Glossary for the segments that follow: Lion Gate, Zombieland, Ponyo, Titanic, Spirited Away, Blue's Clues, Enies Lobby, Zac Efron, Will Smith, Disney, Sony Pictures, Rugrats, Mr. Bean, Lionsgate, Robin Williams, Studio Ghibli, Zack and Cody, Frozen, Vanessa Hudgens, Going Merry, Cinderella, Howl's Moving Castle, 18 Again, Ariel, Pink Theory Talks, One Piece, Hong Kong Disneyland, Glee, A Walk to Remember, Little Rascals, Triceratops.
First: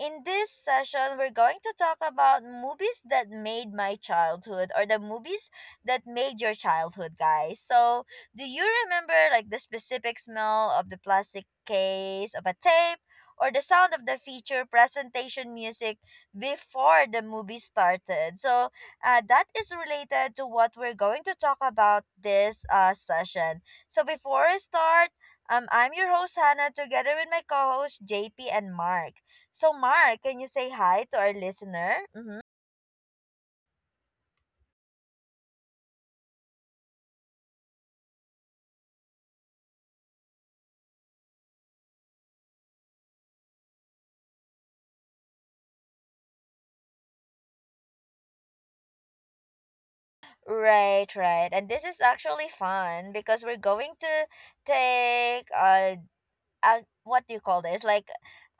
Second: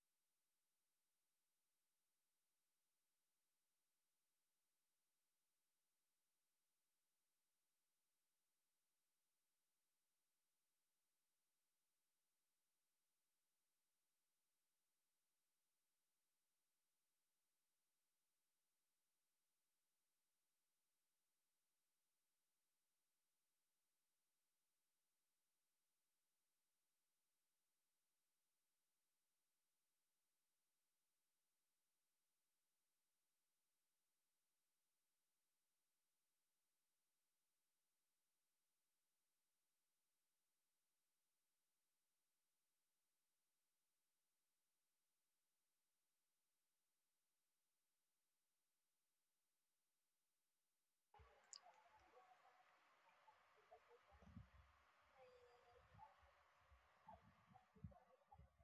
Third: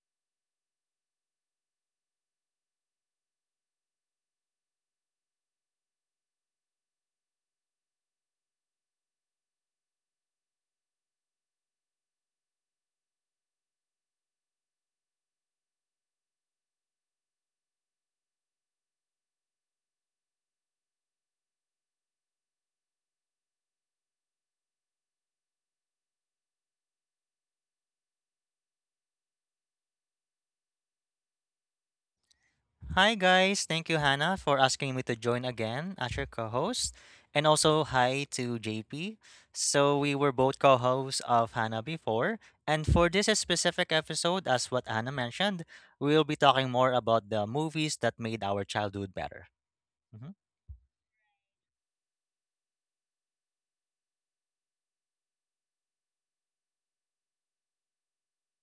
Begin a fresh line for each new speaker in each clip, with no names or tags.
in this session, we're going to talk about movies that made my childhood or the movies that made your childhood, guys. So, do you remember like the specific smell of the plastic case of a tape or the sound of the feature presentation music before the movie started? So, that is related to what we're going to talk about this session. So before I start, I'm your host Hannah together with my co-host JP and Mark. So Mark, can you say hi to our listener? Mm-hmm.
Hi, guys. Thank you, Hannah, for asking me to join again as your co host. And also, hi to JP. So, we were both co hosts of Hannah before. And for this specific episode, as what Hannah mentioned, we'll be talking more about the movies that made our childhood better. Mm-hmm.
Right, right. And this is actually fun because we're going to take a, what do you call this? Like,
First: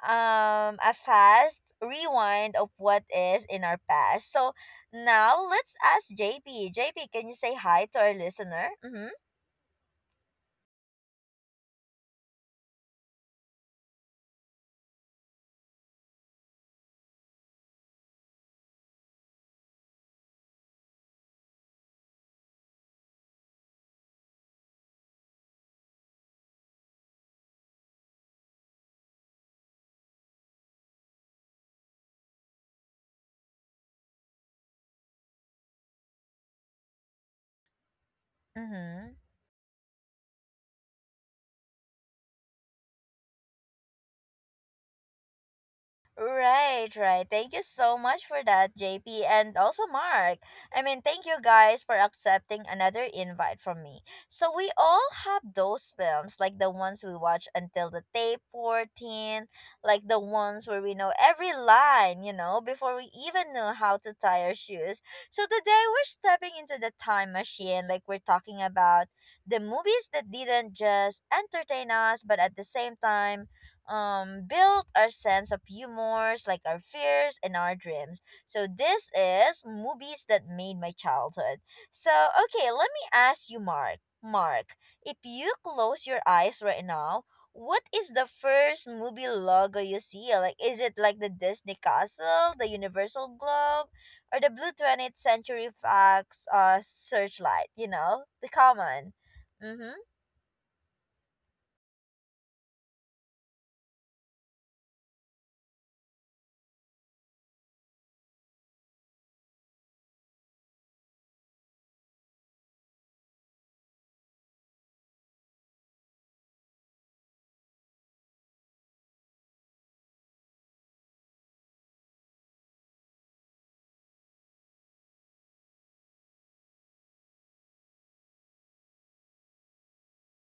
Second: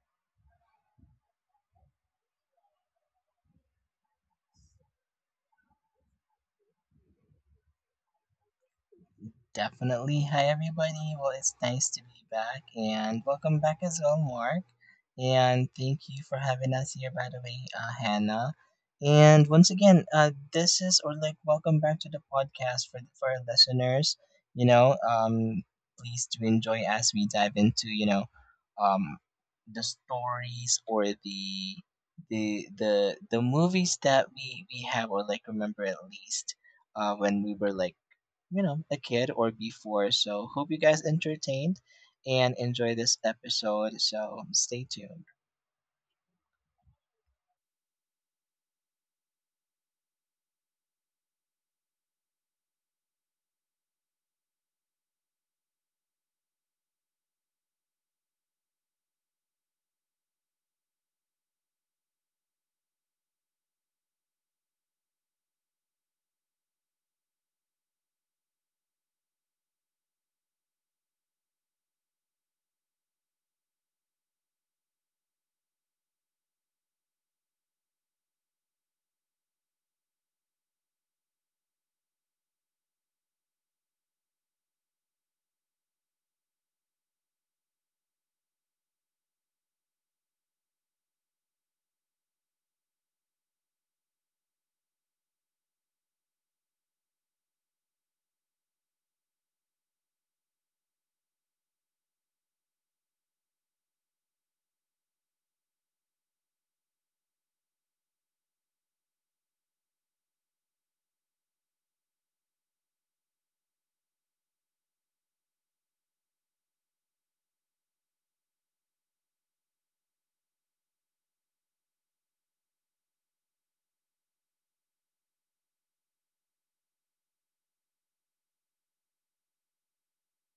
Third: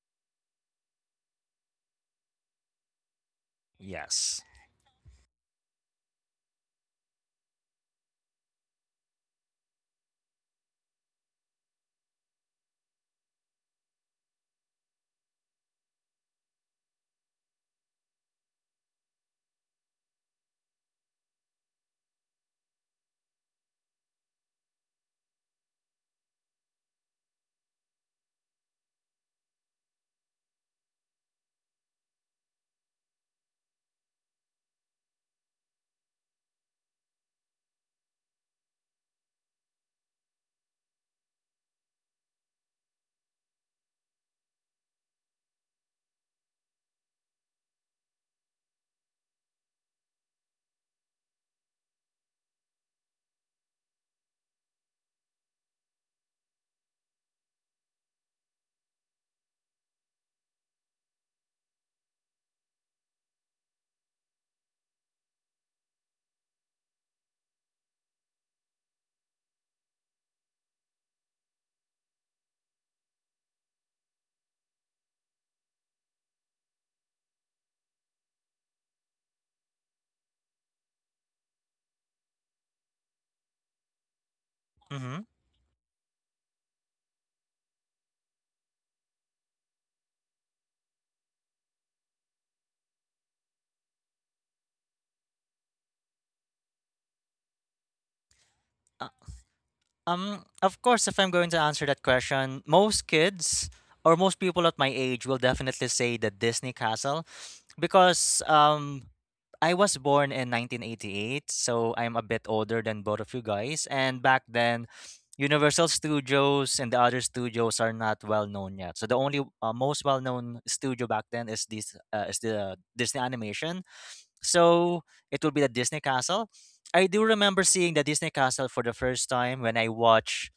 a fast rewind of what is in our past.
Yes.
So now let's ask JP. JP, can you say hi to our listener? Mm-hmm.
Definitely. Hi, everybody. Well, it's nice to be back, and welcome back as well, Mark. And thank you for having us here, by the way, Hannah. And once again, this is or like welcome back to the podcast for our listeners. You know, um, Please do enjoy as we dive into um, the stories or the the movies that we have or like remember at least when we were like a
Mm-hmm.
kid or before. So, hope you guys entertained and enjoy this episode. So, stay tuned.
Right, right. Thank you so much for that, JP, and also Mark. I mean, thank you guys for accepting another invite from me. So, we all have those films, like the ones we watch until the day 14, like the ones where we know every line, before we even know how to tie our shoes. So, today we're stepping into the time machine, like we're talking about the movies that didn't just entertain us, but at the same time, build our sense of humors, like our fears and our dreams. So this is movies that made my childhood. So okay, let me ask you, Mark. If
Mm-hmm.
you close your eyes right now, what is the first movie logo you see? Like, is it like the Disney castle, the universal globe, or the blue 20th Century Fox searchlight, you know, the common...
Uh,
Mm-hmm.
Of course, if I'm going to answer that question, most kids or most people at my age will definitely say the Disney Castle because I was born in 1988, so I'm a bit older than both of you guys. And back then, Universal Studios and the other studios are not well known yet. So the only most well known studio back then is this is the Disney Animation, so it will be the Disney Castle. I do remember seeing the Disney Castle for the first time when I watched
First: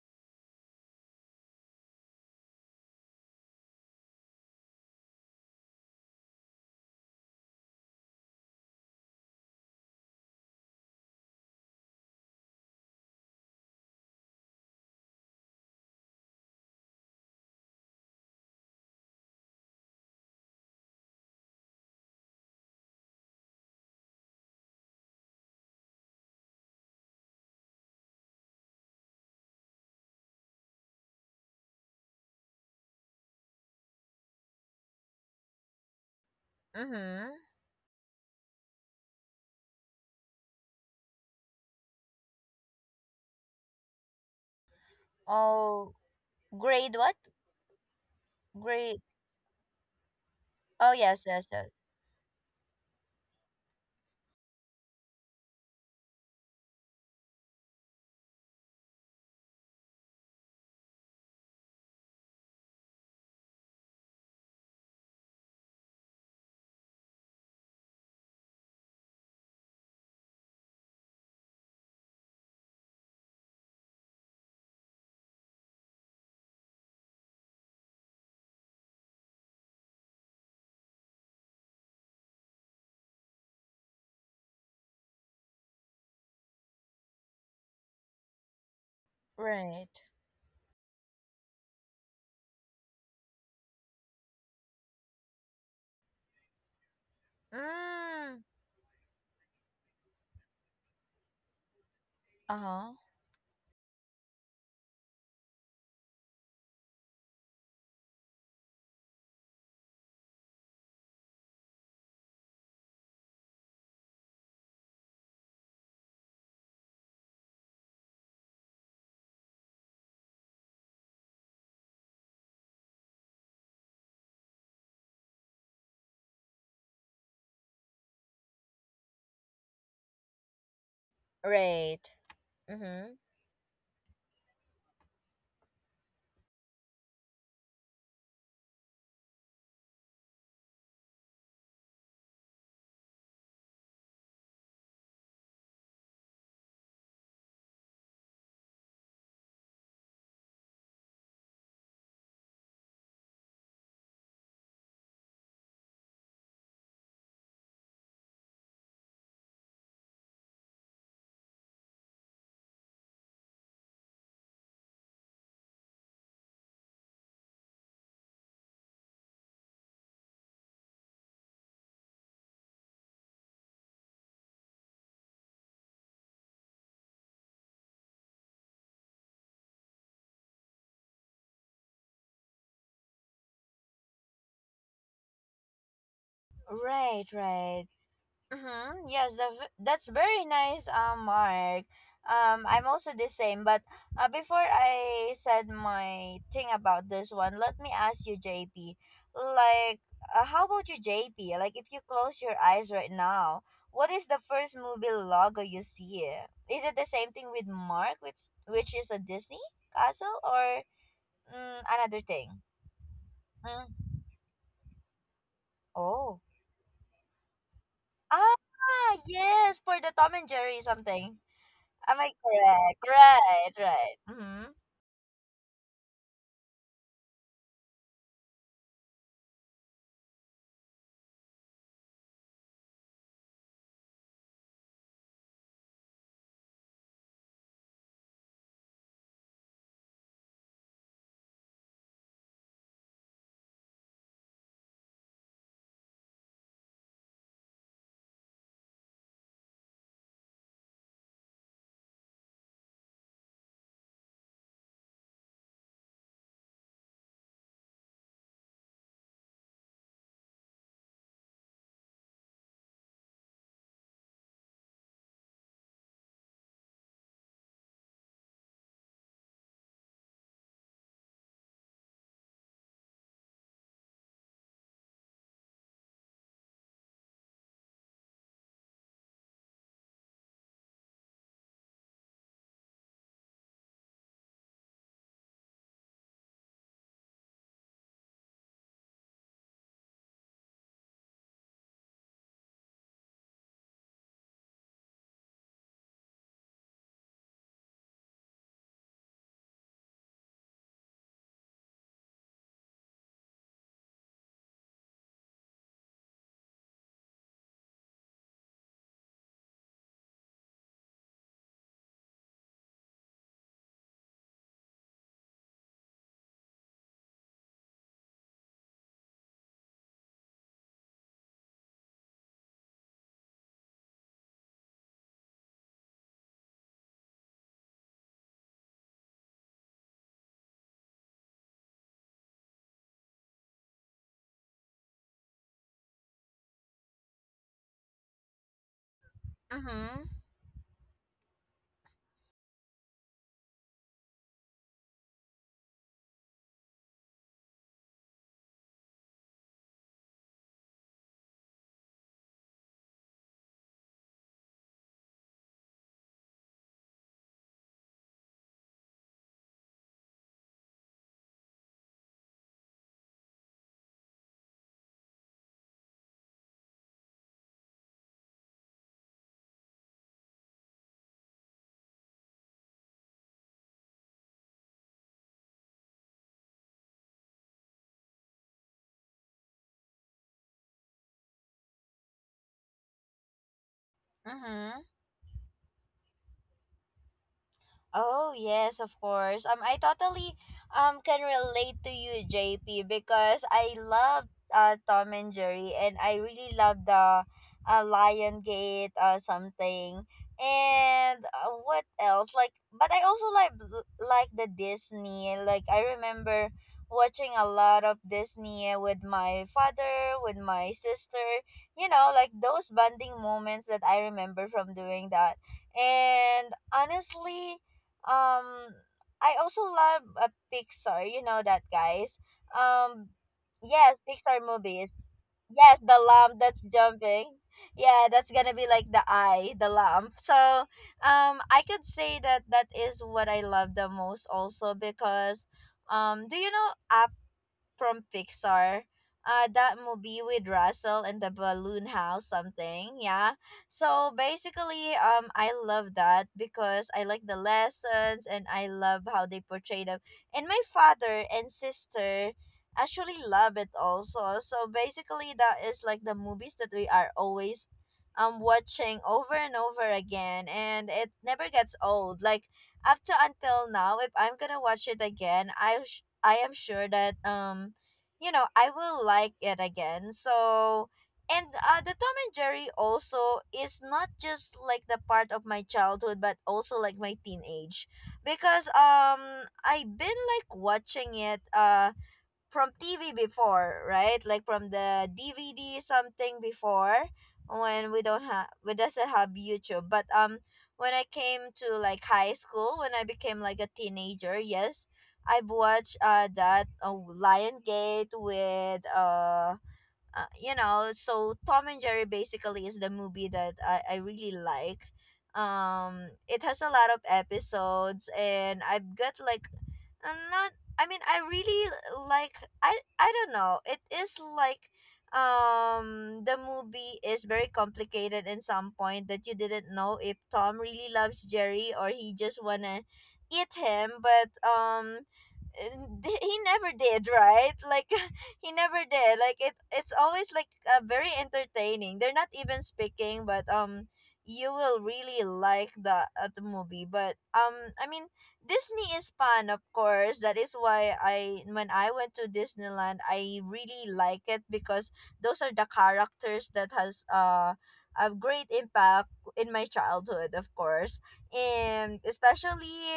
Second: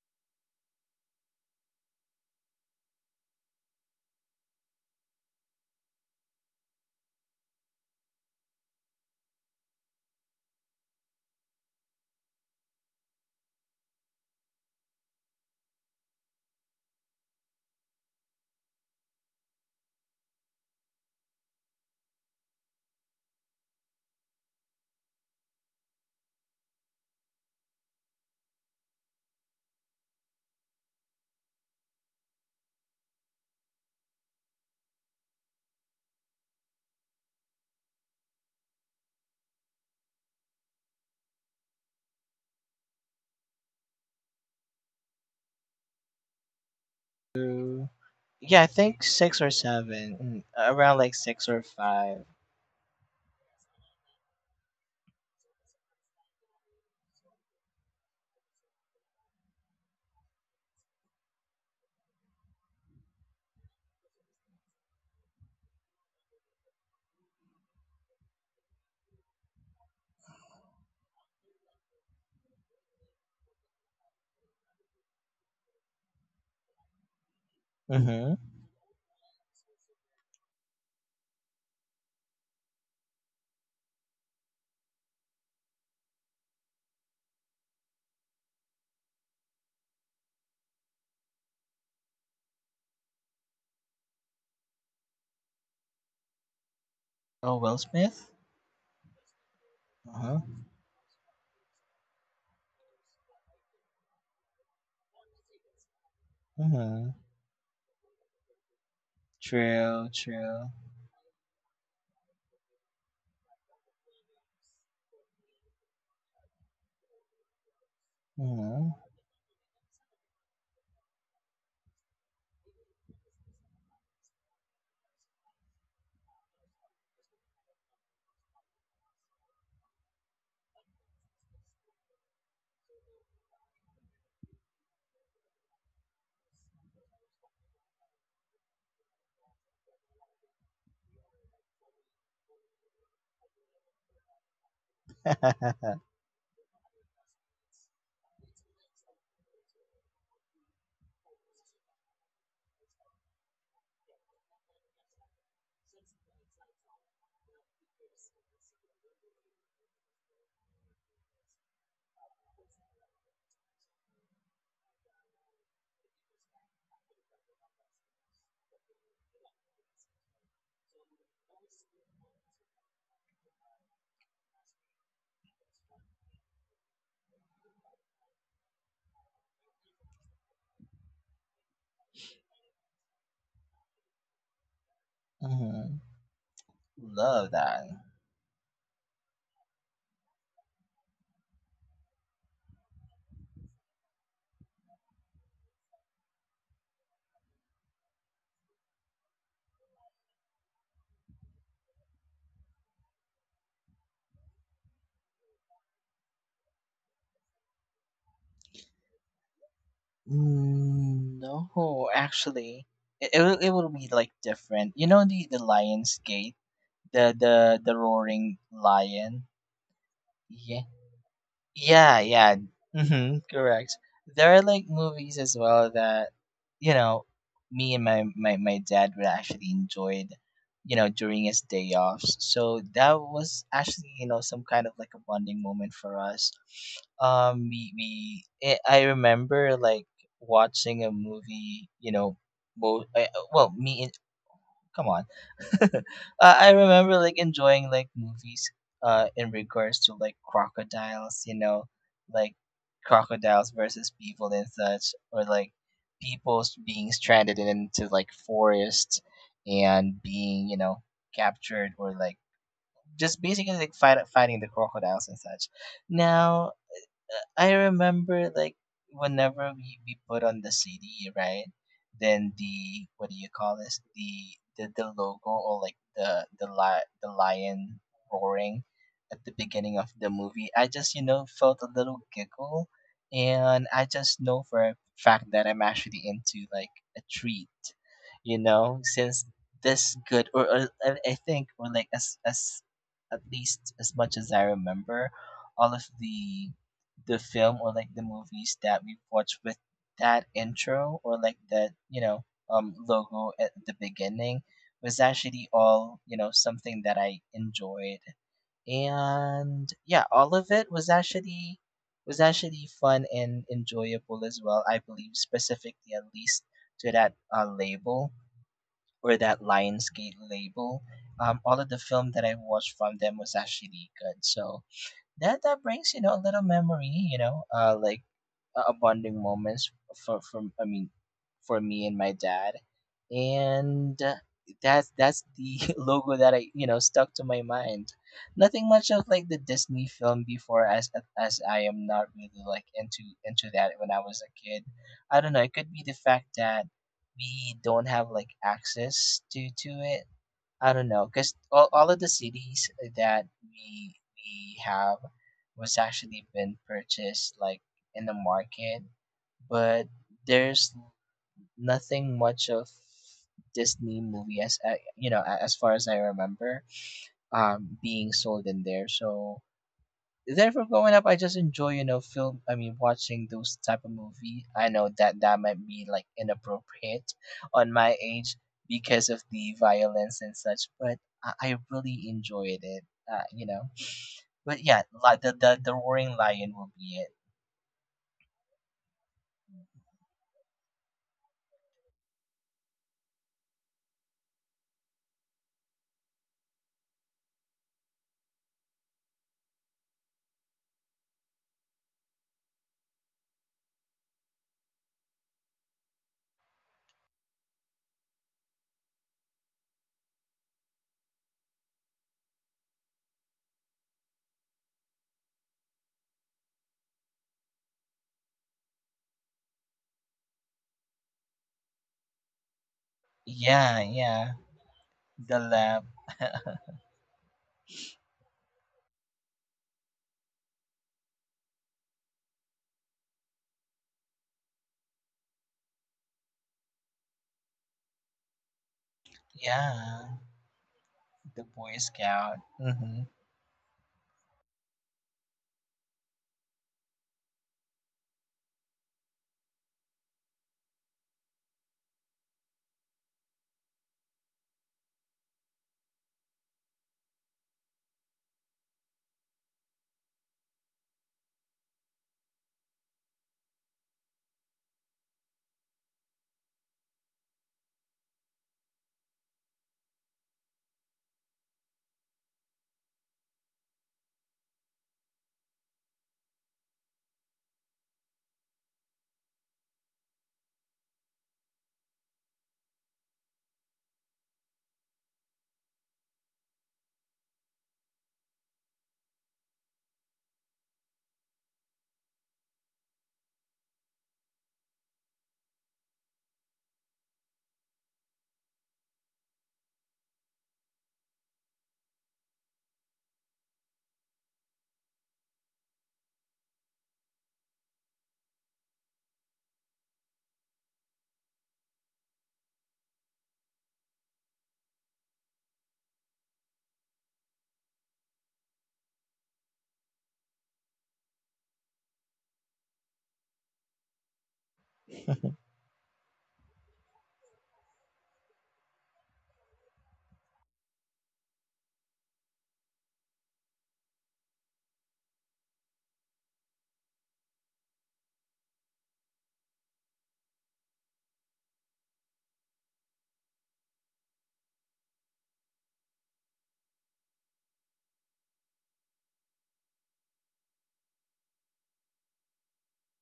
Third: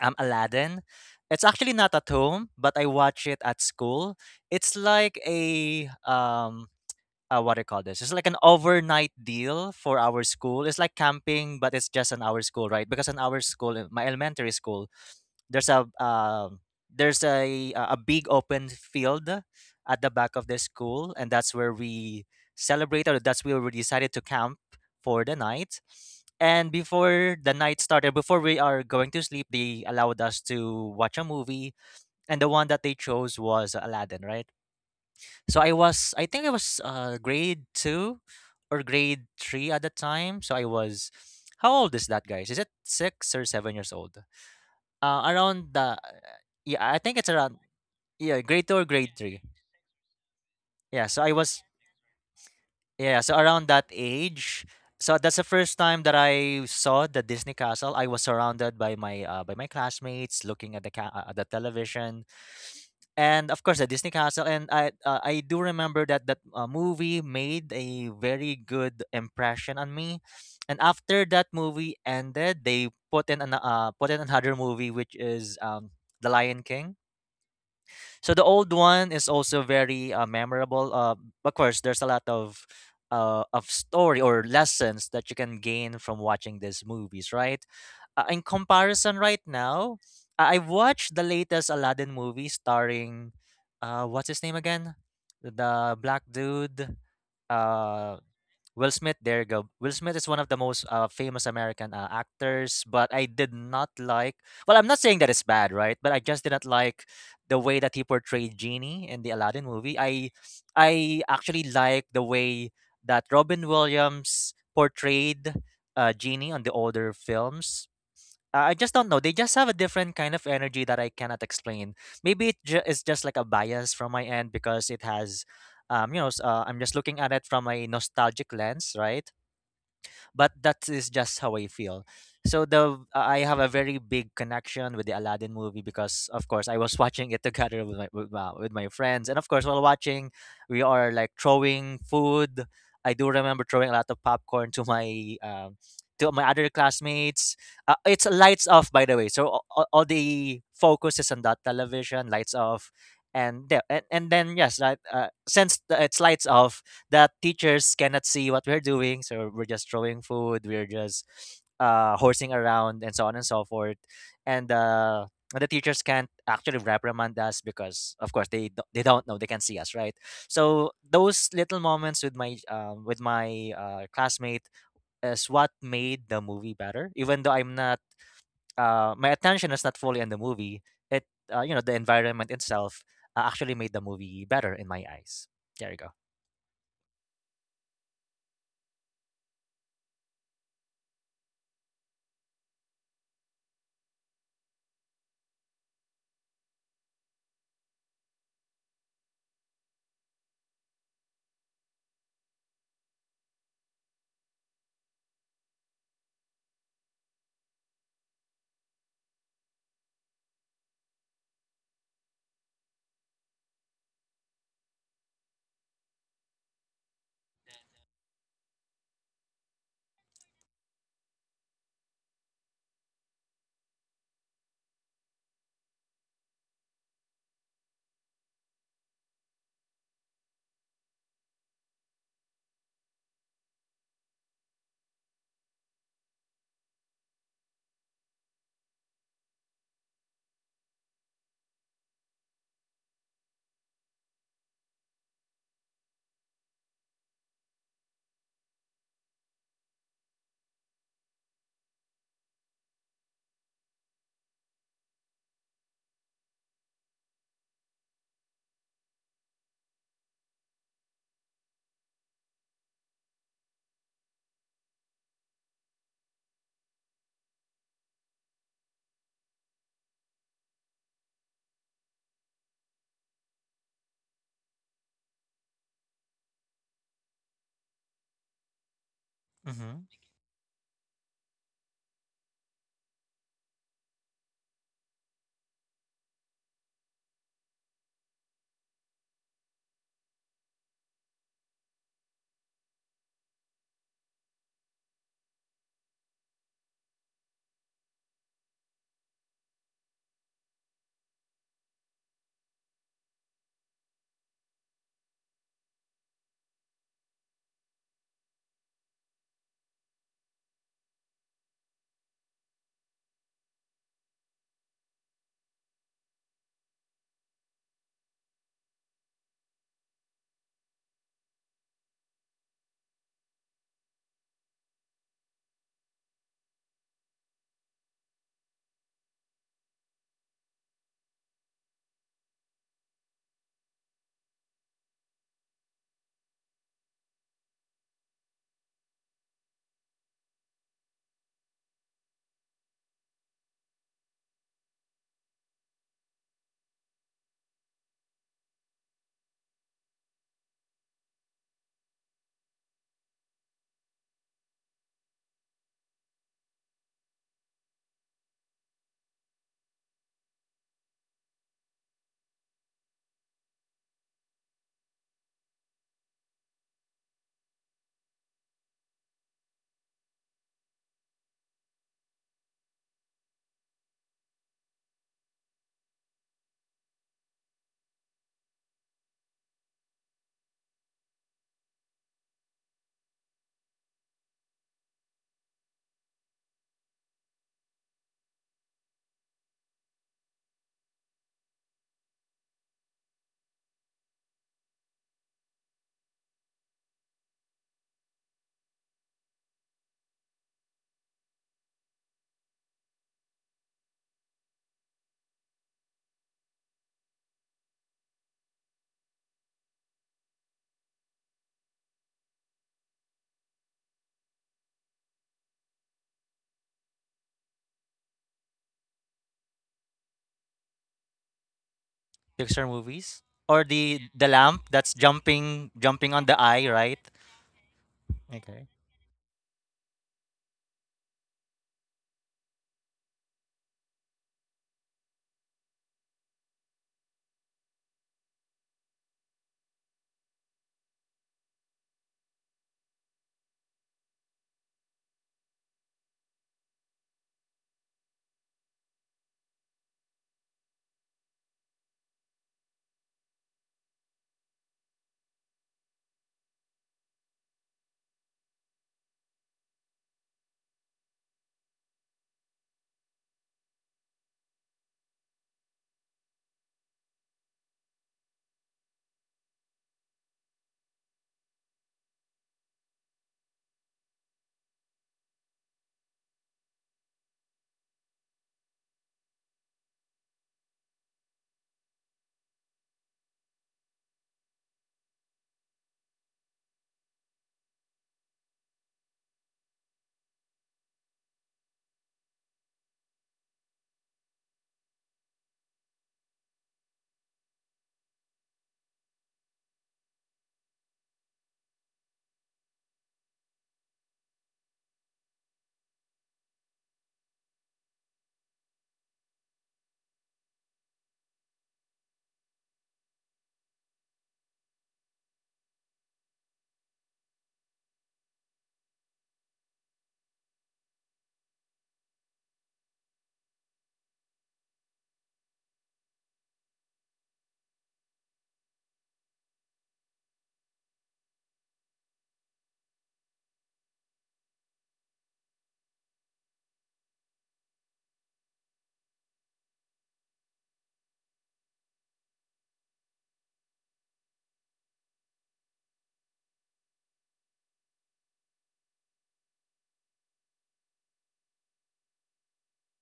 Aladdin. It's actually not at home, but I watch it at school. It's like a What do you call this? It's like an overnight deal for our school. It's like camping, but it's just an our school, right? Because in our school, in my elementary school, there's a um there's a big open field at the back of the school, and that's where we celebrated. Or That's where we decided to camp for the night. And before the night started, before we are going to sleep, they allowed us to watch a movie, and the one that they chose was Aladdin, right? So I was, I think I was
Mm-hmm.
grade two or grade three at the time. So I was, how old is that, guys? Is it 6 or 7 years old? Uh, around
Oh,
the yeah,
grade
I
what?
think it's around
Ooh.
yeah,
Yeah,
grade
I
two or
Grade...
think
grade
six
three.
or seven, mm,
Oh,
around
Yeah,
like
so
yes,
I
yes,
six
was
or
yes.
five.
yeah, so around that age. So that's the first time that I saw the Disney Castle. I was surrounded by my classmates, looking at the at the television, and of course the Disney Castle. And I do remember that that movie made a very good impression on me. And after that movie ended, they put in an, put in another movie, which is The Lion King.
Mm-hmm.
So the old one is also very memorable. Of course, there's a lot of story or lessons that you can gain from watching these movies, right? In comparison, right now,
Right.
I watched the latest Aladdin movie starring, what's his name again? The black dude.
Oh, Will
Uh,
Smith.
Mm.
Will Smith, there you go. Will
Uh
Smith is one of the
huh.
most famous American
Uh
actors,
huh.
but I did not like. Well, I'm not saying that it's bad, right? But I just did not like
Mm-hmm.
the way that he portrayed Genie in the Aladdin movie.
True.
I
True.
I actually like the way that Robin Williams portrayed Genie on the older films. I
Mm-hmm.
just don't know. They just have a different kind of energy that I cannot explain. It's just like a bias from my end because it has, I'm just looking at it from a nostalgic lens, right? But that is just how I
Right.
feel. So the
Mm-hmm.
I have a very big connection with the Aladdin movie because of course I was watching it together with with my friends, and of course while watching, we are like throwing food. I do remember throwing a lot of popcorn to my other classmates. It's lights off, by the way. So all the focus is on that television, lights off, and and then yes, that since it's lights off, that teachers cannot see what we're doing. So we're just throwing food, we're just horsing around, and so on and so forth. And the teachers can't actually reprimand us because, of course, they don't know, they can't see us, right? So those little moments with my classmate is what made the movie better. Even though I'm not, my attention is not fully on the movie. It You know the environment itself actually made the movie better in my eyes. There you
mm-hmm.
go.
Right,
Love that.
right. Mm-hmm. Yes, that's very nice, Mark. I'm also the same, but before I said my thing about this one, let me ask you, JP. Like, how about you, JP? Like, if you close your eyes right now, what is the first movie logo you see? Is it the same thing with Mark, which is a Disney castle, or...
Mm,
Mm,
no,
another thing.
actually, it will it will be
Mm.
like different. You know, the the Lion's
Oh.
Gate, the the the roaring
Ah,
lion.
yes, for the Tom and
Yeah,
Jerry something.
yeah,
Am I
yeah.
correct?
Hmm,
Right,
correct.
right.
There are
Mm-hmm.
like movies as well that, you know, me and my dad would actually enjoyed, you know, during his day offs. So that was actually, you know, some kind of like a bonding moment for us. I remember like watching a movie, you know, both well, me and come on. uh, I remember like enjoying like movies in regards to like crocodiles, you know, like crocodiles versus people and such, or like being stranded into like forest and being, you know, captured or like just basically like fighting the crocodiles and such. Now I remember like whenever we put on the CD, right? Then the what do you call this? The logo or like the lion roaring at the
Mm-hmm.
beginning of the movie. I just, you know, felt a little giggle, and I just know for a fact that I'm actually into like a treat, you know, since this good or I think or like as at least as much as I remember, all of the film or like the movies that we watched with that intro or like that, you know, um, logo at the beginning was actually all, you know, something that I enjoyed, and yeah, all of it was actually fun and enjoyable as well, I believe, specifically at least to that label or that Lionsgate label. Um, all of the film that I watched from them was actually good, so that that brings, you know, a little memory, you know, bonding moments for from I mean for me and my dad, and that's the logo that I, you know, stuck to my mind. Nothing much of like the Disney
Mm-hmm.
film before, as I am not really like into that when I was a kid. I don't know. It could be the fact that we don't have like access to it. I don't know, because all of the cities that we have was actually been purchased like in the market, but there's nothing much of Disney movie as as far as I remember, um, being sold in there. So therefore, growing up, I just enjoy, you know, film. I mean, watching those type of movie. I know that that might be like inappropriate on my age because of the violence and such, but I really enjoyed it. You know, but
Mm-hmm.
yeah, like the roaring lion will be it.
Oh yes, of course. I totally can relate to you, JP, because I love Tom and Jerry, and I really love the Lion Gate something, and what else? Like, but I also like the Disney. Like, I remember watching a lot of Disney with my father, with my sister. You know, like those bonding moments that I remember from doing that, and honestly um I also love Pixar. You know that, guys.
Pixar
Um,
movies or
Yeah,
yes,
the
yeah,
Pixar
lamp that's
movies.
the
jumping
Yes,
lab.
the
jumping on the
lamp that's
eye, right?
jumping. Yeah, that's gonna be
Okay.
like the eye, the lamp. So, I could say that that is what I love the most also because, do you know, from Pixar. That
yeah,
movie with Russell and the
the Boy
balloon house
Scout.
something.
Hmm.
Yeah, so basically I love that because I like the lessons and I love how they portray them, and my father and sister actually love it also. So basically that is like the movies that we are always watching over and over again, and it never gets old. Like, up to until now, if I'm gonna watch it again, I am sure that you know I will like it again. So and the Tom and Jerry also is not just like the part of my childhood but also like my teenage, because I've been like watching it from TV before, right? Like from the DVD something before when we doesn't have YouTube. But when I came to like high school, when I became like a teenager, yes, I've watched that Lion Gate with so Tom and Jerry basically is the movie that I really like. It has a lot of episodes, and I've got like, I not. I mean, I really like. I don't know. It is like, the movie is very complicated in some point that you didn't know if Tom really loves Jerry or he just wanna eat him, but And he never did, right? Like, he never did. Like, it's always like very entertaining. They're not even speaking, but you will really like the movie. But I mean Disney is fun, of course. That is why I when I went to Disneyland, I really like it because those are the characters that has a great impact in my childhood, of course. And especially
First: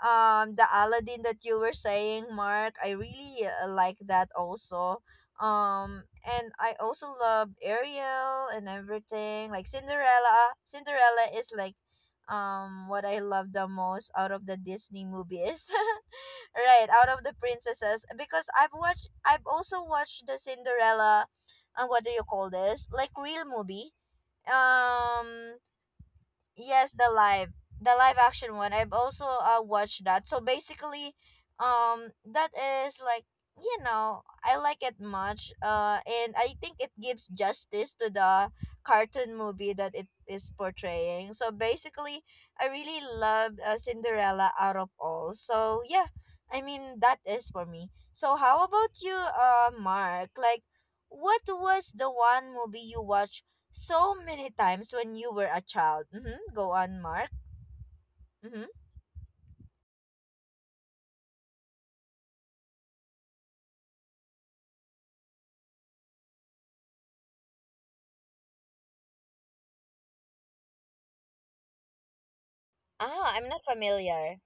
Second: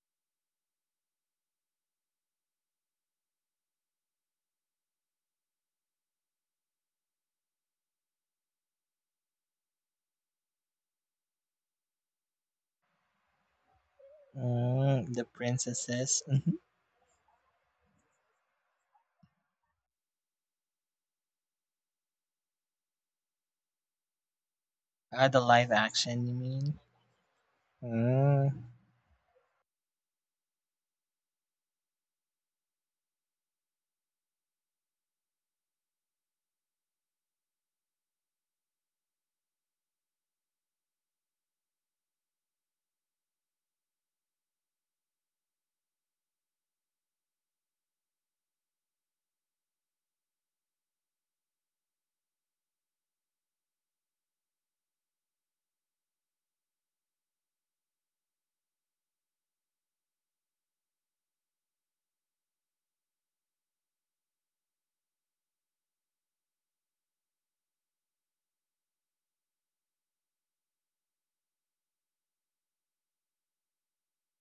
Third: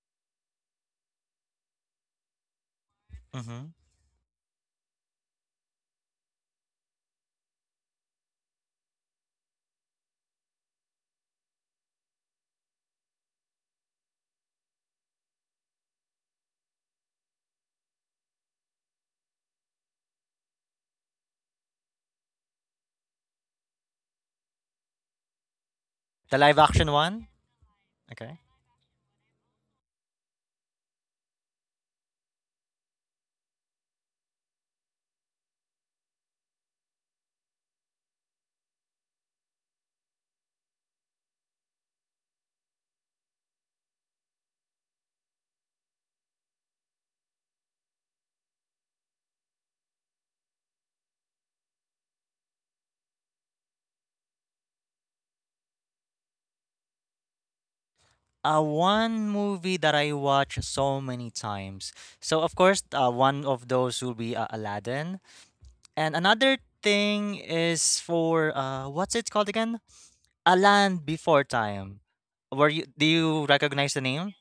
the Aladdin that you were saying, Mark, I really
Mm-hmm.
like that also. And I also love Ariel and everything, like Cinderella. Cinderella is like what I love the most out of the Disney
Mm, the
movies.
princesses.
Right, out of the princesses, because I've also watched the Cinderella and what do you call this, like, real movie,
Ah, the
um
live action, you
The live
mean?
Yes,
action
the
one.
live the live
Okay.
action
Mm.
one. I've also watched that. So basically, that is like, I like it much. And I think it gives justice to the cartoon movie that it is portraying. So basically, I really loved Cinderella out of all. So yeah, I mean that is for me. So how about you, Mark? Like, what was the one movie you watched so many times when you were a child? Mm-hmm. Go on, Mark. Mm-hmm.
One movie that I watch so many times. So of course, one of those will be Aladdin, and another thing is for what's it called again? A Land Before Time. Were you Do
Ah, I'm
you
not
recognize the
familiar.
name?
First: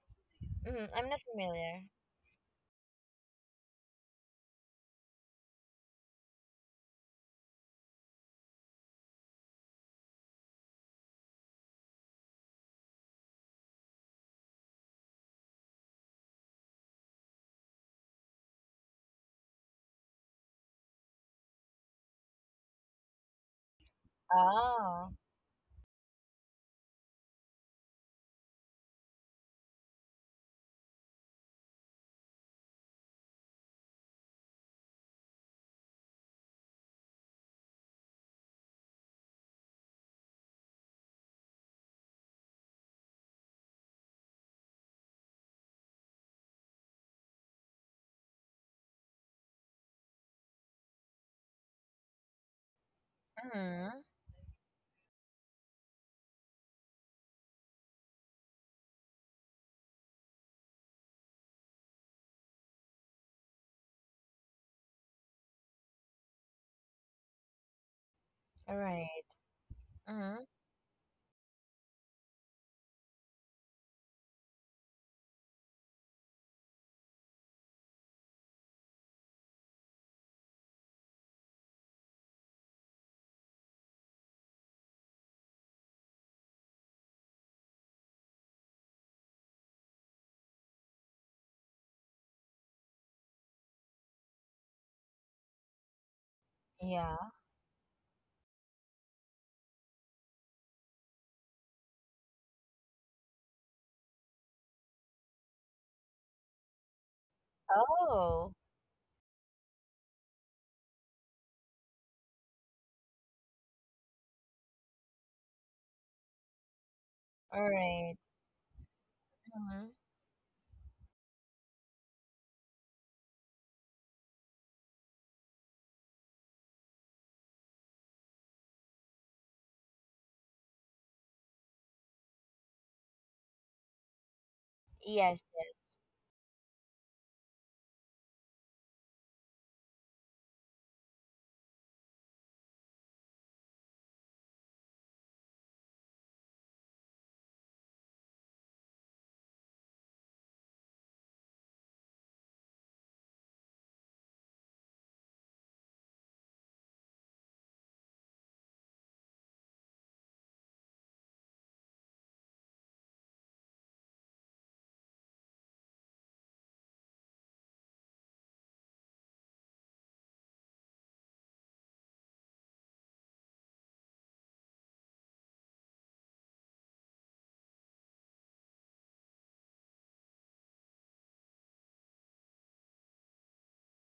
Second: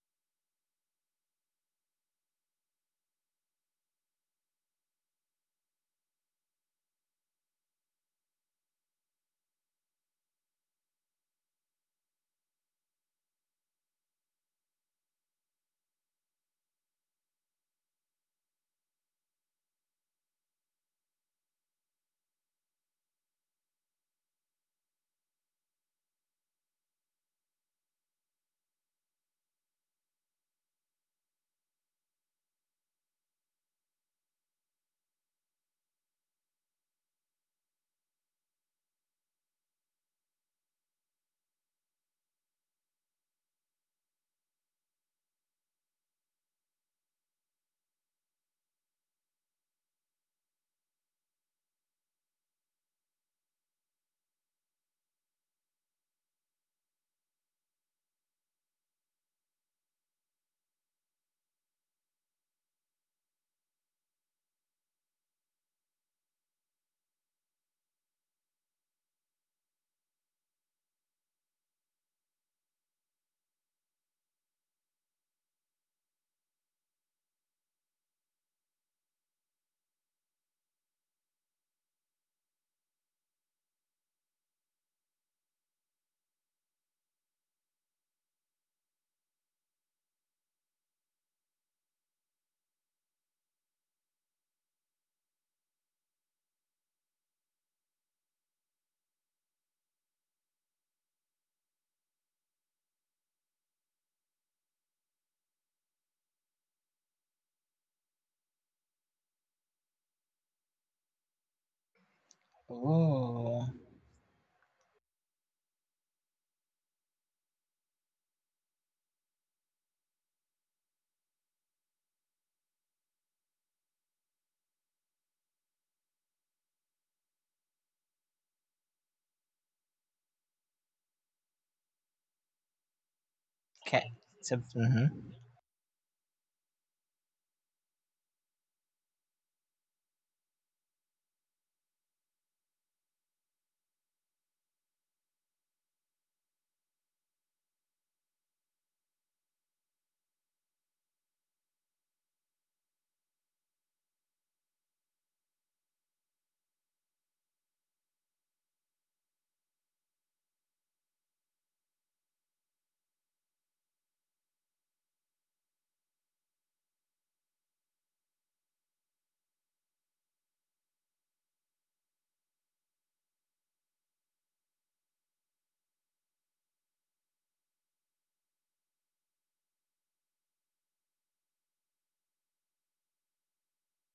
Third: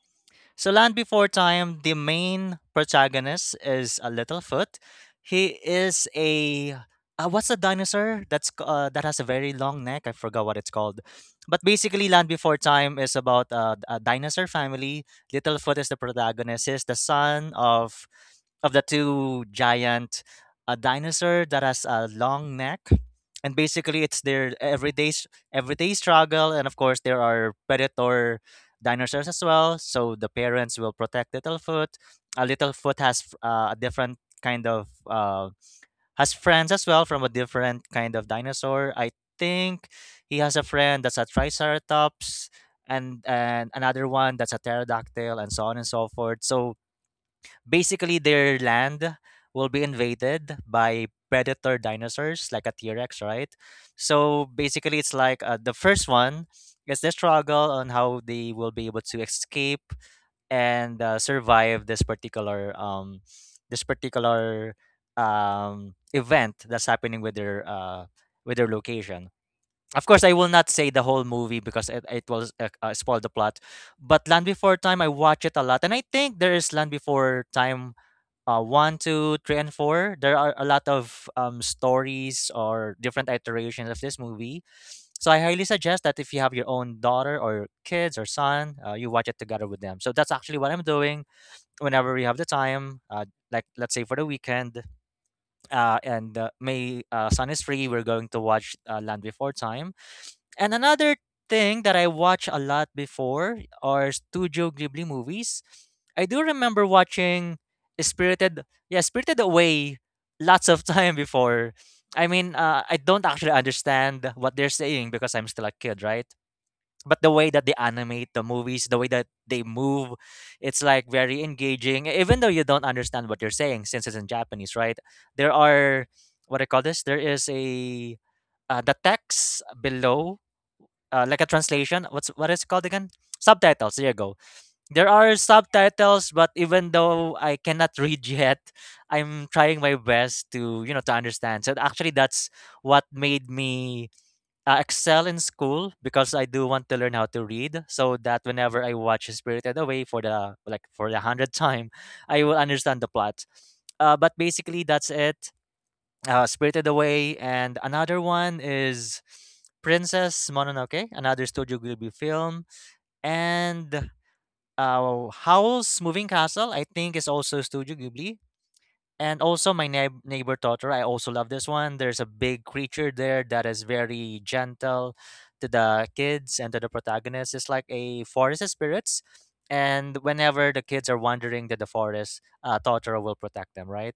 So,
Mm,
Land
I'm not
Before Time,
familiar.
the main protagonist is a Littlefoot. He is a what's a dinosaur that has a very long neck? I forgot what it's called. But basically, Land Before Time is about a dinosaur family. Littlefoot is the protagonist. He's the son of the two giant a dinosaur that has a long neck, and basically it's their
Ah.
everyday struggle. And of course there are predator dinosaurs as well. So the parents will protect Littlefoot. Littlefoot has a different kind of has friends as well from a different kind of dinosaur. I think he has a friend that's a Triceratops and another one that's a pterodactyl and so on and so forth. So basically, their land will be invaded by predator dinosaurs like a T-Rex, right?
Mm-hmm.
So basically, it's like the first one is the struggle on how they will be able to escape and survive this particular this particular event that's happening with their
All right.
location. Of course, I
Mm-hmm.
will not say the whole movie because it will spoil the plot. But Land Before Time, I watch it a lot, and I think there is Land Before Time one, two, three, and four, there are a lot of stories or different iterations of this movie. So I highly suggest that if you have your own daughter or kids or son, you watch it together with them. So that's actually what I'm doing whenever we have the time. Like let's say for the weekend, uh, and uh, my
Yeah.
uh, son is free, we're going to watch Land Before Time, and another thing that I watch a lot before are Studio Ghibli movies. I do remember watching
Oh.
Spirited, yeah, Spirited Away lots of time before. I mean, I don't actually
Ooh.
understand what they're saying because I'm still a kid, right? But the way
All
that they
right.
animate the movies, the way that they
Mm-hmm.
move, it's like very engaging, even though you don't understand what they're saying since it's in Japanese, right? There are, what I call this, There is a, the text below like a translation. What is it called again? Subtitles.
Okay.
There you go.
So,
There
mhm.
are
Yes. Yes.
subtitles, but even though I cannot read yet, I'm trying my best to you know to understand. So actually, that's what made me excel in school because I do want to learn how to read, so that whenever I watch Spirited Away for the for the hundredth time, I will understand the plot. But basically, that's it Spirited Away, and another one is Princess Mononoke, another Studio Ghibli film, and Howl's Moving Castle. I think is also Studio Ghibli. And also my neighbor daughter, I also love this one. There's a big creature there that is very gentle to the kids and to the protagonist. It's like a forest spirits. And whenever the kids are wandering to the forest, Totoro will protect them, right?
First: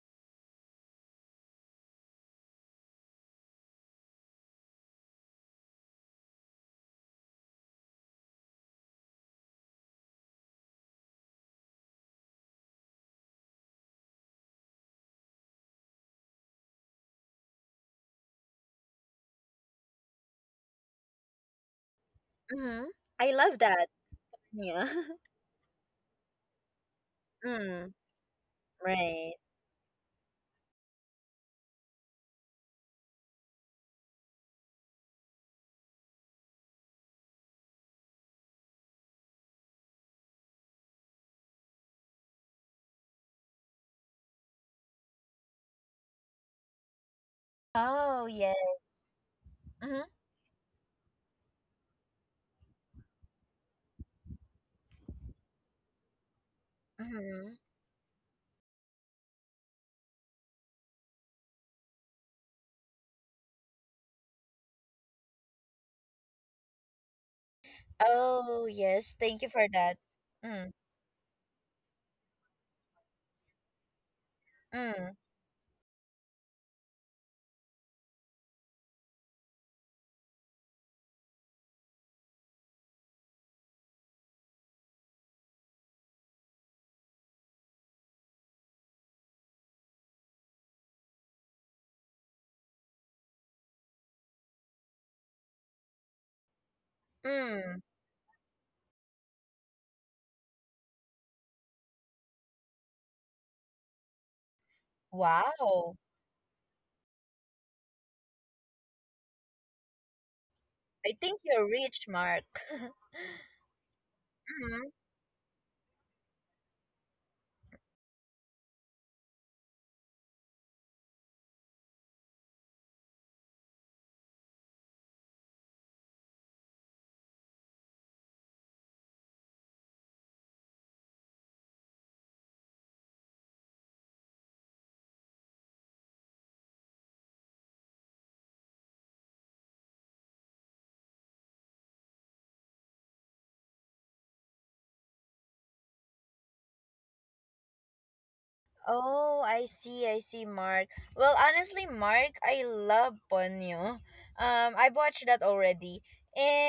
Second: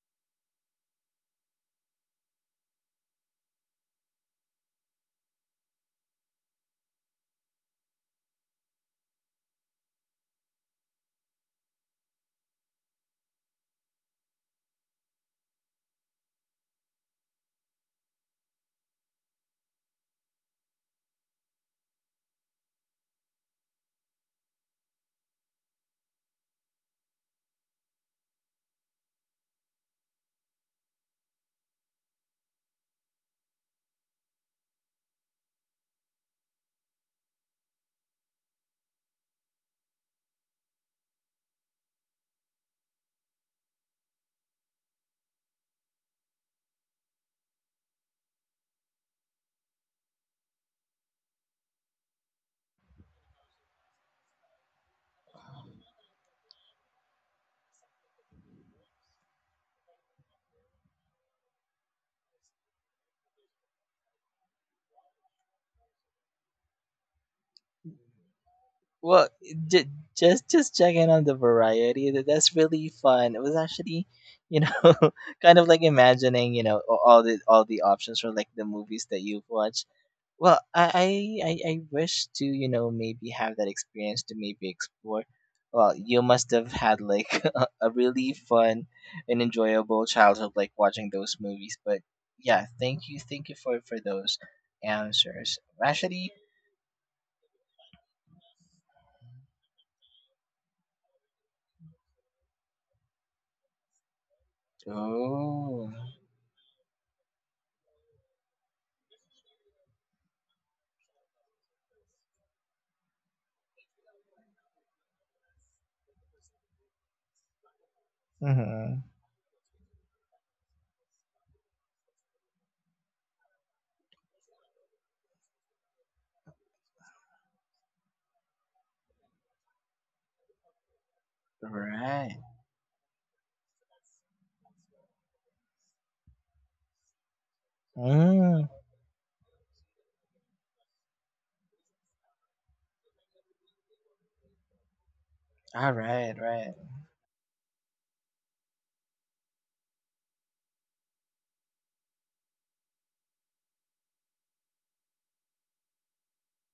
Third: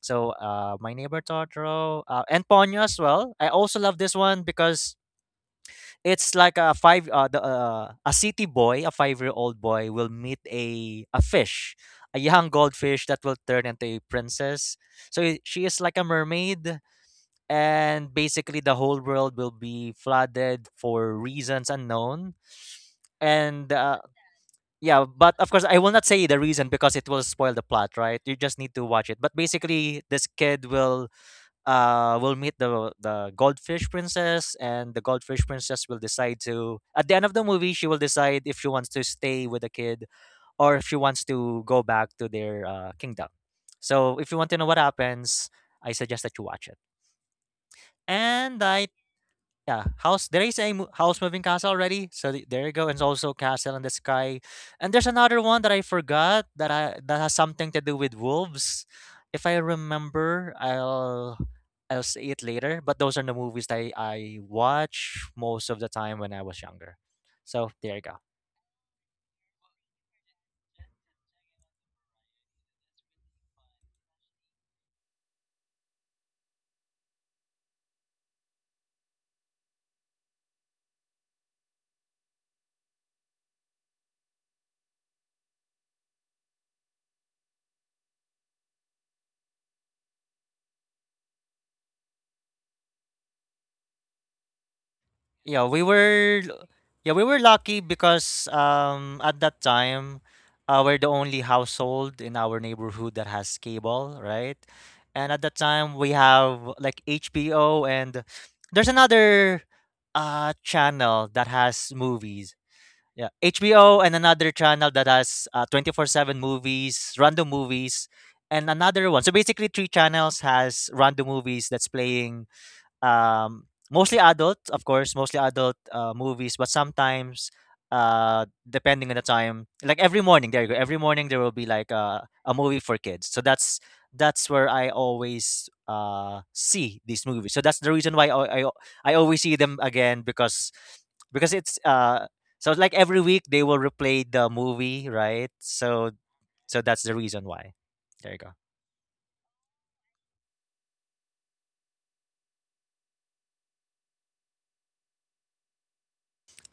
So my neighbor Totoro and Ponyo as well. I also love this one because it's like a five the, a city boy, a 5 year old boy will meet a fish, a young goldfish that will turn into a princess. So she is like a mermaid, and basically the whole world will be flooded for reasons unknown.
Mm-hmm. I love
And
that. Yeah.
yeah, but of course I will not say the reason because it will spoil the
Mm,
plot, right? You just need to watch it.
right.
But basically, this kid will meet the goldfish princess, and the goldfish princess will decide to. At the end of the movie, she will decide if she wants to stay with the kid, or if she wants to go back to their kingdom. So, if you want to know what happens, I suggest that you watch it.
Oh, yes.
And I yeah,
Mm-hmm.
house. There is a house moving castle already, so there you go. And it's also castle in the sky. And there's another one that I forgot that has
Mm-hmm.
something to do with wolves. If I remember, I'll see it later. But those are the movies that I watch most of the time when I was younger. So there you go.
Oh, yes.
Well,
Thank you for
j-
that. Mm,
just checking on the variety. That that's really fun. It was actually, you know,
mm,
kind of like imagining, you know, all the options for like the movies that you've watched. Well, I wish to, you know, maybe have that experience to maybe explore. Well, you must have had like a really fun and enjoyable childhood, like watching those movies. But yeah, thank you for those answers.
Yeah,
Actually,
we were lucky
mm.
because at that time, we're the only household in our neighborhood that has cable, right? And at that
oh,
time
Wow.
we have like HBO, and there's another
I
channel
think
that
you're
has
rich, Mark.
movies.
Mm-hmm.
Yeah, HBO and another channel that has 24/7 movies, random movies, and
mm-hmm.
another one. So basically three channels has random movies that's playing, um, mostly adult, of course, mostly adult movies, but sometimes, depending on the time, like every morning, there you go. Every morning there will be like a
Right.
a movie for kids. So that's where I always see these movies. So that's the reason why I,
Mm.
I I always see them again because it's so like every week they will replay the movie, right?
All
So
right, right.
so that's the reason why. There you go.
Oh, I see, Mark. Well, honestly, Mark, I love Ponyo. I've watched that already.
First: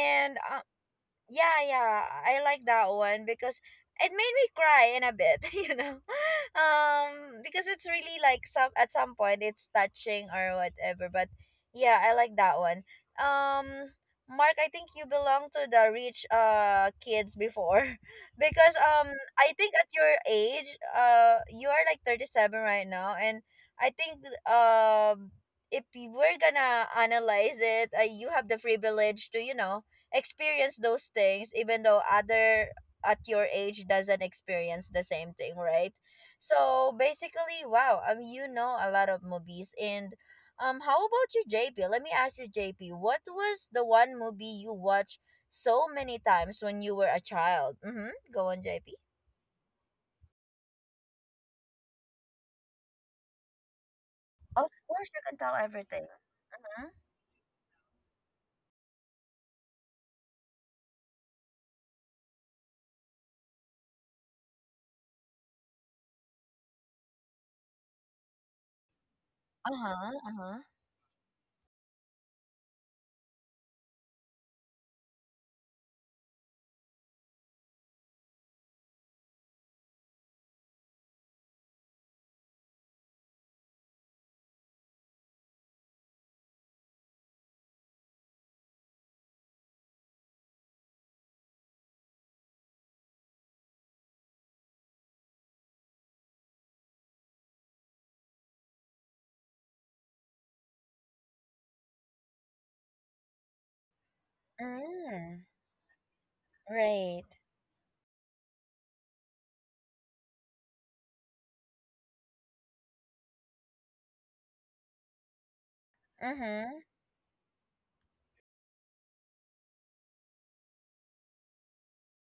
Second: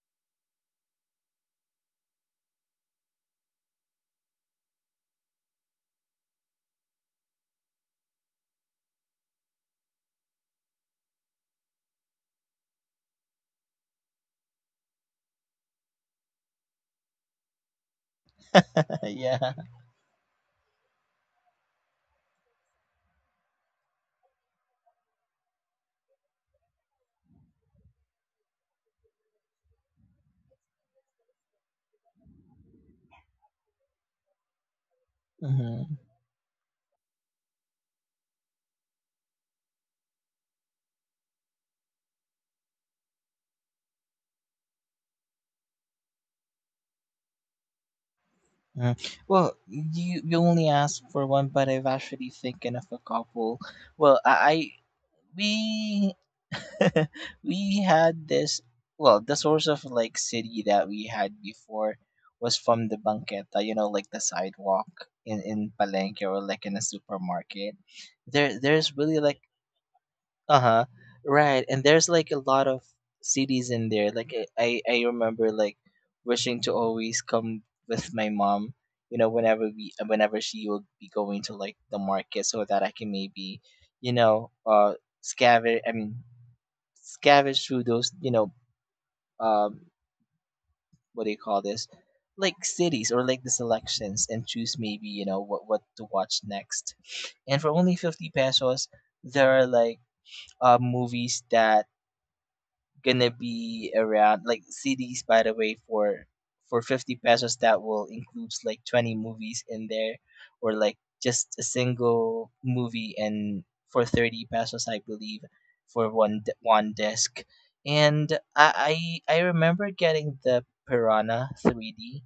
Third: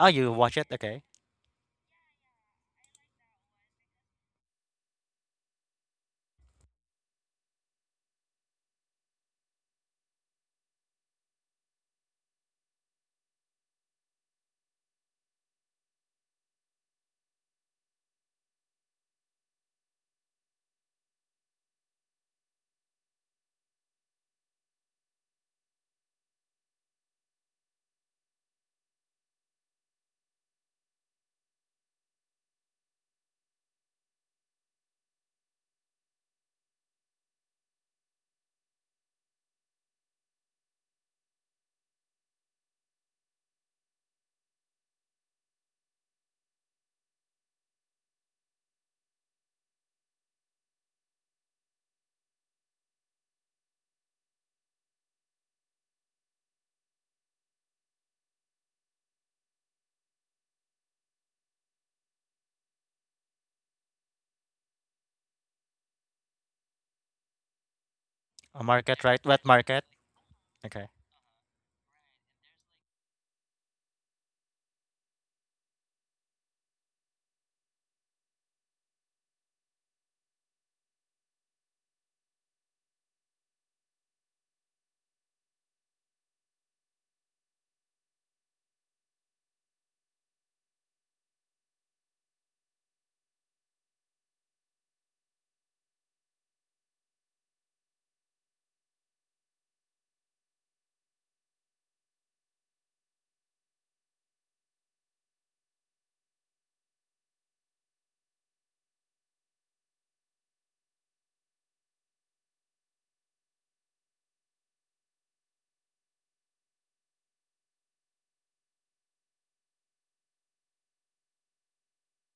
Oh, you watch it? Okay.
yeah, yeah, I like that one because it made me cry in a bit. Because it's really like, some at some point it's touching or whatever. But yeah, I like that one. Um, Mark, I think you belong to the rich kids before, because I
yeah.
think at your age you are like 37 right now, and I think if you we're gonna analyze it, you have the privilege to experience those things even though other at your age doesn't experience the same thing, right?
Mm-hmm.
So basically, wow, a lot of movies, and how about you, JP? Let me ask you, JP, what was the one movie you watched so many times when you were a child? Mm-hmm. Go on, JP.
Hmm. Well, you only asked for one, but I've actually thinking of a couple. Well, I
Of course, you can
we
tell everything. Mhm.
we had this. Well, the source of like city that we had before was from the banqueta, you know, like the sidewalk in Palenque or like in a supermarket. There
A
there's
market, right?
really
Wet
like
market.
Uh-huh. Uh-huh.
Okay.
uh-huh. Right. And there's like a lot of cities in there. Like I remember like wishing to always come with my mom, you know, whenever she will be going to like the market so that I can maybe, you know, scavenge I mean scavenge through those, you know, um, what do you call this? Like cities or like the selections and choose maybe, you know, what to watch next. And for only 50 pesos, there are like movies that gonna be around like CDs,
Mm.
by the way, for
Right.
50 pesos that will includes like 20 movies in there, or like just a single movie. And for 30 pesos, I believe, for
Mm-hmm.
one disc. And I remember getting the Piranha 3D,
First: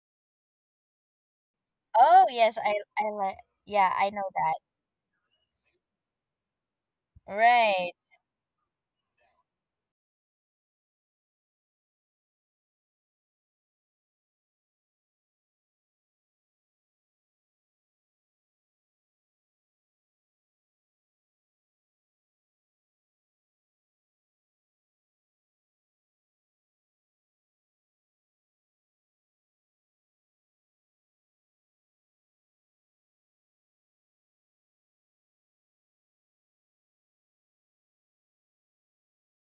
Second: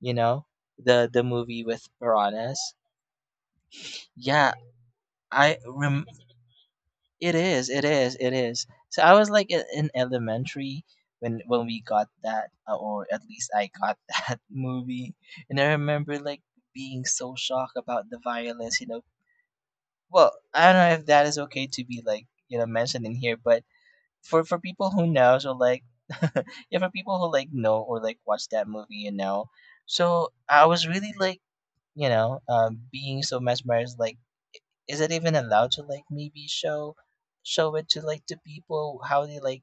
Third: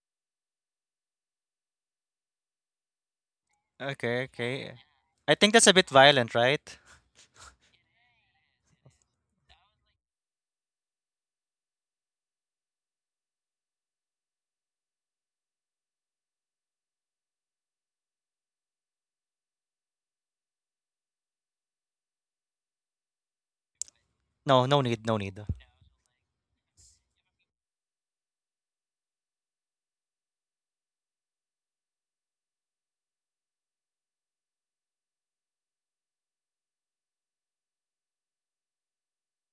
you know, the movie with
Oh, yes,
piranhas.
I like. Yeah, I
Okay,
know
Yeah,
that.
okay. I think
I
that's a bit
rem
violent, right?
it is,
Right.
it is. So I was like in elementary when we got that, or at least I got that movie, and I remember like being so shocked about the violence. You know, well, I don't know if that is okay to be like, you know, mentioned in here, but for
No, no
people who
need, no
know,
need.
so like yeah, for people who like know or like watch that movie, you know, so I was really like, you know, being so mesmerized, like, is it even allowed to like maybe show it to like the people, how they like,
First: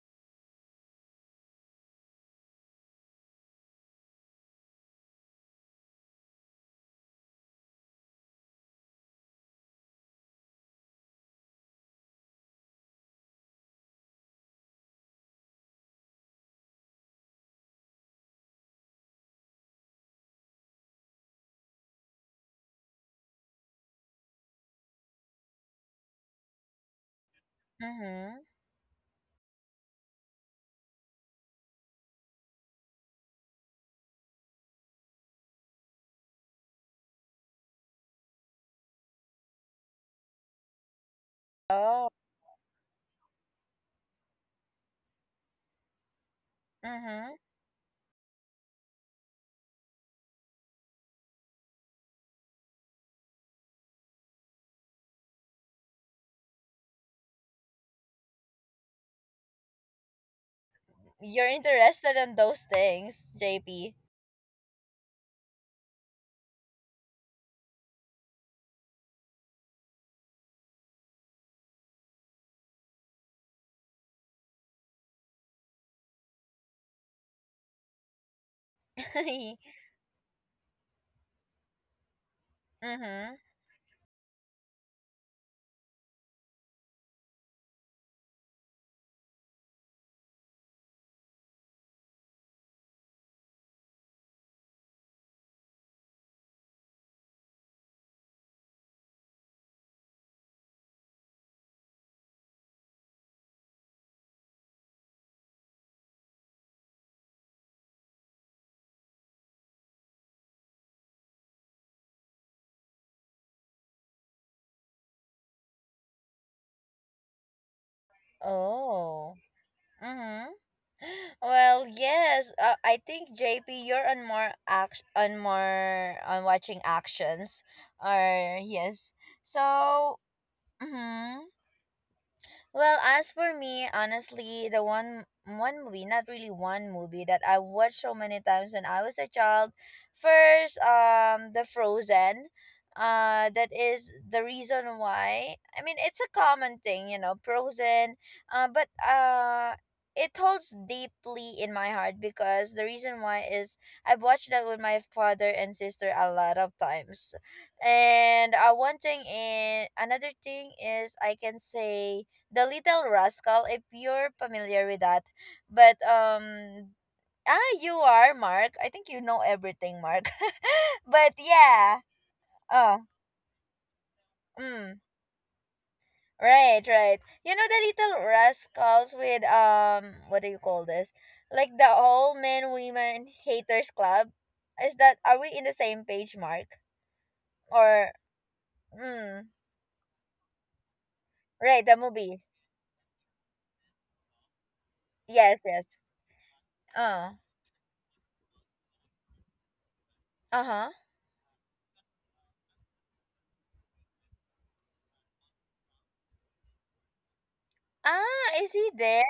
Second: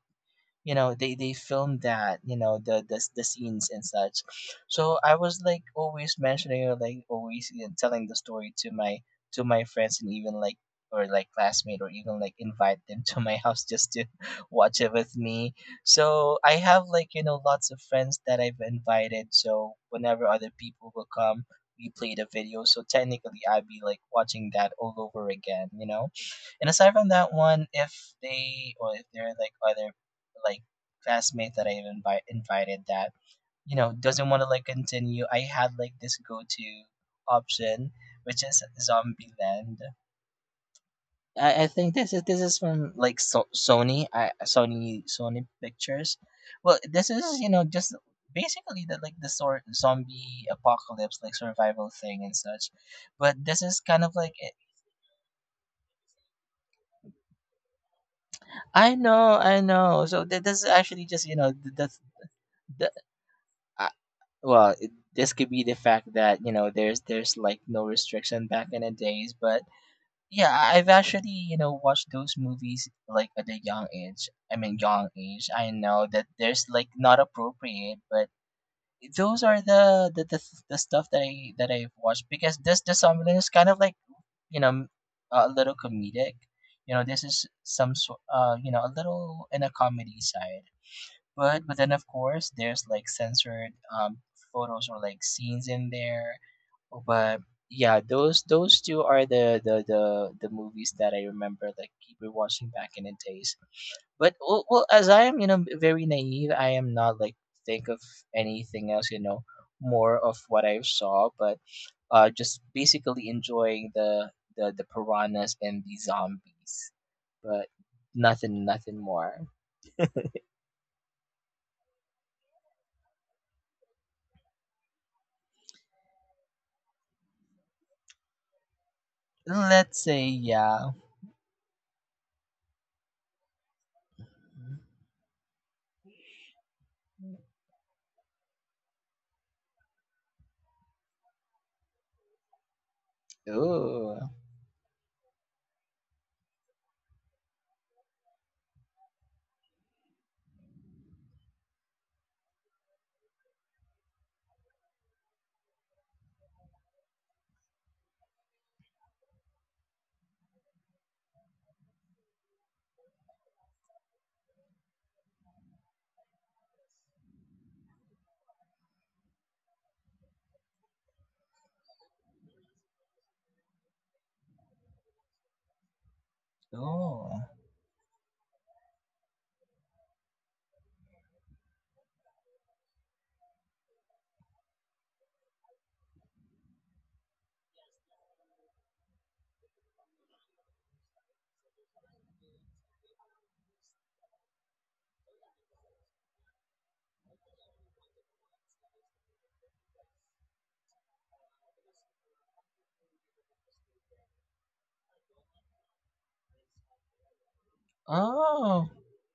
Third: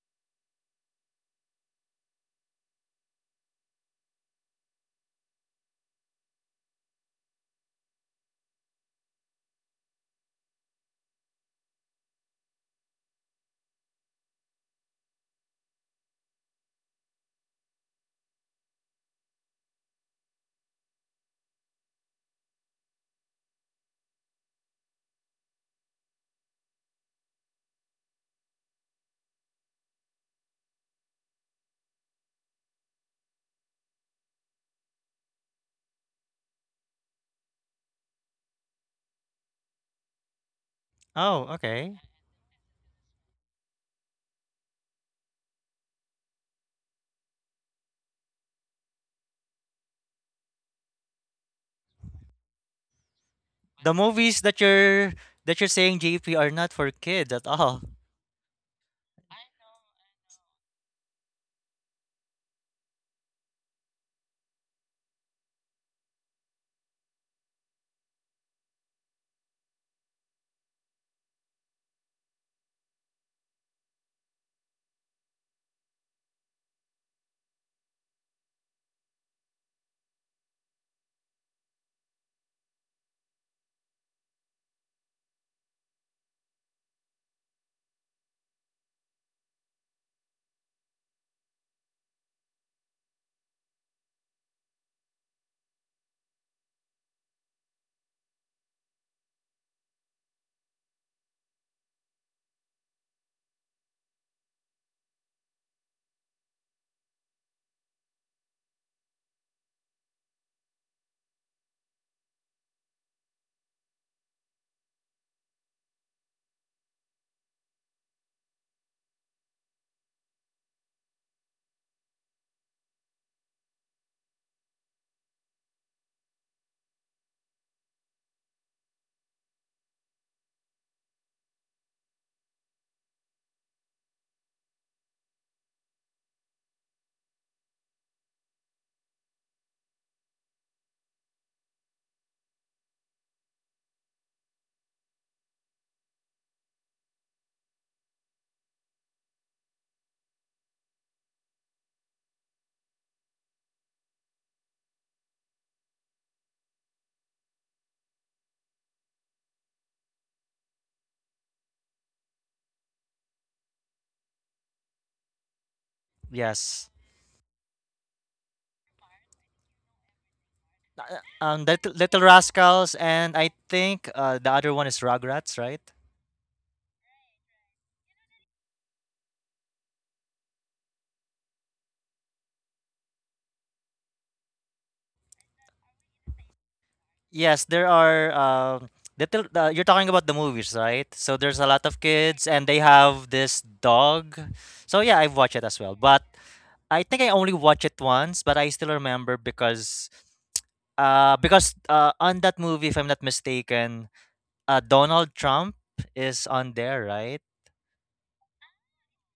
you know, they filmed that, you know, the scenes and such. So I was like always mentioning or like always, you know, telling the story to my friends and even like or like classmate, or even like invite them to my house just to watch it with me. So I have like, you know, lots of friends that I've invited, so whenever other people will come, we play the video, so technically I'd be like watching that all over again, you know. And aside from that one, if
Mm-hmm.
they or if there are like other like classmate that I invited that, you know, doesn't want to like continue, I had like this go to option, which is Zombieland.
Oh,
I think
okay.
Oh,
this is from like Sony Pictures. Well, this is,
mm-hmm.
you know, just basically the like the sort zombie apocalypse like survival thing and such. But this is
The
kind of like
movies
it.
that you're saying, JP, are not for kids at all.
I know, I know. So this is actually just, you
You're
know,
interested in those
the
things, JP.
well it, this could be the fact that, you know, there's like no restriction back in the days. But yeah, I've actually, you know, watched those movies like at a young age. I mean, young age, I know that there's like not appropriate, but those are the stuff that I've watched because this the something
Mm-hmm.
is kind of like, you know, a little comedic. You know, this is some sort, uh, you know, a little in a comedy side. But then, of course, there's like censored, um, photos or like scenes in there. But yeah, those two are the movies that I remember like keep watching back in the days. But well, well, as I am, you know, very naive, I am not like think of anything else, you know, more of what I saw, but just basically enjoying the piranhas and the zombies, but nothing more.
Oh. Mm-hmm. Well, yes. I think JP, you're on more on watching actions. Or yes.
Let's
So,
say yeah.
mm-hmm. Well, as for me, honestly, the one movie, not really one movie that I watched so many times when I was a child. First, the Frozen. That is
Ooh.
the reason why. I mean, it's a common thing, Frozen. But it holds deeply in my heart because the reason why is I've watched that with my father and sister a lot of times, and one thing in another thing is I can say the Little Rascal, if you're familiar with that. But
Yes.
you are, Mark. I think you know everything, Mark. But
Little,
yeah.
Little Rascals,
Oh.
and I think the other one is
Mm.
Rugrats, right?
Right, right.
Ooh.
You know the Little Rascals with what do you call this? Like, the all men women haters club. Is that are we in the same page, Mark?
Yes, there
Or
are
mm,
little, you're talking about the movies, right? So there's a lot
right,
of
the movie.
kids and they have this dog. So yeah, I've watched it
Yes,
as
yes.
well. But I think I
Uh.
only watched it once, but I still remember because
Uh-huh.
On that movie, if I'm not mistaken, Donald Trump is on there, right?
Ah, is
Oh,
he there?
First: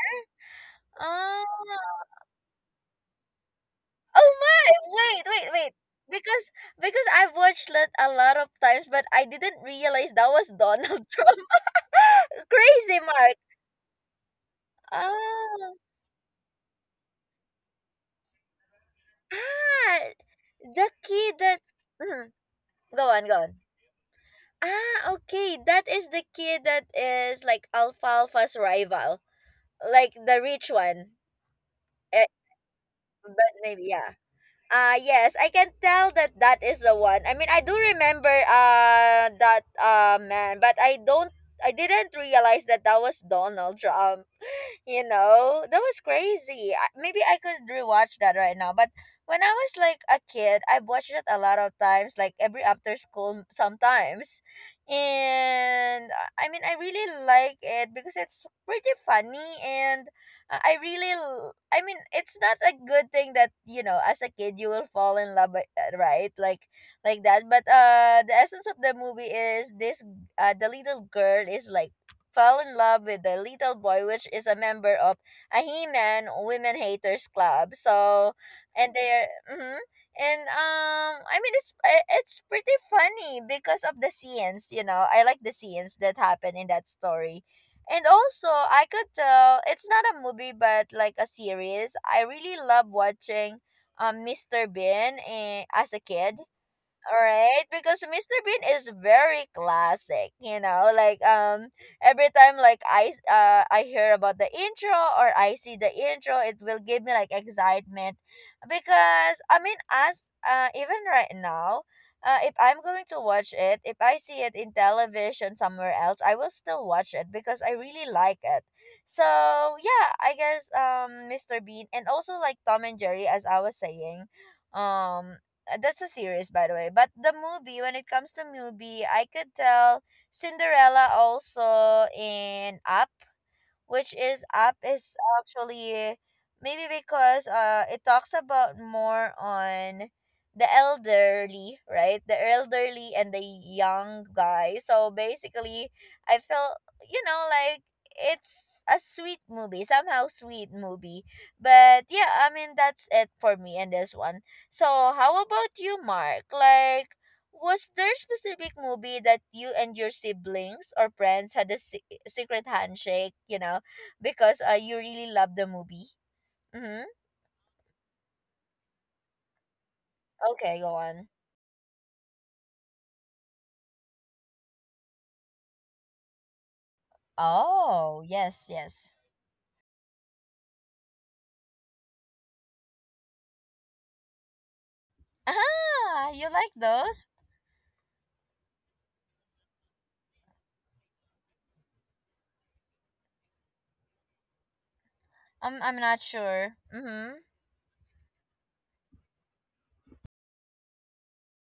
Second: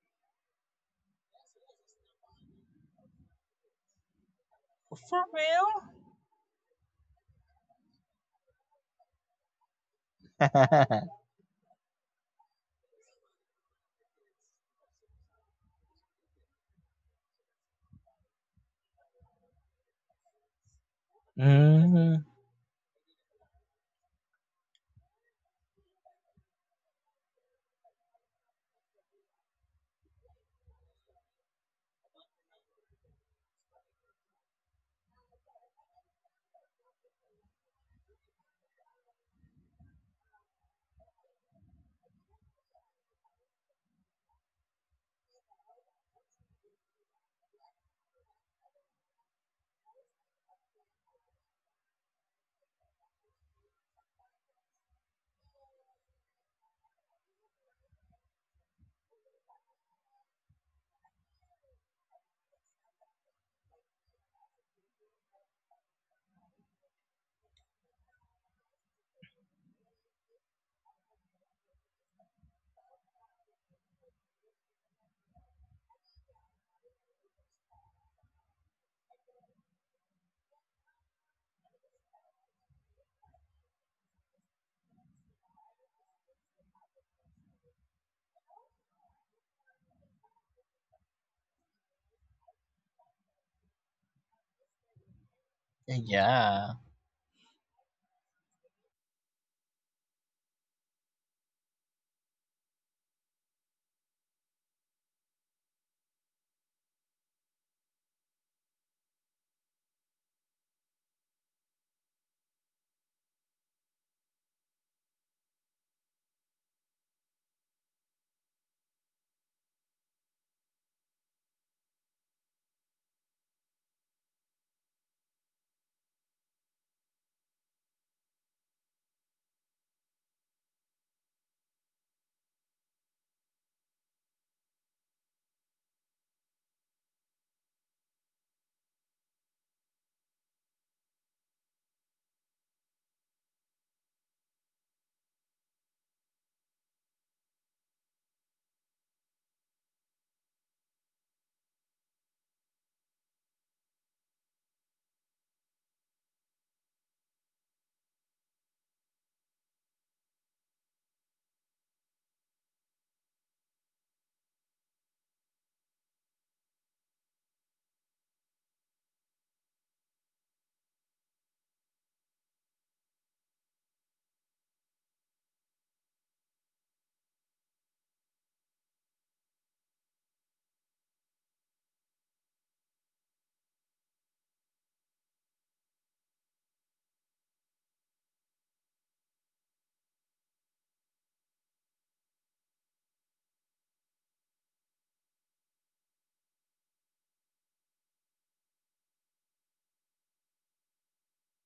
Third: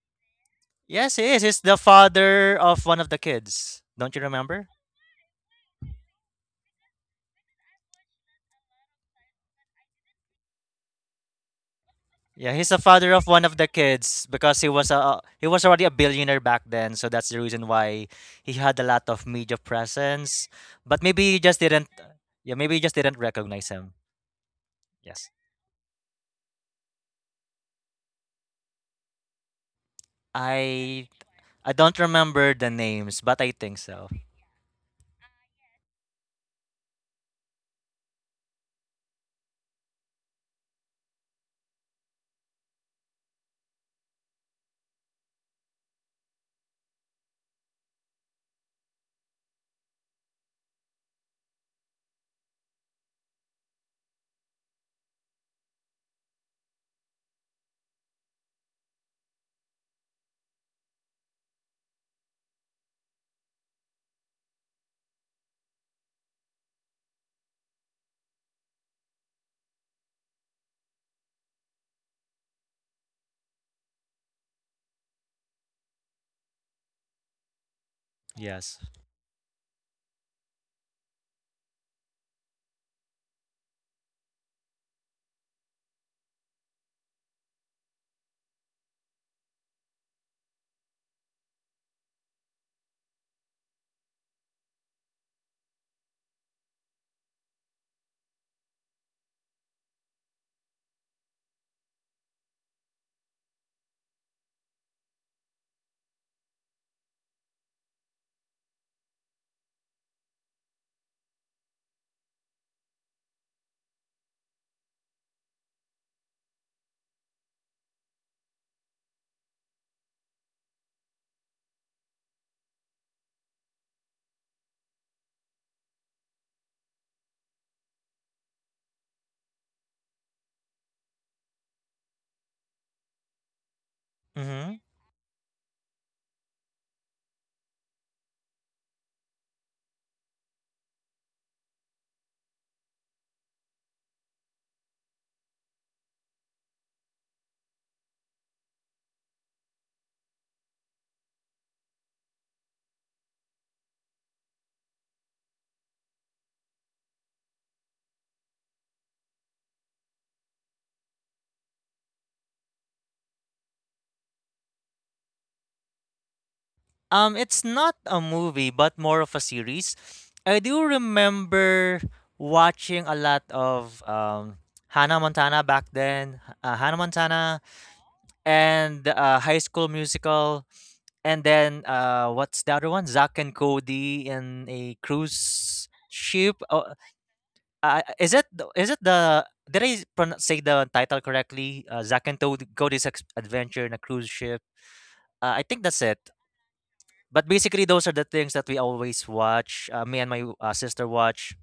Yes, he is. He's the
Ah.
father of one of the kids. Don't you
Oh
remember?
my! Wait,
for
wait, wait. Because because I've watched it a lot of times, but I didn't realize that was Donald
real?
Trump.
Yeah, he's the
Crazy,
father of
Mark.
one of the kids because he was
Oh.
already a billionaire back then, so that's the reason why he had a lot of media
Ah,
presence.
the
But maybe
kid
he just
that...
didn't.
mm,
Mhm.
Yeah, maybe he just
Go
didn't
on, go on.
recognize him.
Ah,
Yes,
okay. That is the kid that is like Alfalfa's rival, like the rich
I
one.
I don't
Eh,
remember the names, but
but
I think
maybe
so.
yeah. Yes, I can tell that that is the one. I mean, I do remember that man, but I didn't realize that that was Donald Trump. That was crazy. Maybe I could rewatch that right now, but when I was like a kid I watched it a lot of times, like every after school sometimes. And I mean I really like it because it's pretty funny. And I really I mean it's not a good thing that as a kid you will fall in right, like that. But the essence of the movie is this. The little girl is like fell in love with the little boy, which is a member of a He-Man Women Haters Club. So,
Yes.
and they're mm-hmm. And I mean it's pretty funny because of the scenes. You know, I like the scenes that happen in that story. And also, I could tell it's not a movie but like a series. I really love watching Mr. Bean as a kid,
yeah.
all right, because Mr. Bean is very classic, you know, like every time like I hear about the intro or I see the intro, it will give me like excitement because I mean as even right now, if I'm going to watch it, if I see it in television somewhere else, I will still watch it because I really like it. So, yeah, I guess Mr. Bean and also like Tom and Jerry, as I was saying, um that's a series by the way. But the movie, when it comes to movie, I could tell Cinderella, also in Up, which is Up
Mm-hmm.
is actually maybe because it talks about more on the elderly, right, the elderly and the young guy. So basically I felt, you know, like it's a sweet movie, somehow sweet movie. But yeah, I mean that's it for me and this one. So how about you, Mark? Like, was there specific movie that you and your siblings or friends had a secret handshake, you know, because you really love the movie? Mm-hmm.
It's not a movie, but more of a series. I
Okay,
do
go on.
remember watching a lot of Hannah Montana back then, Hannah Montana,
Oh, yes, yes.
and High School Musical, and then what's the other one? Zack and Cody in a cruise
Ah, you
ship.
like
Oh,
those?
is it the did I say the title correctly? Zack and Cody's Adventure in a Cruise Ship. I think
I'm
that's
not
it.
sure. Mm-hmm.
But basically, those are the things that we always watch. Me and my sister watch.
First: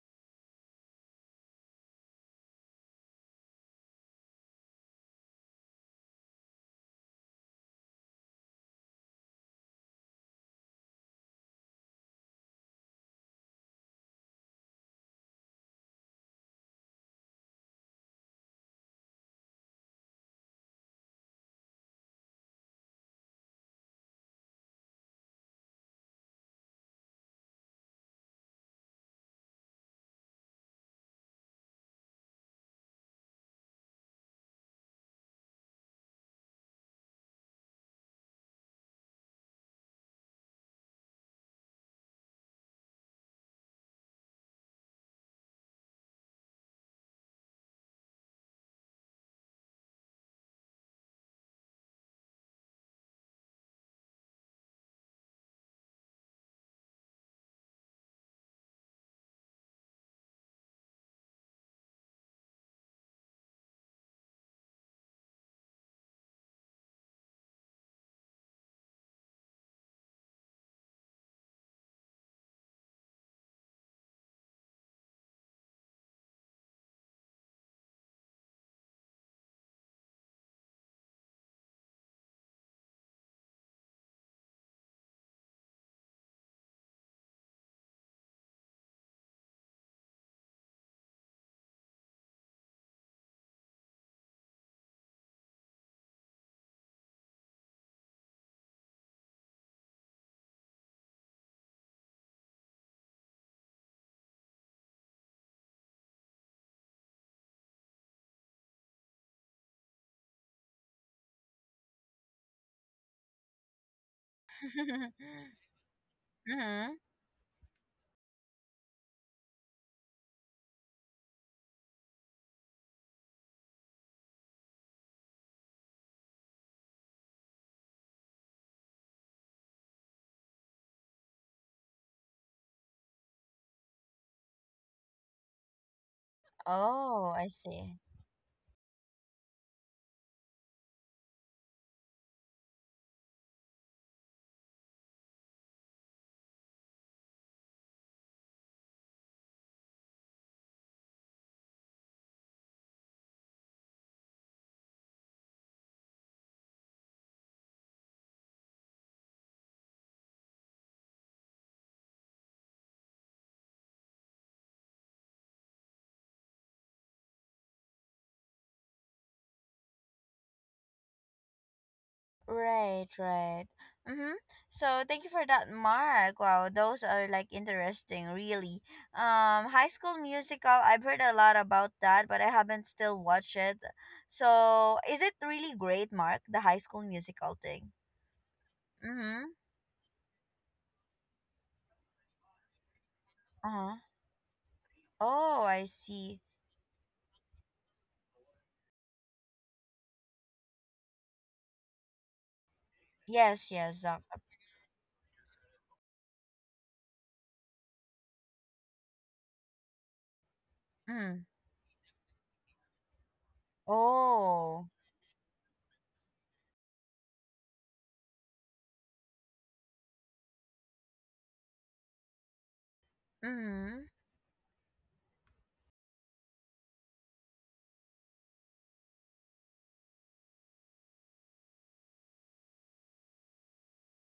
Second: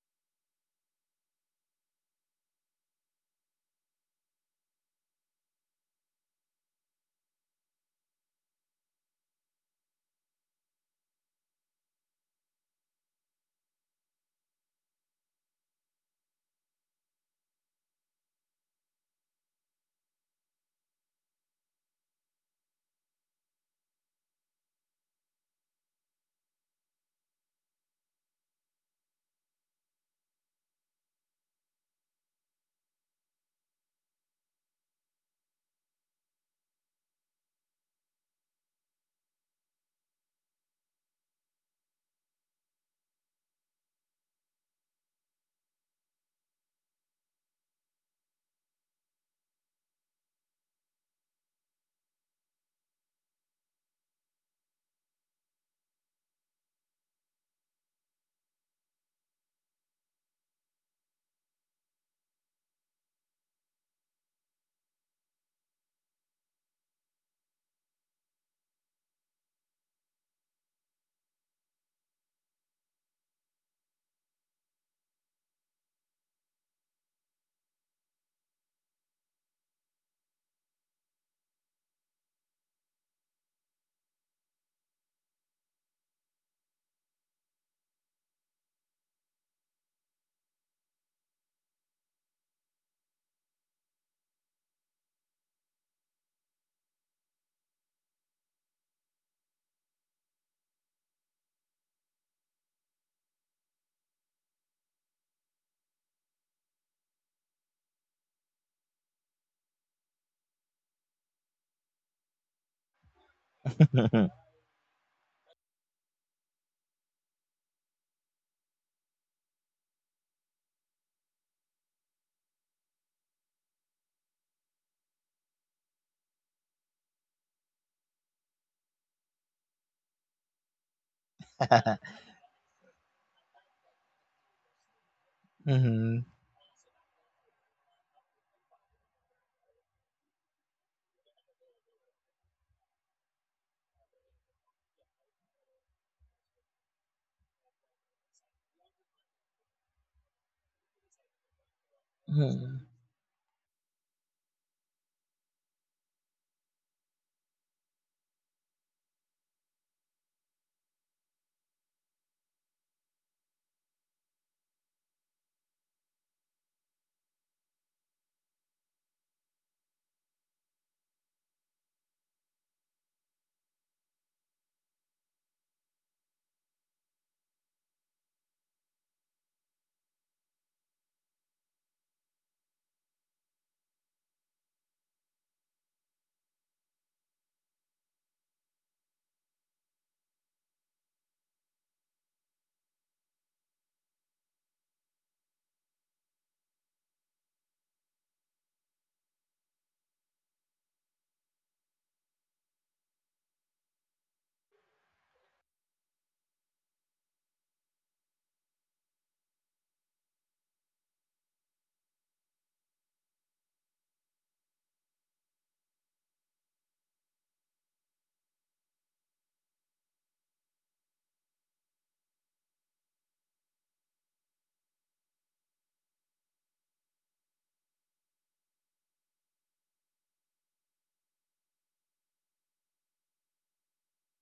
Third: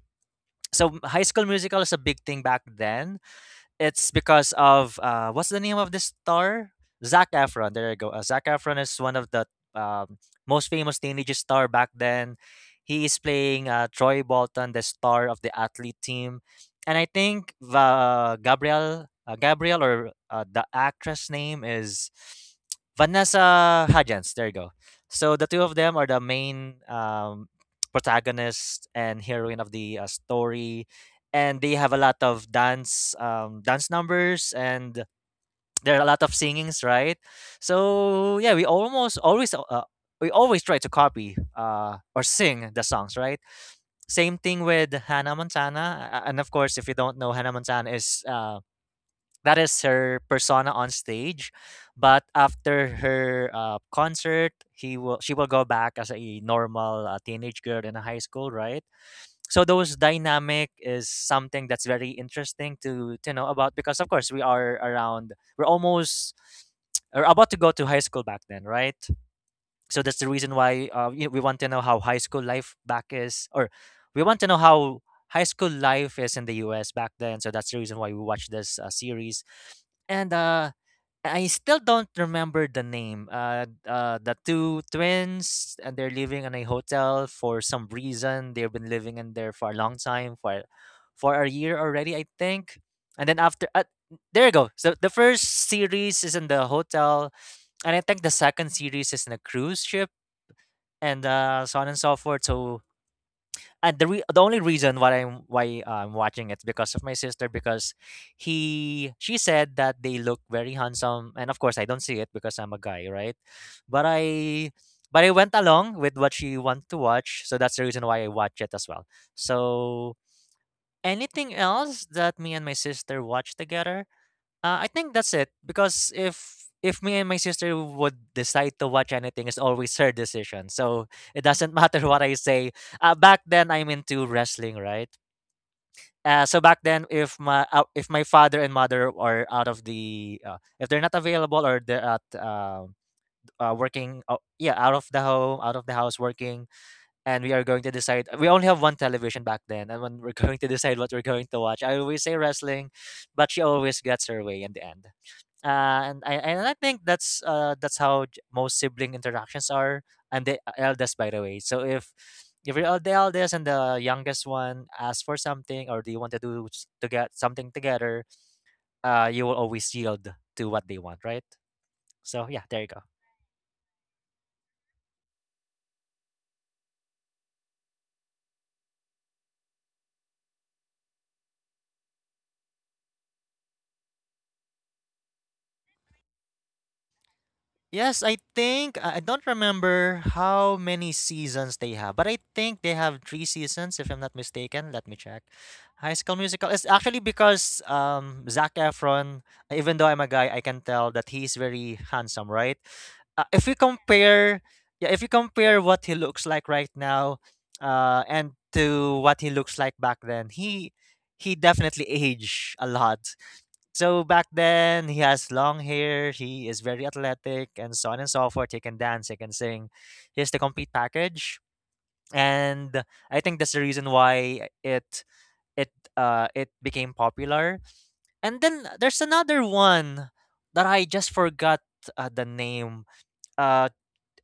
So, High School Musical is a big thing back then. It's because of what's the name of this star? Zac Efron. There you go. Zac Efron is one of the um, most famous teenage star back then. He is playing Troy Bolton, the star of the athlete team, and I think Gabriel, or the actress name is Vanessa Hudgens. There you go. So the two of them are the main protagonist and heroine of the story, and they have a lot of dance numbers, and there are a lot of singings, right. So yeah, we always try to copy or sing the songs, right. Same thing with Hannah Montana. And of course, if you don't know, Hannah Montana is that is her persona on stage. But after her concert, he will she will go back as a normal teenage girl in a high school, right. So those dynamic is something that's very interesting to know about, because of course we are around we're almost or about to go to high school back then, right. So that's the reason why, we want to know how high school life back is, or we want to know how high school life is in the US back then. So that's the reason why we watch this series. And I still don't remember the name. The two twins, and they're living in a hotel for some reason. They've been living in there for a long time, for a year already, I think. And then after, there you go. So the first series is in the hotel, and I think the second series is in a cruise ship, and so on and so forth. So, and the only reason why I'm watching it's because of my sister, because he she said that they look very handsome, and of course I don't see it because I'm a guy, right. but I but I went along with what she wanted to
Mm-hmm.
watch, so that's the reason why I watch it as well. So, anything else that me and my sister watch together? I think that's it because if me and my sister would decide to watch anything, it's always her decision. So it doesn't matter what I say. Back then, I'm into wrestling, right?
mm-hmm.
So back then,
Oh, I see.
if my father and mother are out of the if they're not available, or they're at working, yeah, out of the house working, and we are going to decide — we only have one television back then, and when we're going to decide what we're going to watch, I always say
Hmm.
wrestling. But she always gets her way in the end. And I think that's how most sibling interactions are. I'm the eldest, by the way. So if you're the eldest and the youngest one asks for something, or do you want to to get something together, you will always yield to what they want, right? So yeah, there you go.
Right, right. Mm-hmm. So thank you for that, Mark. Wow, those are like interesting, really. High School Musical. I've heard a lot about that, but I haven't still watched it. So is it really great, Mark? The High School Musical thing.
Yes, I think I don't
Mm-hmm.
remember how many seasons they have, but I think they have three
Uh
seasons,
huh.
if I'm not mistaken. Let me check.
Oh, I
High School
see.
Musical. It's actually because Zac Efron, even though I'm a guy, I can tell that he's very handsome, right? Uh, if you
Yes, yes. Zach.
compare, yeah, if you compare what he looks like right now, and to what he looks like back then, he
Mm.
he definitely aged a lot. So back
Oh.
then, he has long hair, he is very athletic, and so on and so forth. He can dance, he can sing. He's the complete package. And I think that's the
Mm-hmm.
reason why it it became popular. And then there's another one that I just forgot the name. Uh,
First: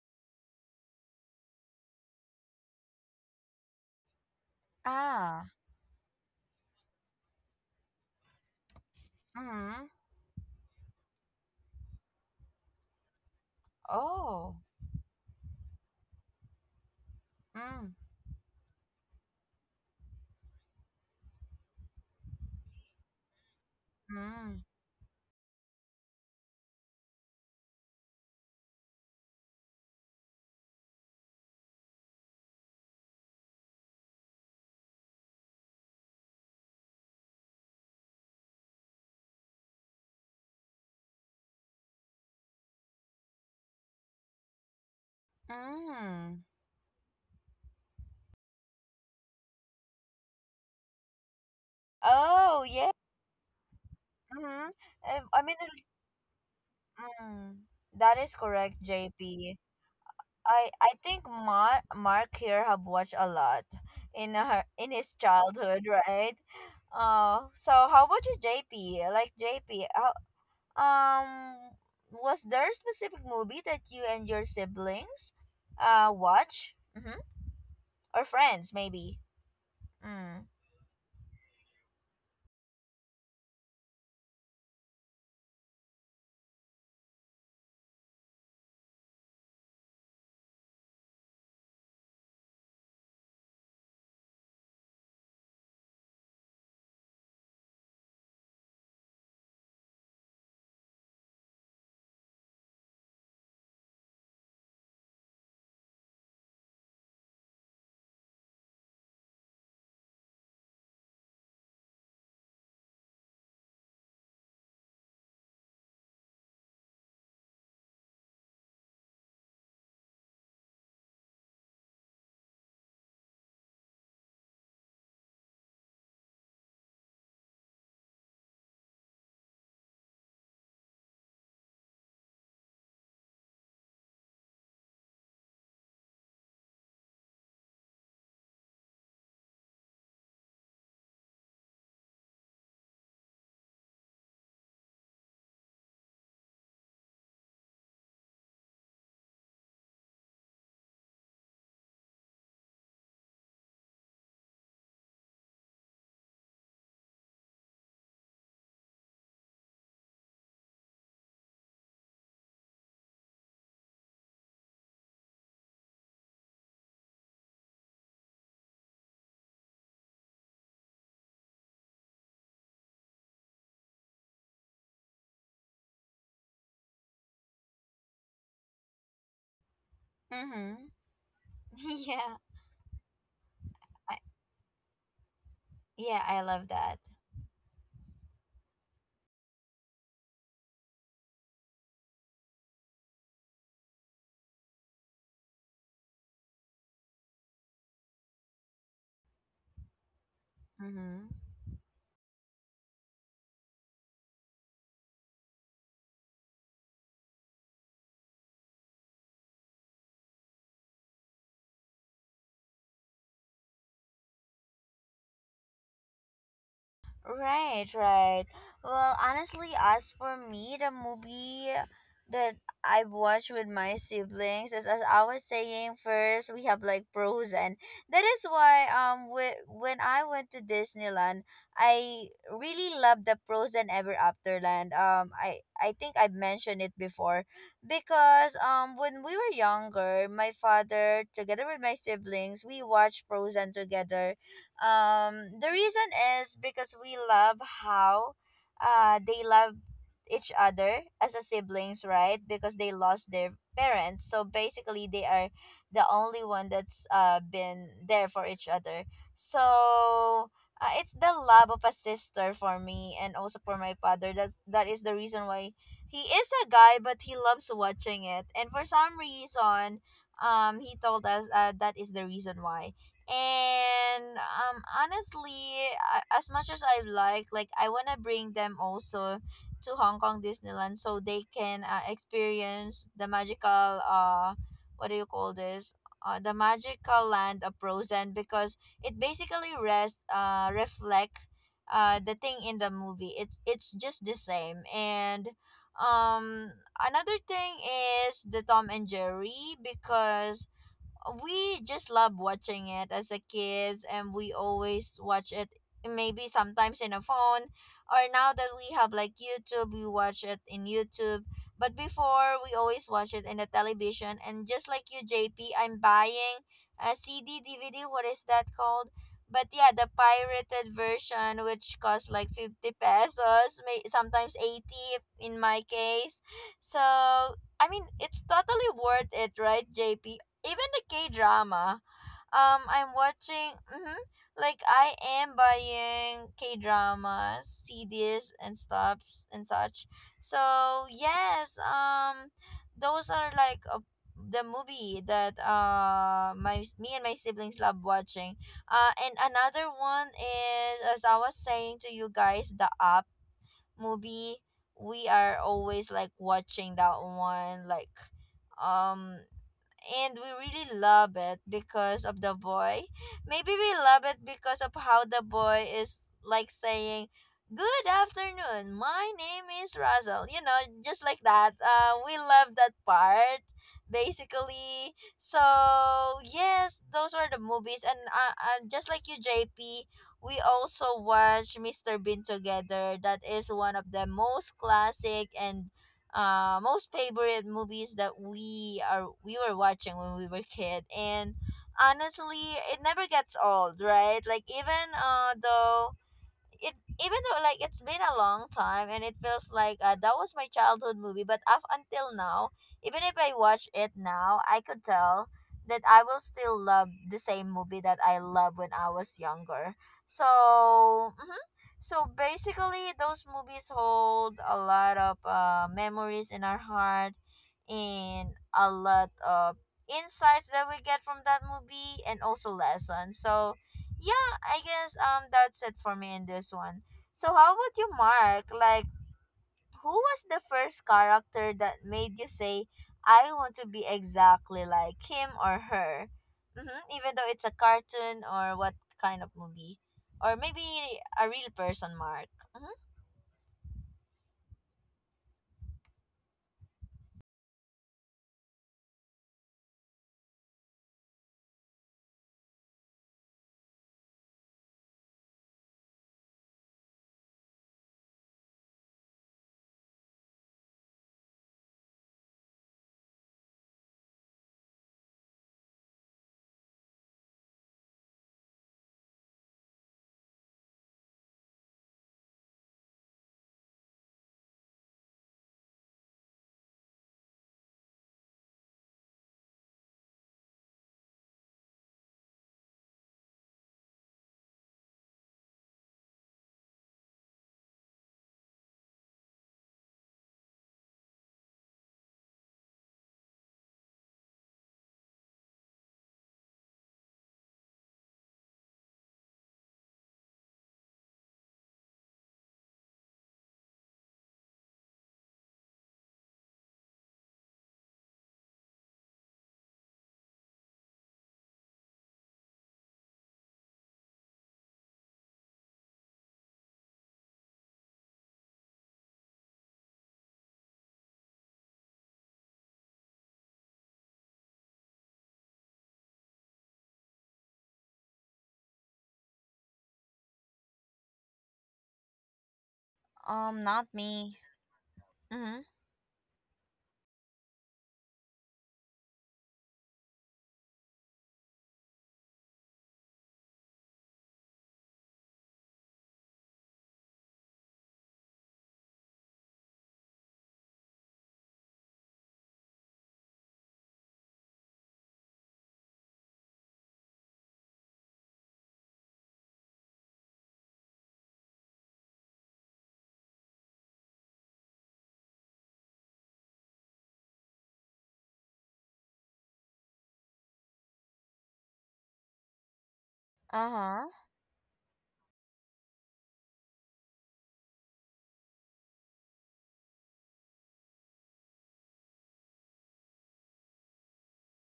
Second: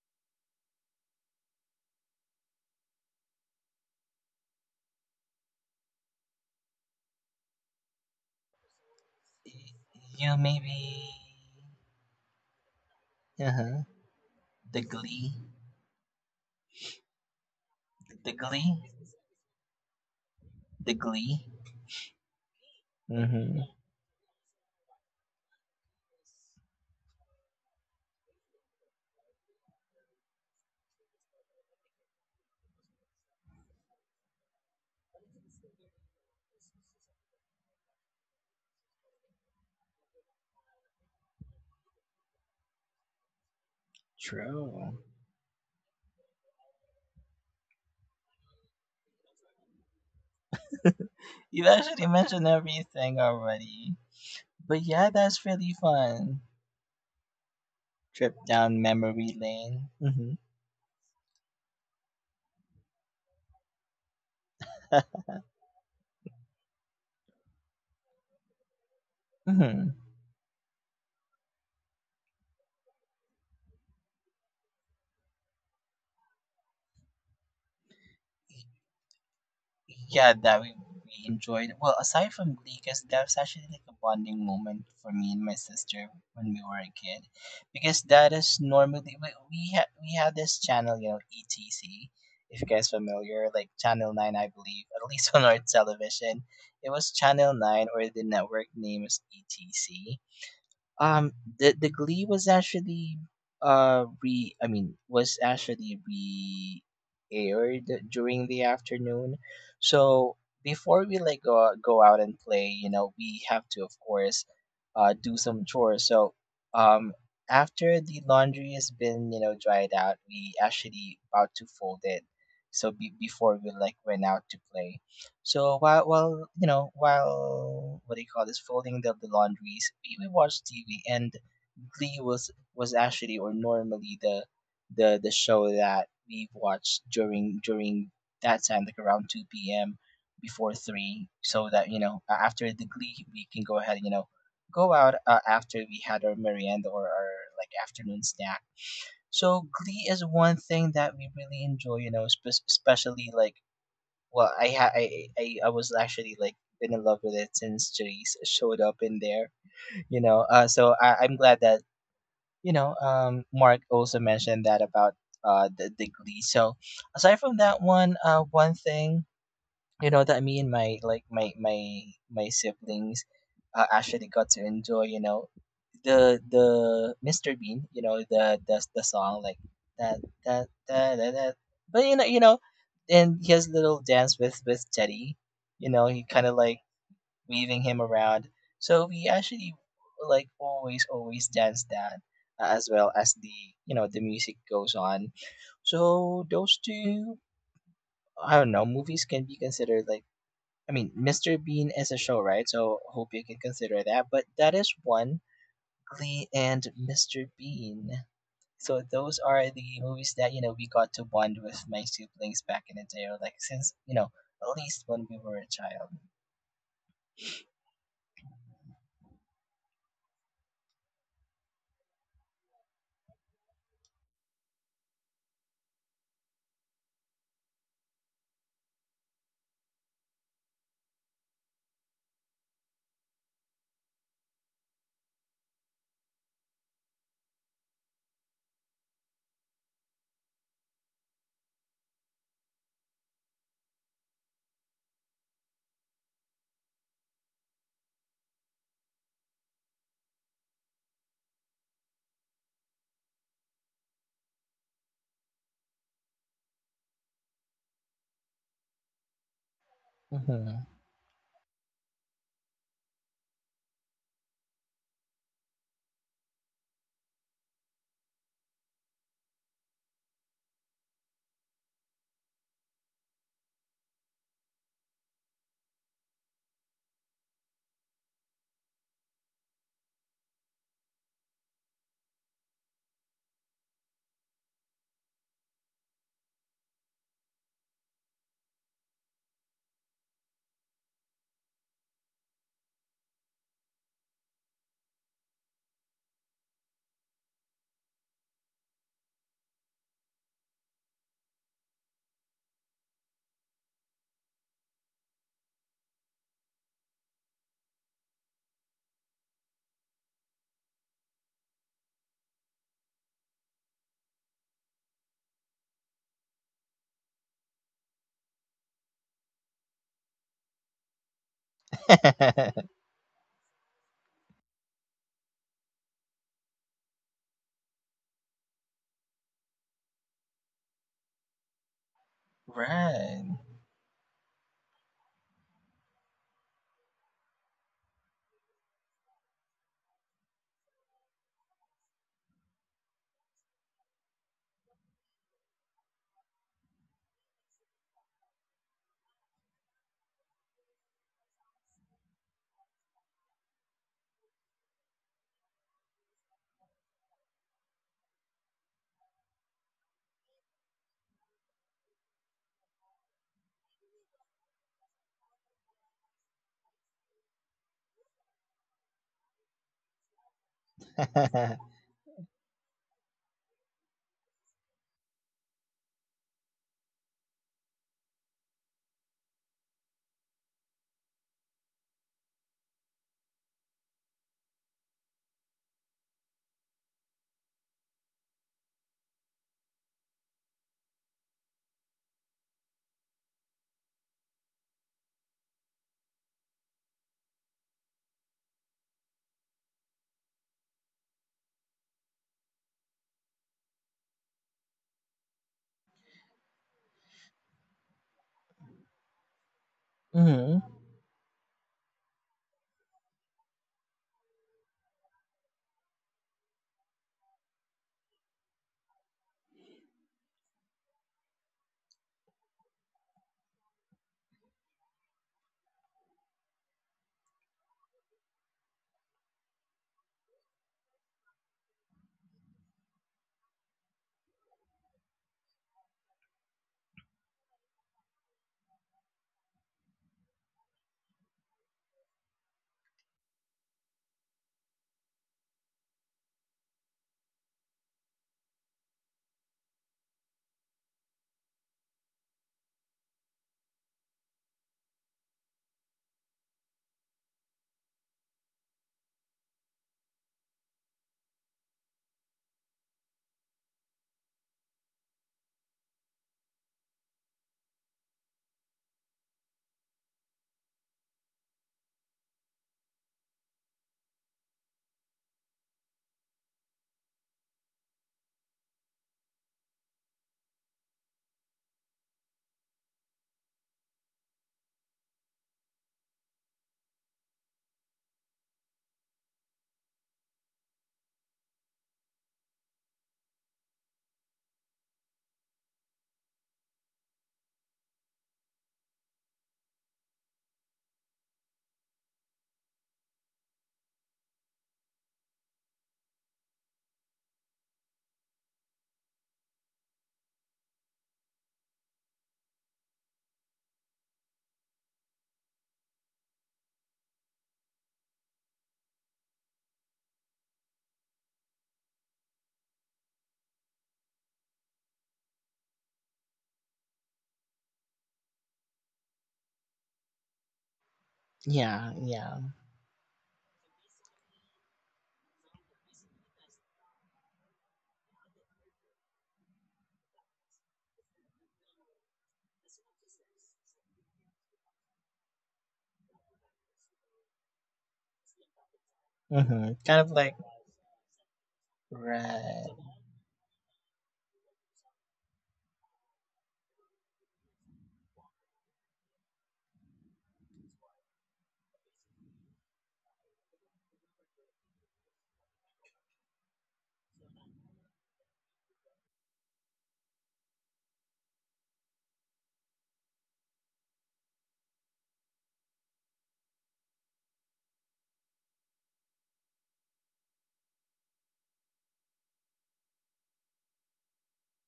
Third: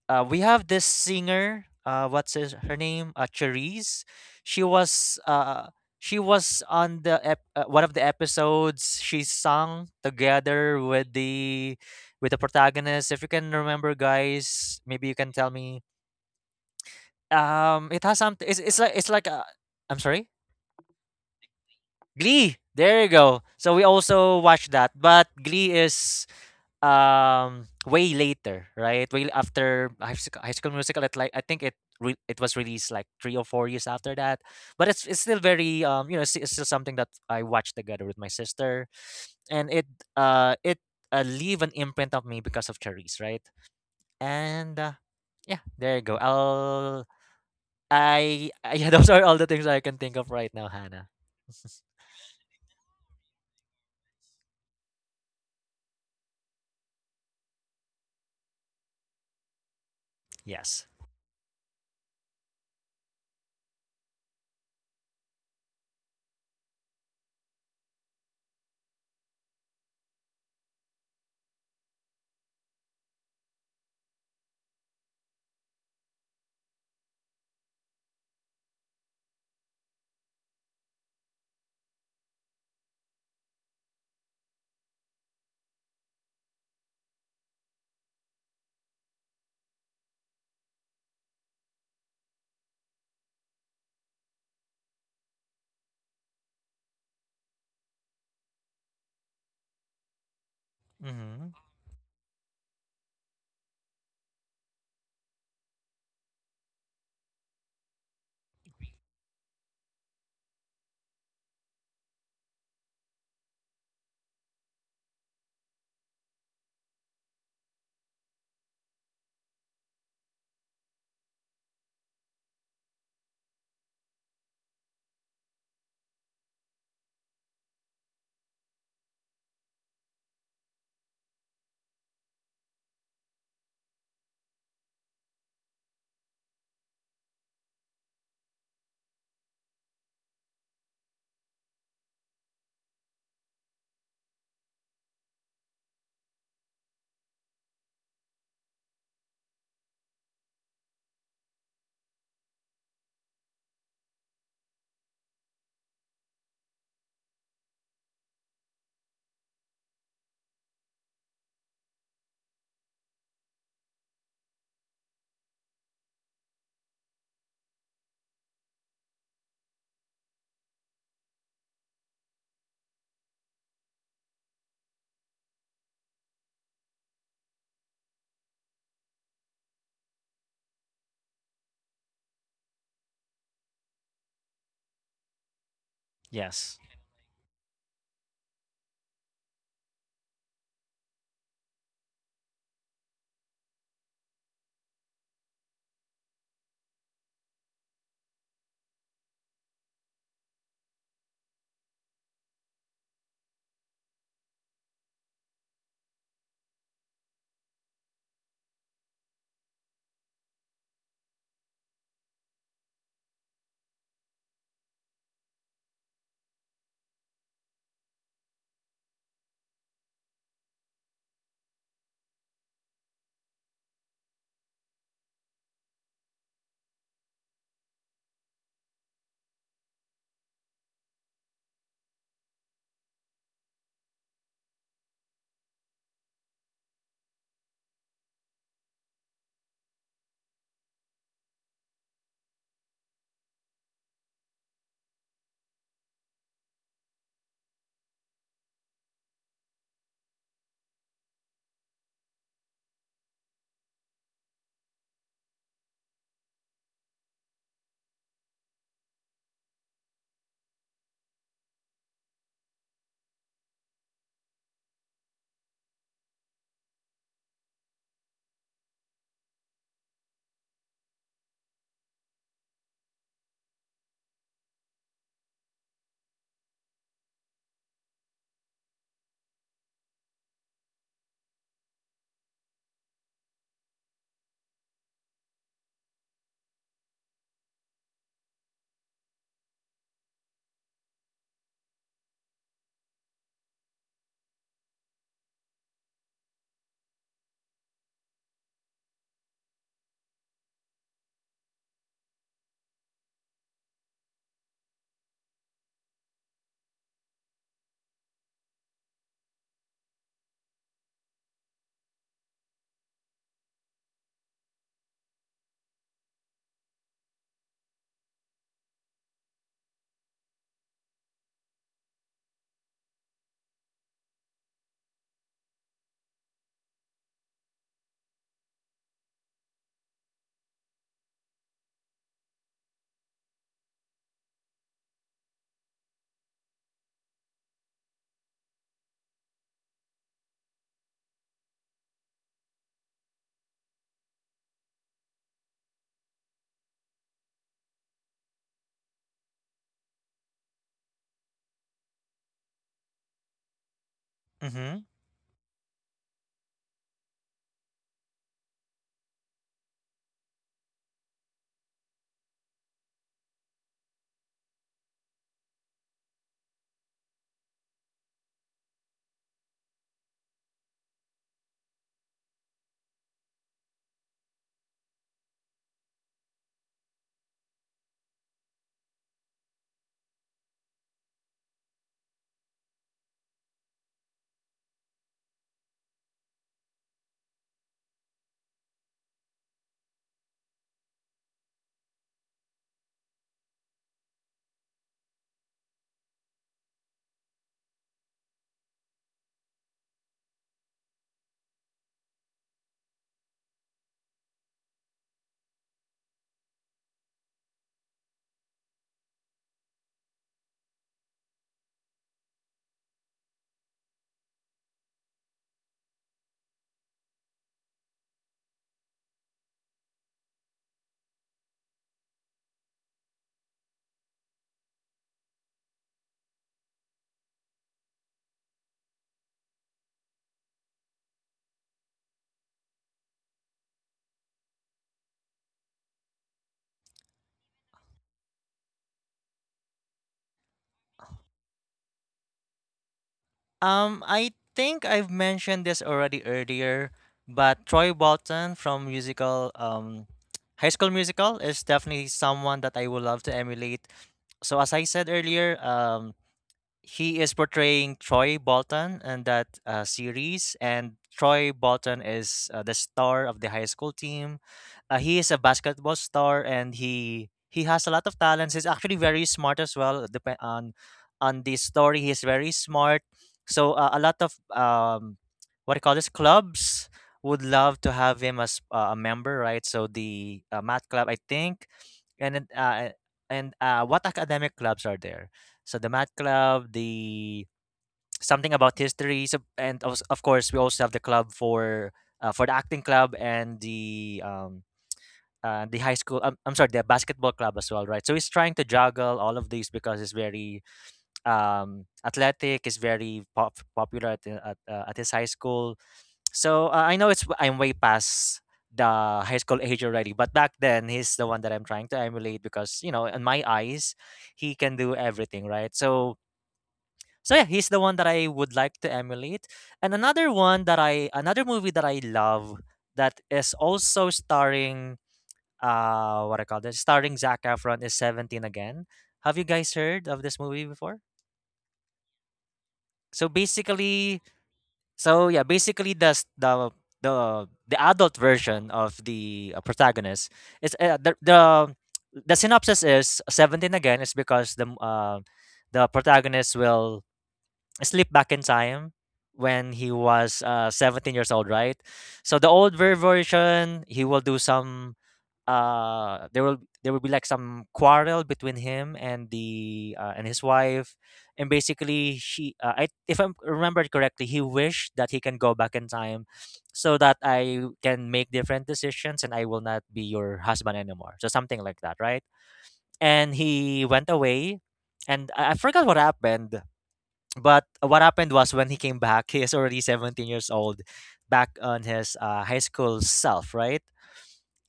we have this singer. What's his, her name? Cherise. She was
Ah.
uh, she was on the one of the episodes. She
Mm-hmm.
sung
You
together
maybe.
with the protagonist. If you
Uh
can
huh.
remember,
Oh.
The
guys, maybe you can
Glee.
tell me.
Mm.
It has
The
something.
Glee.
It's like a. I'm sorry.
The Glee.
Glee. There you go.
Mm-hmm.
So we also
Mm.
watch that, but Glee is way later, right? Way after high school musical, it like I think it was released like 3 or 4 years after that. But it's still very it's still something that I watched together with my sister. And it leave an imprint of me because of Charisse, right. And
True.
yeah, there you go.
Mm.
I'll I Yeah, those are all the things I can think of right now, Hannah.
You actually mentioned
Oh, yeah.
everything already.
Mm-hmm.
But yeah,
Um, I
that's
mean,
really
it-
fun.
mm, that is
Trip
correct,
down
J
memory
P.
lane. Mm-hmm.
I
Yes.
I think Mark here have watched a lot in her in his childhood, right? So how about you, JP? Like JP,
mm-hmm.
how, um, was there a specific movie that you and your siblings watch? Mm-hmm. Or friends, maybe.
Yeah,
Mm.
that we enjoyed. Well, aside from Glee, because that was actually like a bonding moment for me and my sister when we were a kid, because that is normally we had this channel, you know, ETC. If you guys familiar, like Channel Nine, I believe, at least on our television, it was Channel Nine, or the network name is ETC. Um,
Mm-hmm.
the Glee was actually re I mean was actually re aired during the afternoon. So before we like go out and play, you know, we have to of course do some chores. So um after the laundry has been dried out, we actually about to fold it. So before we like went out to play. So while what do you call this folding the laundries, we watched TV, and Glee was actually or normally the show that we watched during that time, like around two p.m. before three, so that you know after the Glee we can go ahead and you know go out after we had our merienda or our like afternoon snack. So Glee is one thing that we really enjoy, you know, especially like well, I ha- I was actually like been in love with it since Jace showed up in there. So I'm glad that you know Mark also mentioned that about the Glee. So aside from that one, one thing you know that me and my my siblings actually got to enjoy. You know, the Mr. Bean, you know, the song like that that
Mm-hmm.
that that. But you know,
Yeah.
you know, and he has a little
I,
dance with Teddy. You know,
yeah,
he
I
kind of
love
Yes.
like
that.
waving him around. So we actually like always dance that as well as the you know the music goes on. So those two, I don't know, movies can be considered like. I mean,
Mm-hmm.
Mr. Bean is a show, right? So hope you can consider that. But that is one. Glee, and Mr. Bean. So those are the movies that you know we got to bond with my siblings back in the day, or like since you know at least when we were a child.
Right, right. Well, honestly, as for me, the movie that I watched with my siblings is, as I was saying first, we have like Frozen. That is why when I went to Disneyland, I really loved the Frozen Ever Afterland. I think I've mentioned it before because when we were younger, my father together with my siblings, we watched Frozen together. The reason is because we love how they love each other as a siblings, right? Because they lost their parents. So basically they are the only one that's been there for each other. So
Mm-hmm.
it's the love of a sister for me and also for my father. That is the reason why he is a guy but he loves watching it. And for some reason, he told us that is the reason why. And honestly, as much as I like I want to bring them also to Hong Kong Disneyland so they can experience the magical what do you call this the magical land of Frozen because it basically rest reflect the thing in the movie. It's just the same. And um another thing is the Tom and Jerry because we just love watching it as a kids, and we always watch it, maybe sometimes in a phone, or now that we have like YouTube we watch it in YouTube. But before we always watch it in the television. And just like you, JP, I'm buying a CD, DVD, what is that called, but yeah, the pirated version, which costs like 50 pesos, may sometimes 80 in my case. So I mean, it's totally worth it, right, JP? Even the K drama, I'm
right.
watching. Hmm, like I am buying K dramas, CDs, and stuffs and such. So yes, those are like the movie that my me and my siblings love watching. And another one is, as I was saying to you guys, the Up movie.
Mm-hmm.
We are always like watching that one, like um and we really love it because of the boy. Maybe we love it because of how the boy is like saying, "Good afternoon, my name is Russell." You know, just like that. We love that part, basically. So, yes, those are the movies. And just like you, JP, we also watch Mr. Bean together. That is one of the most classic and most favorite movies that we were watching when we were kid. And honestly it never gets old, right, like even though it even though like it's been a long time and it feels like that was my childhood movie. But up until now, even if I watch it now I could tell that I will still love the same movie that I loved when I was younger.
hmm
So mhm. So basically those movies hold a lot of memories in our heart and a lot of insights that we get from that movie and also lessons. So yeah, I guess that's it for me in this one. So how about you, Mark? Like, who was the first character that made you say, "I want to be exactly like him or her," mm-hmm, even though it's a cartoon or what kind of movie, or maybe a real person, Mark? Mm-hmm.
I think I've mentioned this already earlier, but Troy Bolton from musical High School Musical is definitely someone that I would love to emulate. So as I said earlier, he is portraying Troy Bolton in that series, and Troy Bolton is the star of the high school team. He is a basketball star, and he has a lot of talents. He's actually very smart as well. Depend on the story, he's very smart. So a lot of what I call this clubs would love to have him as a member, right? So the math club, I think, and then, and what academic clubs are there? So the math club, the something about history, so, and of course we also have the club for the acting club, and the high school. I'm sorry, the basketball club as well, right? So he's trying to juggle all of these because he's very athletic. He's very popular at at his high school. So I know it's I'm way past the high school age already, but back then he's the one that I'm trying to emulate because, you know, in my eyes he can do everything right. So yeah, he's the one that I would like to emulate. And another movie that I love, that is also starring what I call this starring Zac Efron, is 17 again. Have you guys heard of this movie before?
Yeah, yeah.
So
Not
basically,
me.
yeah,
Mm-hmm.
basically the the adult version of the protagonist is the synopsis is 17 again is because the protagonist will slip back in time when
Mm-hmm.
he
Kind of like
was 17 years old, right? So the
right.
version, he will do some uh there will there will be like some quarrel between him and the and his wife, and basically she I, if I remember correctly, he wished that he can go back in time so that I can make different decisions and I will not be your husband anymore, so something like that, right? And
Uh
he
huh.
went away, and I forgot what happened, but what happened was when he came back, he is already 17 years old, back on his high school self, right?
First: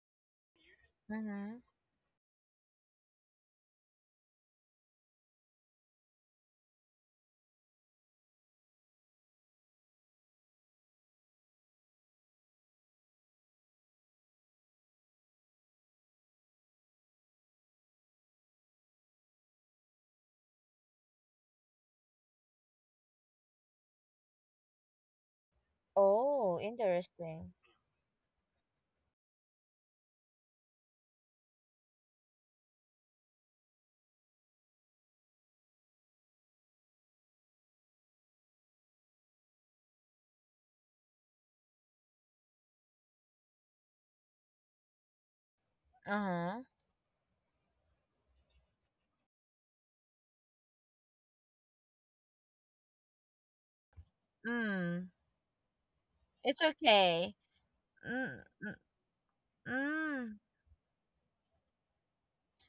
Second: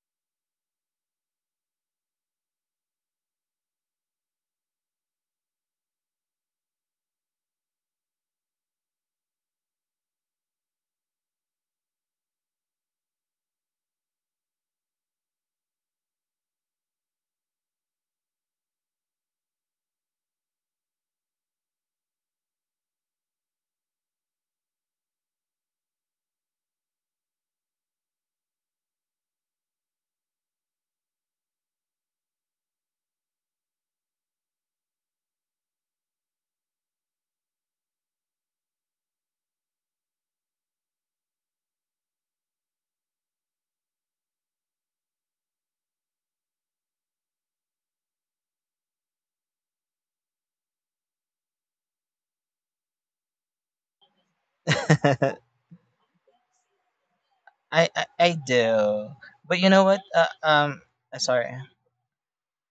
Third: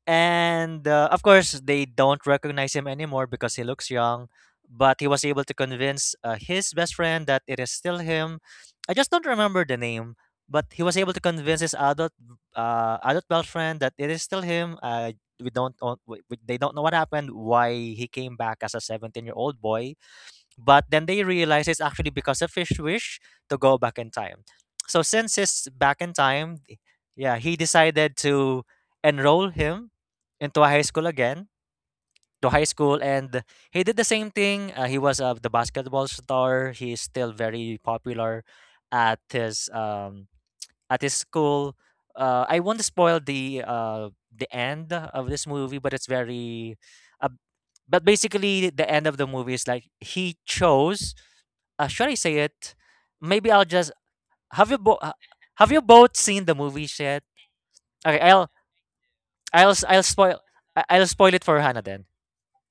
And of
Mm-hmm.
course, they don't recognize him anymore because he looks young. But he was able to convince his best friend that it is still him. I just don't remember the name, but he was able to convince his adult best friend that it is still him. We don't know, they don't know what happened, why he came back as a 17-year-old boy, but then they realize it's actually because of his wish to go back in time. So since it's back in time,
Oh,
yeah,
interesting.
he decided to enroll him into a high school again, to high school, and he did the same thing. He was the basketball star. He's still very popular at his um, at his school. I won't spoil the end of this movie, but it's
Uh huh.
very. Uh, but basically, the end of the movie is like he chose, should I say it? Maybe I'll just have you bo-
Mm.
uh,
I,
have you both seen the
It's
movies yet?
okay.
I
Okay,
I
Mm mm.
do, but you
I'll
know
s-
what?
I'll
Mm.
spoil I'll spoil it
Sorry.
for Hannah then.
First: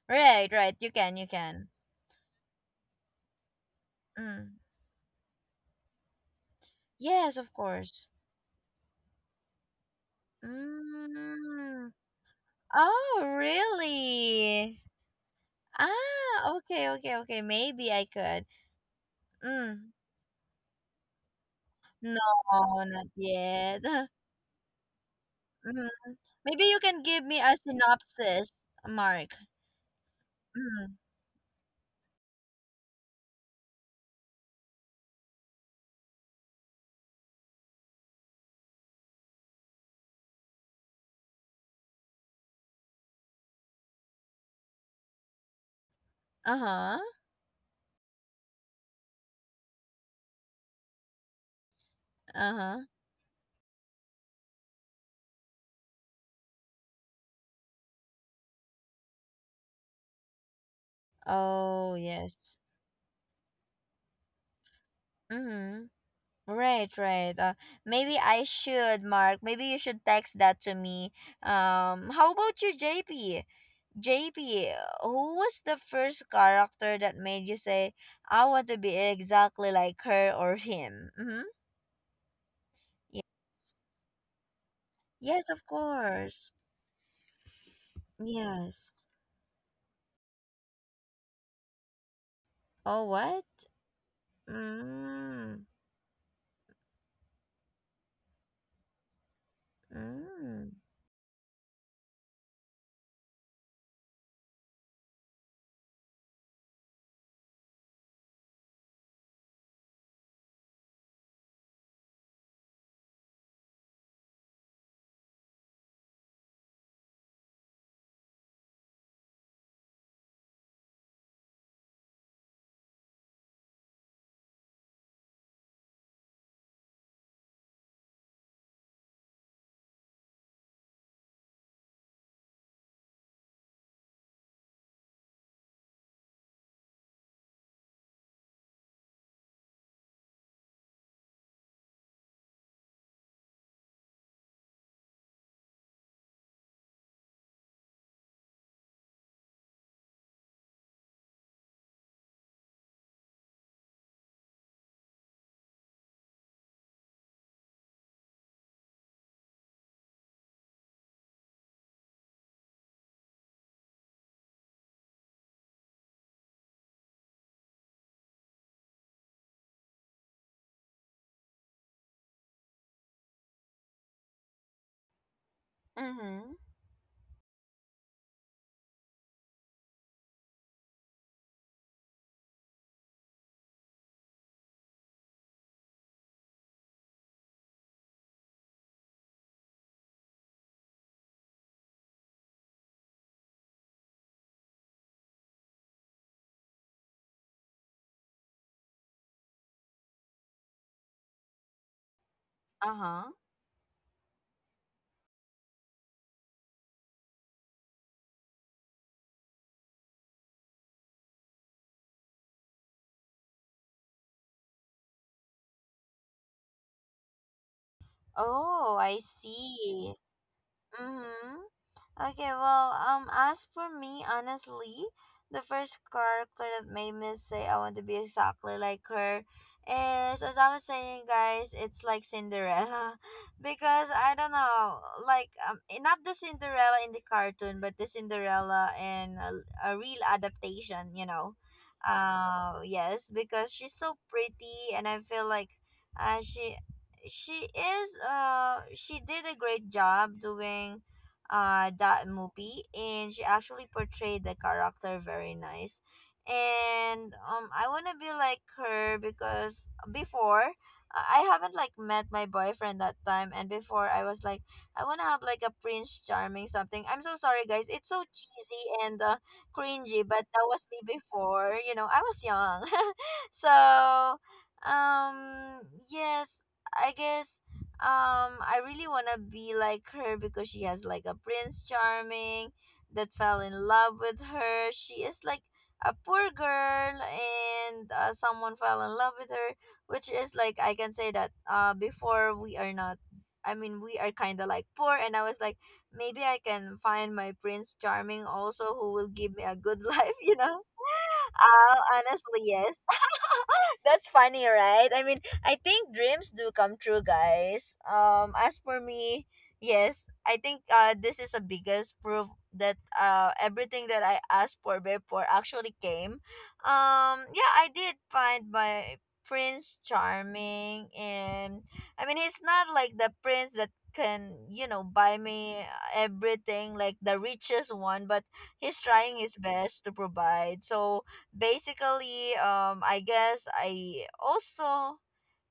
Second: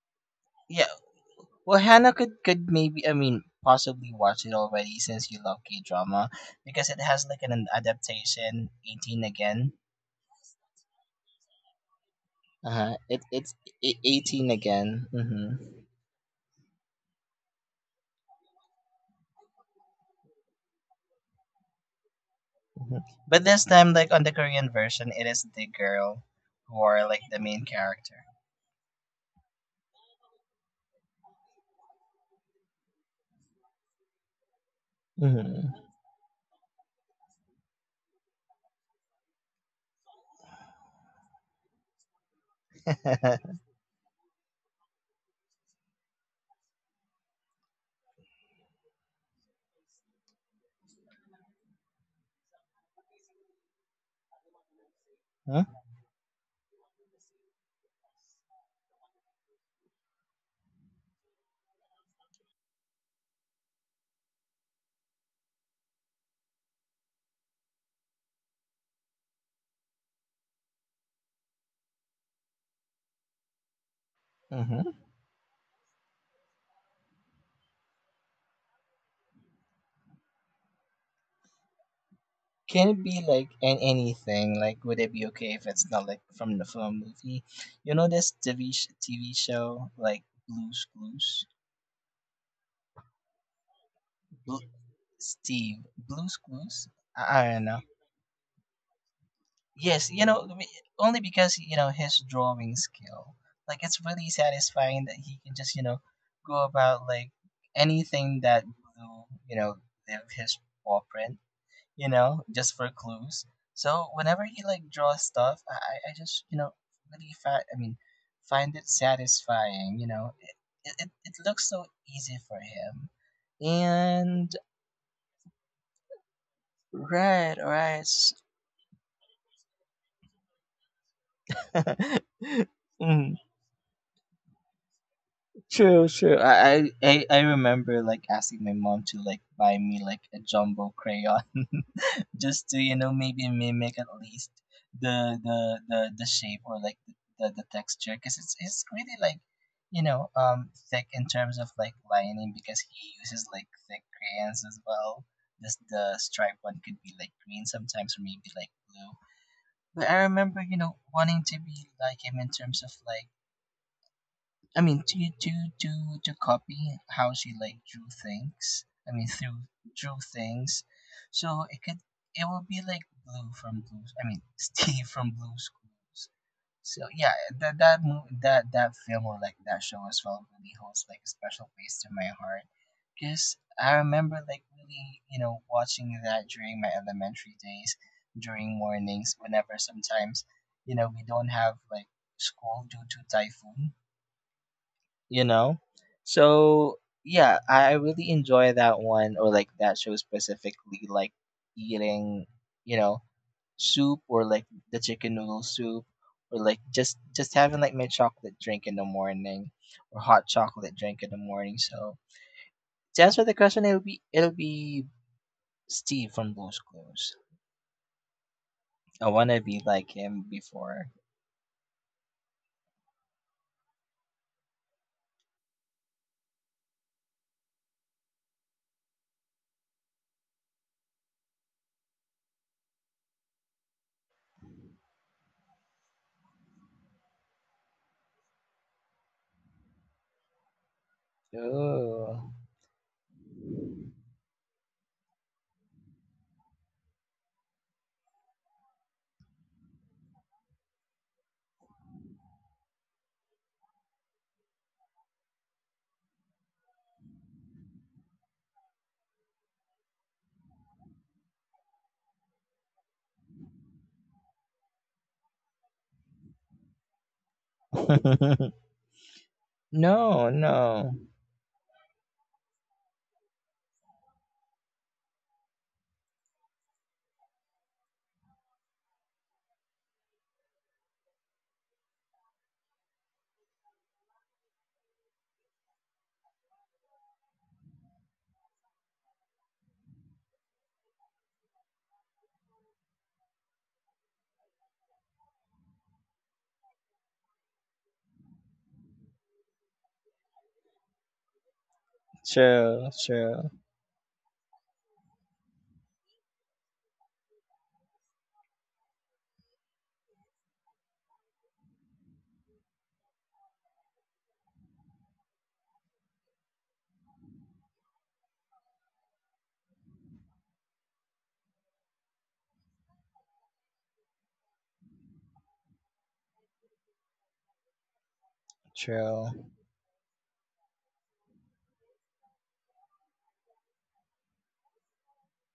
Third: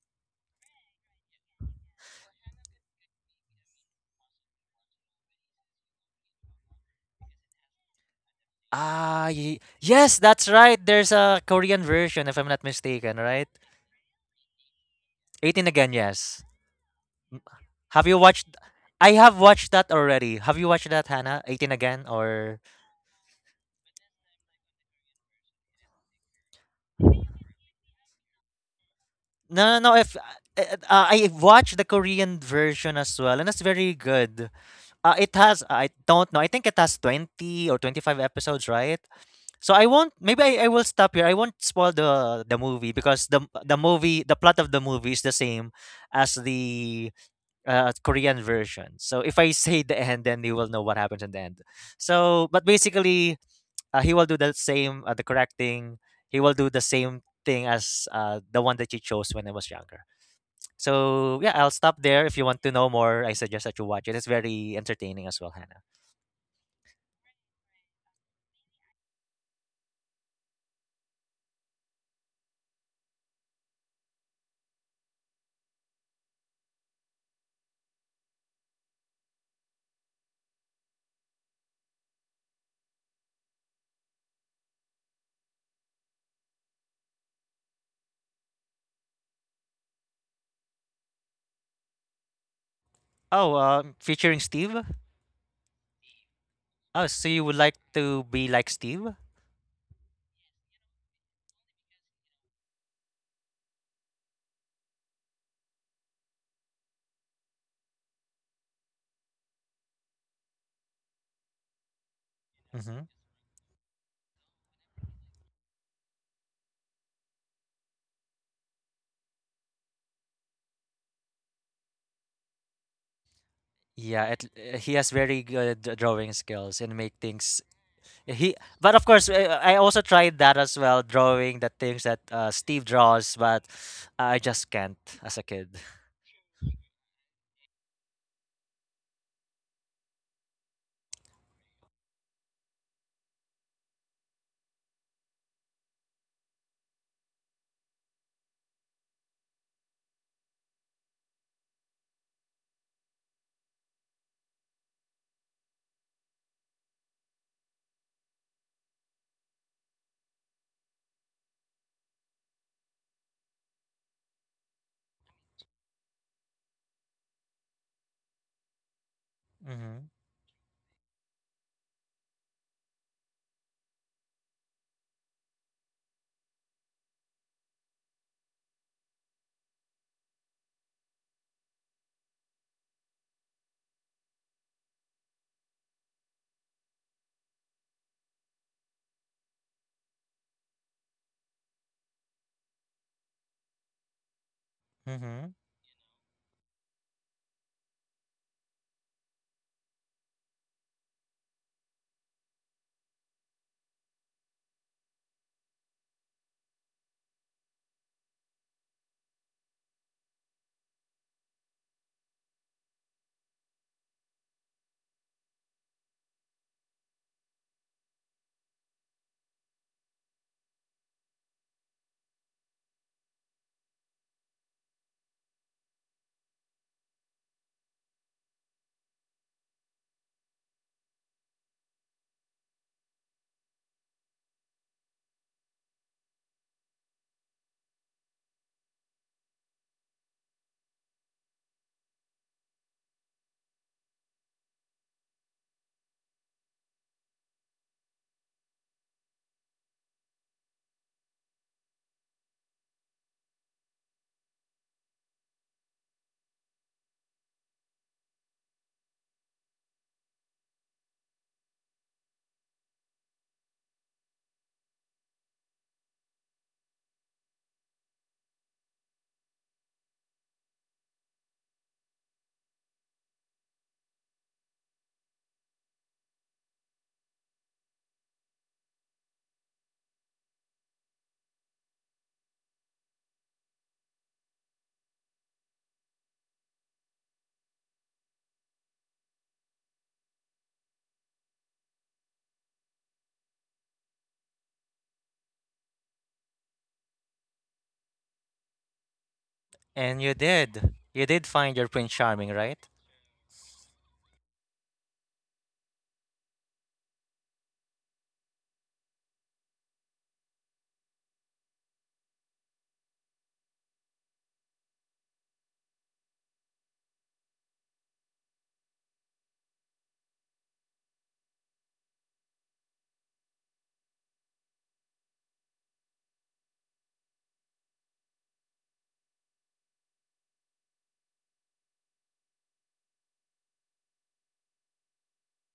Right, right.
Yeah,
You can, you can.
well, Hannah could maybe I mean possibly watch it
Mm.
already since you love K drama because it has
Yes,
like
of
an
course.
adaptation 18 again.
Yes, that's right. There's a Korean
Mm.
version, if I'm not
Uh huh.
mistaken,
It
Oh,
right?
18
really?
again. Mm-hmm.
18 again, yes.
Ah, okay, okay, okay. Maybe I
Have you
could.
watched? I have watched that
Mm.
already. Have you watched that, Hannah? 18 again,
No,
or
Hmm.
not
But this
yet.
time, like on the Korean version, it is the
Mm.
girl
Maybe you
who
can
are like
give
the
me a
main character.
synopsis, Mark.
no, no, no. If uh,
Mm.
I watched the Korean version as well, and it's very good. It has,
Mm-hmm.
I don't know, I think it has 20 or 25 episodes, right? So I won't. Maybe I will stop here. I won't spoil the movie because the the movie the plot of the movie is the same as
Uh-huh.
the Korean version. So if I say the end, then you will know what happens in the end. So, but
Uh-huh.
basically, he will do the same the correct
huh?
thing. He will do the same thing as the one that you chose when I was younger. So yeah, I'll
Oh,
stop there. If you
yes.
want to know more, I suggest that you watch it. It's very entertaining as well, Hannah.
Mm-hmm. Right, right. Maybe I should, Mark. Maybe you should text that to me. How about you, JP? JP,
Mm-hmm.
who was the first character that made you say, "I want to be exactly like her or him?" Mm-hmm.
Can it be like an anything? Like, would it be
Yes,
okay
of
if it's not like
course.
from the film movie? You know this
Yes.
TV show like Blue's Clues.
Oh, what?
Oh, featuring
Bl-
Steve.
Mm.
Steve Blue's Clues.
Oh, so
I,
you would
don't
like
know.
to be like Steve?
Yes, you know, I mean,
Mm.
only because you know his drawing skill. Like it's really satisfying that he can just you know go about like anything that Blue you know leave his paw print, you know, just for
Mm-hmm.
clues. So whenever he like draws stuff, I just you know really find it satisfying. You know, it looks so easy for him.
Yeah,
And
he has very good drawing skills and make
right,
things.
all right.
He, but of course, I also tried that as well, drawing the things that Steve draws,
Mm,
but I just can't as a kid.
true, true. I remember like asking my mom to like buy me like a jumbo crayon just to, you know, maybe mimic at least the shape or like the texture, because it's really like you know thick in terms of like lining, because he uses like thick crayons as well. This the stripe one could be like green sometimes or maybe like blue. But I remember, you know, wanting to be like him in terms of like I mean, to copy how she like drew things. I mean,
Mm-hmm.
drew things, so it could it would be like Blue from blue. I mean, Steve from Blues Clues.
Mm-hmm.
So yeah, that film or like that show as well really holds like a special place in my heart, because I remember like really you know watching that during my elementary days, during mornings whenever sometimes you know we don't have like school due to typhoon, you
Mm-hmm.
know? So yeah, I really enjoy that one or like that show specifically, like eating, you know,
Uh-huh.
soup or like the chicken noodle soup or like just having like my chocolate drink in the morning or hot chocolate drink in the morning. So to answer the question, it'll be Steve from Blue's Clues.
Oh, I
I wanna be like
see.
him before.
Mm-hmm. Okay, well, as for me, honestly, the first character that made me say I want to be exactly like her is, as I was saying, guys, it's like Cinderella. Because I don't know, like, not the Cinderella in the cartoon, but the Cinderella in a real adaptation, you know.
Ooh.
Yes, because she's so pretty, and I feel like uh, she she is she did a great job doing that movie, and she actually portrayed the character very nice. And I want to be like her because before I haven't like met my boyfriend that time, and before I was like I want to have like a prince charming, something. I'm so sorry, guys, it's so cheesy and cringy,
no,
but that was me
no.
before, you know, I was young. So yes, I guess I really want to be like her because she has like a prince charming that fell in love with her. She is like a poor girl, and someone fell in love with her, which is like, I can say that before we are not, I mean we are kind of like poor, and I was like maybe I can find my prince charming also who will give me a good
And
life, you know.
you did find your Prince Charming,
Honestly,
right?
yes.
True, true,
That's funny, right? I mean, I think dreams do come true, guys. As for me, yes, I think this is the biggest proof that everything that I asked for before actually came. Yeah, I did find my prince charming. And I mean, he's not like the prince that can, you know, buy me everything, like the richest one, but he's trying
true.
his best to provide. So basically, I guess I also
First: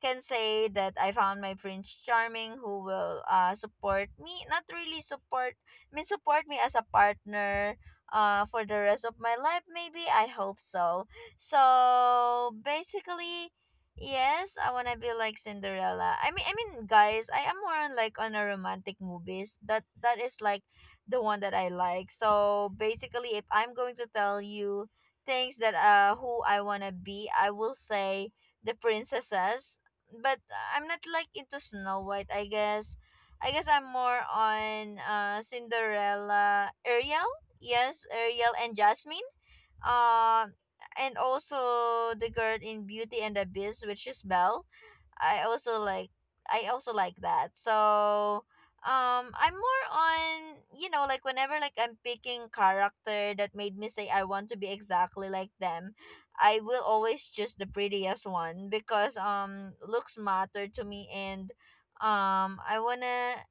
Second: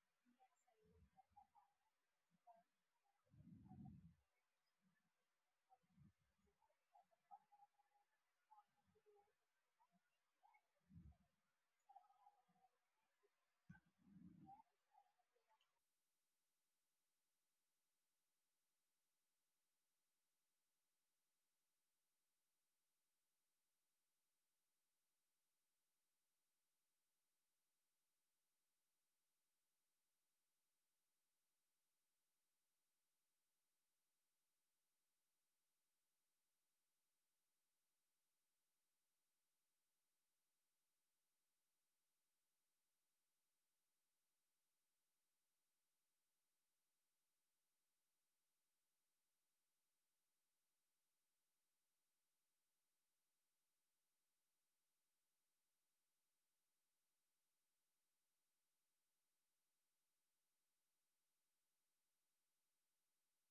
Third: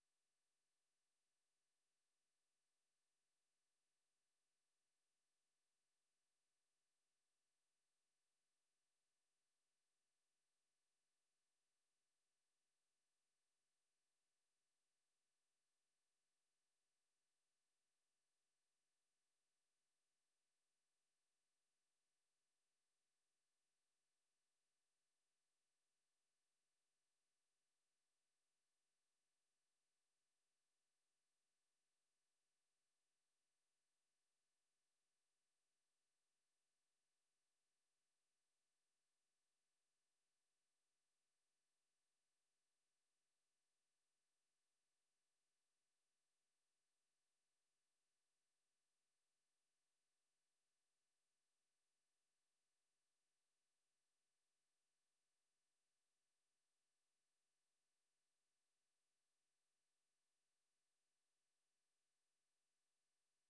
can say that I found my prince charming who will support me, not really support, I mean support me as a partner for the rest of my life, maybe, I hope so. So basically, yes, I want to be like Cinderella. I mean, guys, I am more on like on a romantic movies. That is like the one that I like. So basically, if I'm going to tell you things that who I want to be, I will say the princesses. But I'm not like into Snow White. I guess I'm more on Cinderella, Ariel, yes, Ariel and Jasmine. Uh, and also the girl in Beauty and the Beast, which is Belle. I also like I also like that. So I'm more on, you know, like whenever like I'm picking character that made me say I want to be exactly like them, I will always choose the prettiest one because looks matter to me. And I wanna,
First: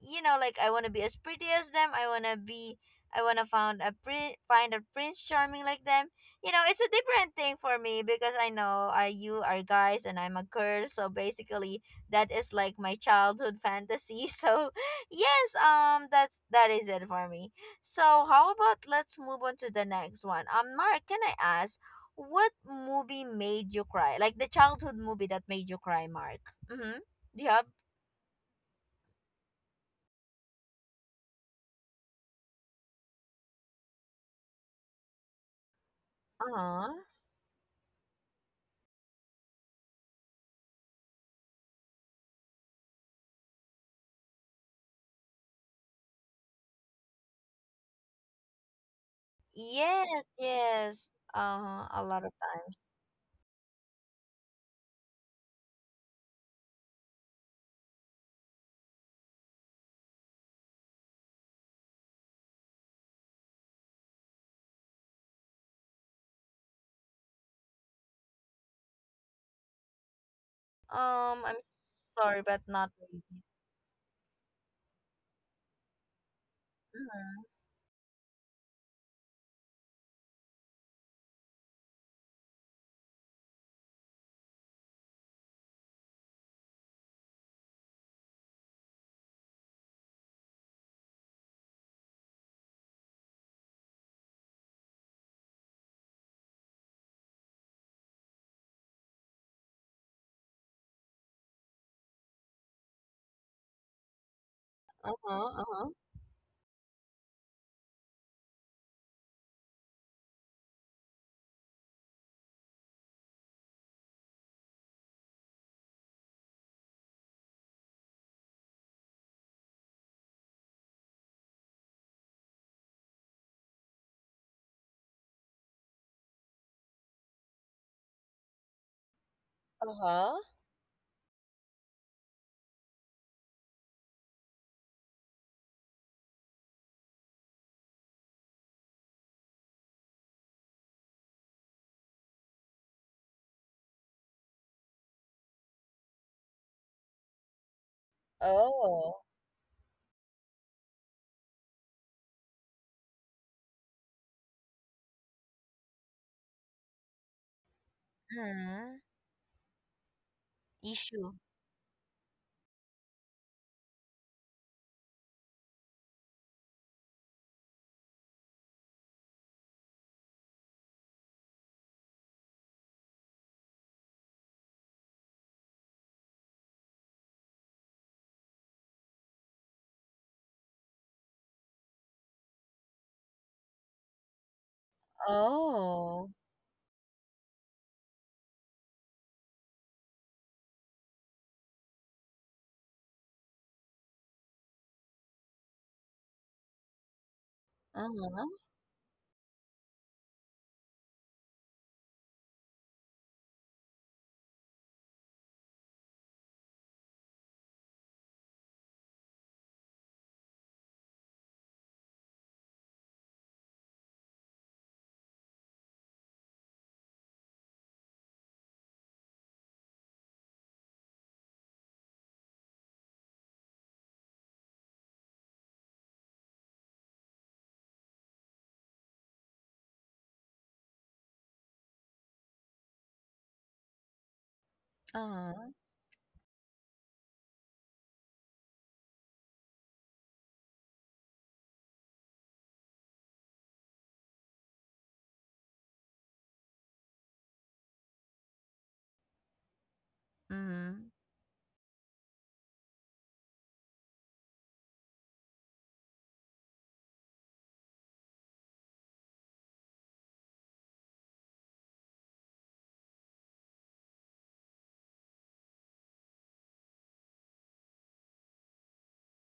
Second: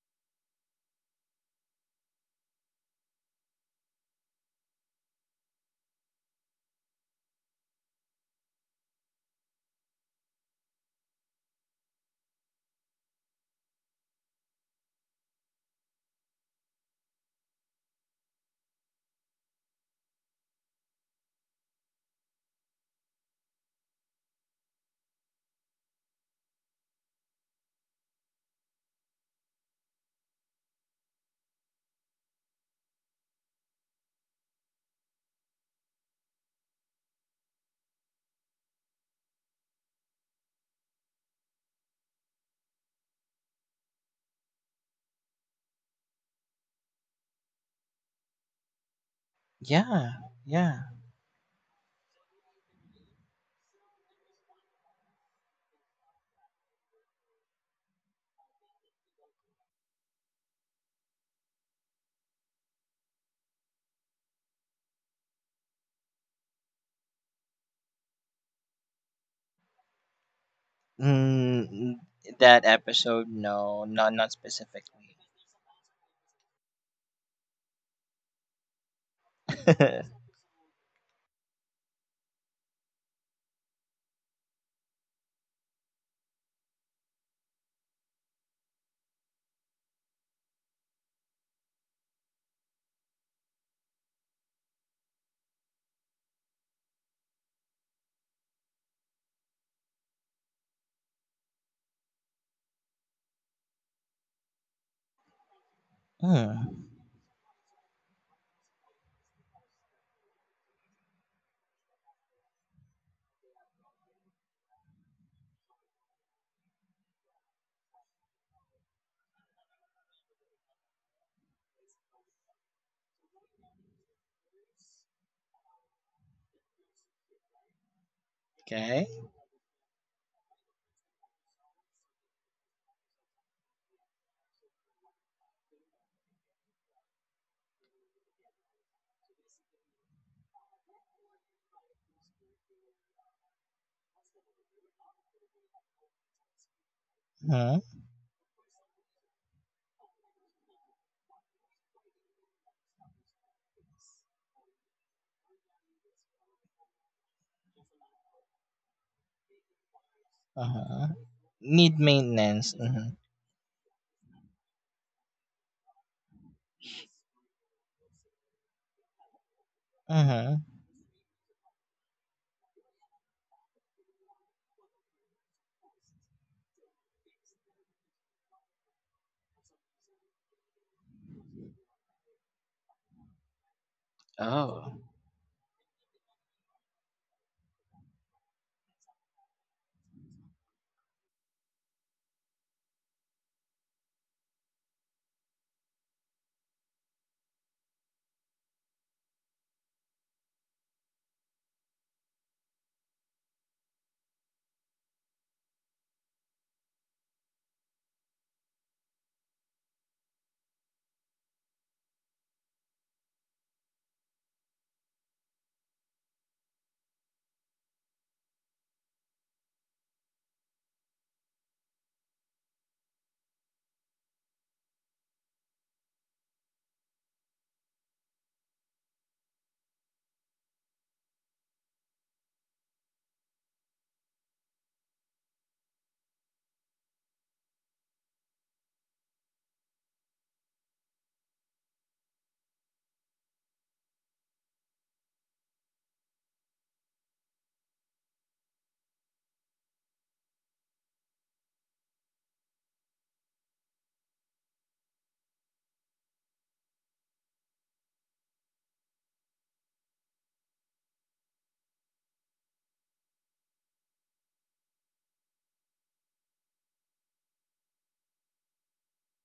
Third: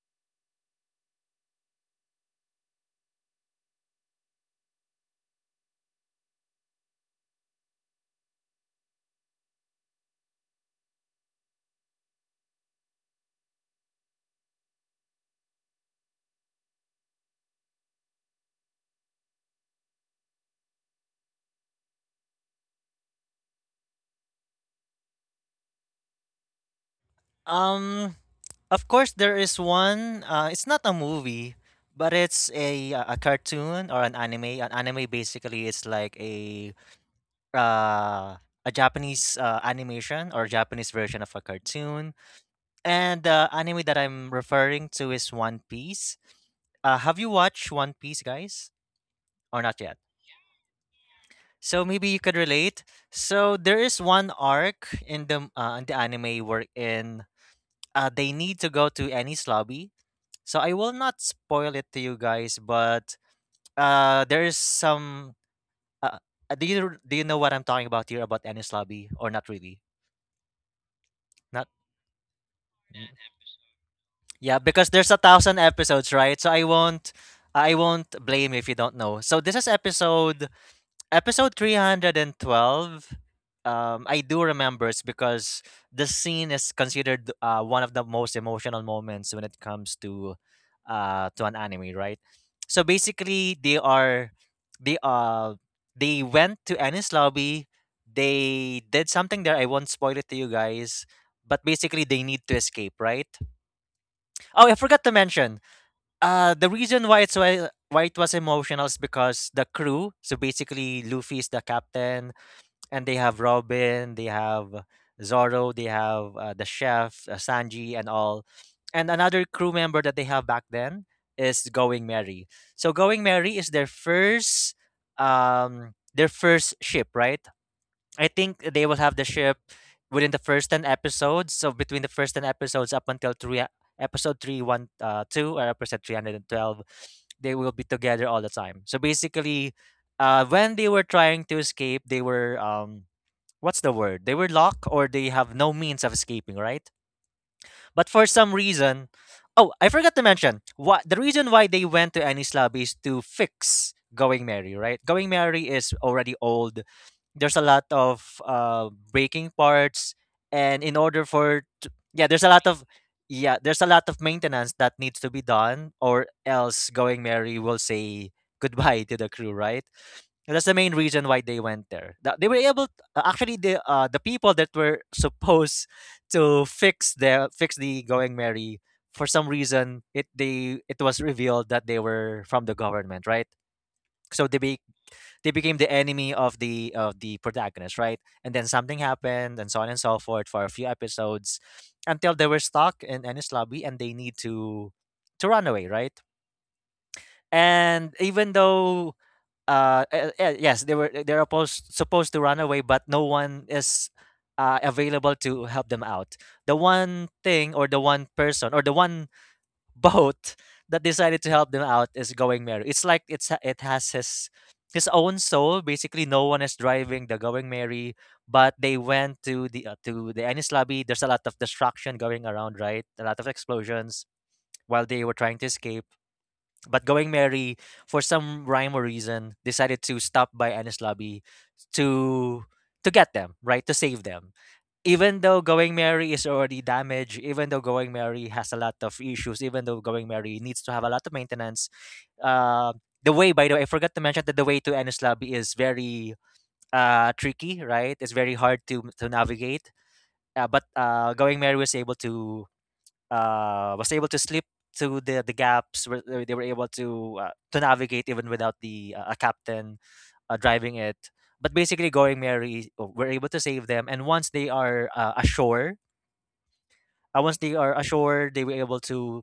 you know, like I wanna be as pretty as them. I wanna find a prince charming like them, you know. It's a different thing for me because I know you are guys and I'm a girl. So basically, that is like my childhood fantasy. So yes, that is it for me. So how about let's move on to the next one. Mark, can I ask what movie made you cry? Like the childhood movie that made you cry, Mark. Mm-hmm. Do you have?
Um, of course, there is one. It's not a movie, but it's a cartoon or an anime. An anime basically is like
Uh huh.
uh a Japanese animation or Japanese version of a cartoon. And the anime that I'm referring to is One Piece. Have you watched One Piece, guys, or not yet?
Yes,
Yeah, yeah.
yes. Uh huh.
So
A
maybe
lot
you
of
could
times.
relate. So there is one arc in the anime wherein they need to go to Enies Lobby. So I will not spoil it to you guys, but there is some. Uh, do you know what I'm talking about here about Ennis Lobby or not really?
I'm
Not.
Mm,
sorry, but
that
not really.
n-
episode, no, not not
Yeah, because there's a
specifically.
thousand episodes, right? So I won't.
Uh
I won't blame if you don't know. So this is episode 312. I do remember it's because the scene is considered one of the most emotional moments when it comes to an anime, right? So basically, they are they uh they went to Ennis Lobby, they did something there, I won't spoil it to you guys, but basically they need to escape, right? Oh, I forgot
huh.
to
Uh
mention,
huh.
the
Mm,
reason why why it was emotional is because the crew. So basically, Luffy is the captain, and they have Robin, they have Zoro, they have the chef, Sanji, and all. And another crew member that they have back then is Going Merry. So Going Merry is their their first ship, right? I think they will
okay.
have the ship within
Uh-huh.
the first 10 episodes. So between the first 10 episodes up until three, e- episode three one two, or episode 312, they will be together all the time. So basically, when they were trying to escape, they were, what's the word? They were locked, or they have no means of escaping, right?
Mm,
But for some reason,
Oh.
oh, I forgot to mention, what the reason why they went to Anislab is to fix Going Merry, right? Going Merry is already old, there's a lot of
Mm.
breaking parts, and in
uh-huh.
order
Issue.
for
Need
yeah,
maintenance. Mm-hmm.
there's a lot of maintenance that needs to be done, or else Going Merry will say goodbye to the crew, right?
Uh
And
huh.
that's the main reason why they went there. They were able, actually the people that were supposed to fix the Going Merry, for some reason it was revealed that they were from the government, right? so they be,
Oh.
they became the
Oh.
enemy of the protagonist, right? And then something happened, and so on and so forth for a few episodes, until they were stuck in Ennis Lobby and they need to run away, right? And
Uh-huh.
even though, yes, they're supposed to run away, but no one is available to help them out. The one thing, or the one person, or the one boat that decided to help them out is Going Merry. It's like it has his own soul. Basically, no one is driving the Going Merry, but they went to the Ennis Lobby. There's a lot of destruction going around, right? A lot of explosions while they were trying to escape. But Going Merry, for some rhyme or reason, decided to stop by Ennis Lobby to get them, right, to save them, even though
Uh-huh.
Going Merry is already damaged, even though Going Merry has a lot of issues, even though Going Merry needs to have a lot of maintenance. uh, the way, by the way, I forgot to mention that the way to Ennis Lobby is very tricky, right? It's very hard to navigate. But
Mm.
Going Merry was able to, was able to slip through the gaps. Where they were able to, to navigate even without the a captain driving it. But basically, Going Merry, we able to save them. And once they are once they are ashore, they were able to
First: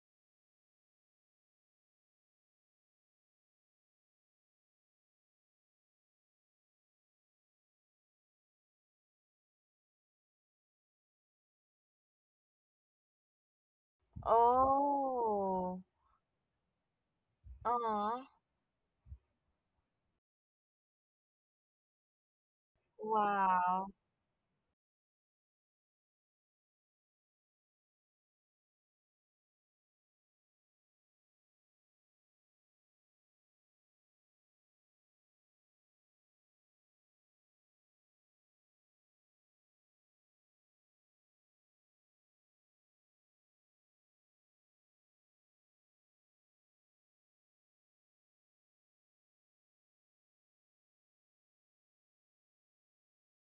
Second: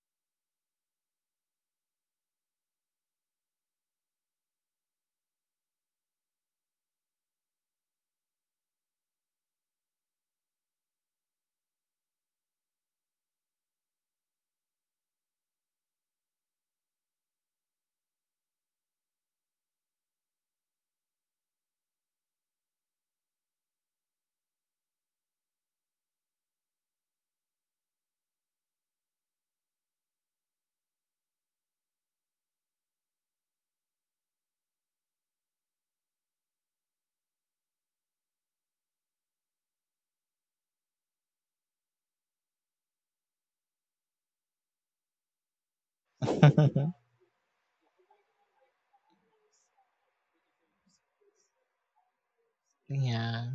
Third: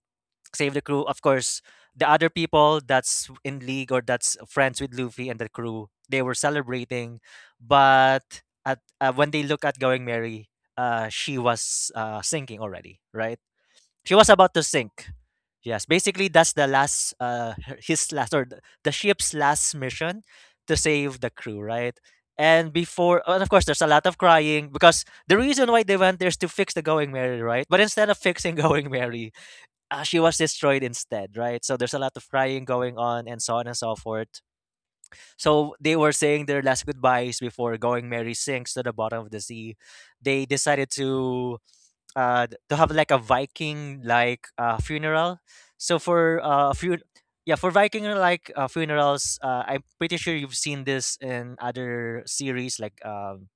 save the crew. Of course, the other people that's in league or that's friends with Luffy and the crew, they were celebrating. But at when they look at Going Mary, she was sinking already, right? She was about to sink.
Oh.
Yes, basically that's the last his
Uh-huh.
last or th- the ship's last mission to save the crew, right? And before, and of course, there's a
Wow.
lot of crying because the reason why they went there is to fix the Going Merry, right? But instead of fixing Going Merry, she was destroyed instead, right? So there's a lot of crying going on, and so on and so forth. So they were saying their last goodbyes before Going Merry sinks to the bottom of the sea. They decided to to have like a Viking like funeral. So for few yeah, for Viking, like funerals, I'm pretty sure you've seen this in other series like
yeah.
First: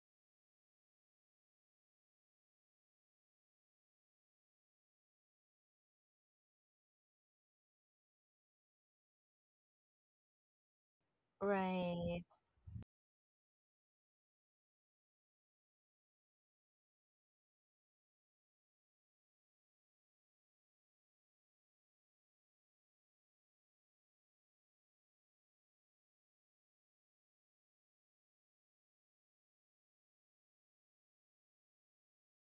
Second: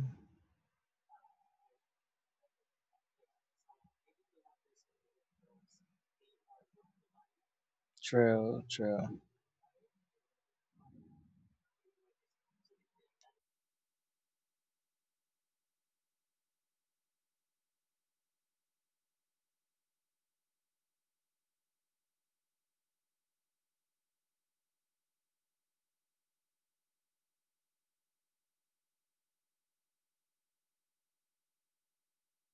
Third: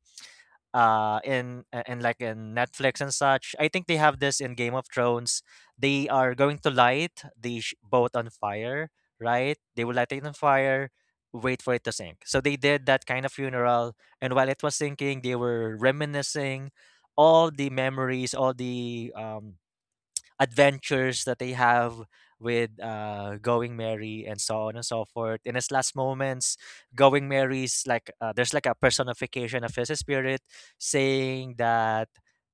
in like in Netflix and such. I think they have this in Game of Thrones. They are going to light boat on
True.
fire,
True.
right? They will light it on fire, wait for it to sink.
Right.
So they did that kind of funeral, and while it was sinking, they were reminiscing all the memories, all the adventures that they have with Going Mary and so on and so forth. In his last moments, Going Mary's like, there's like a personification of his spirit saying that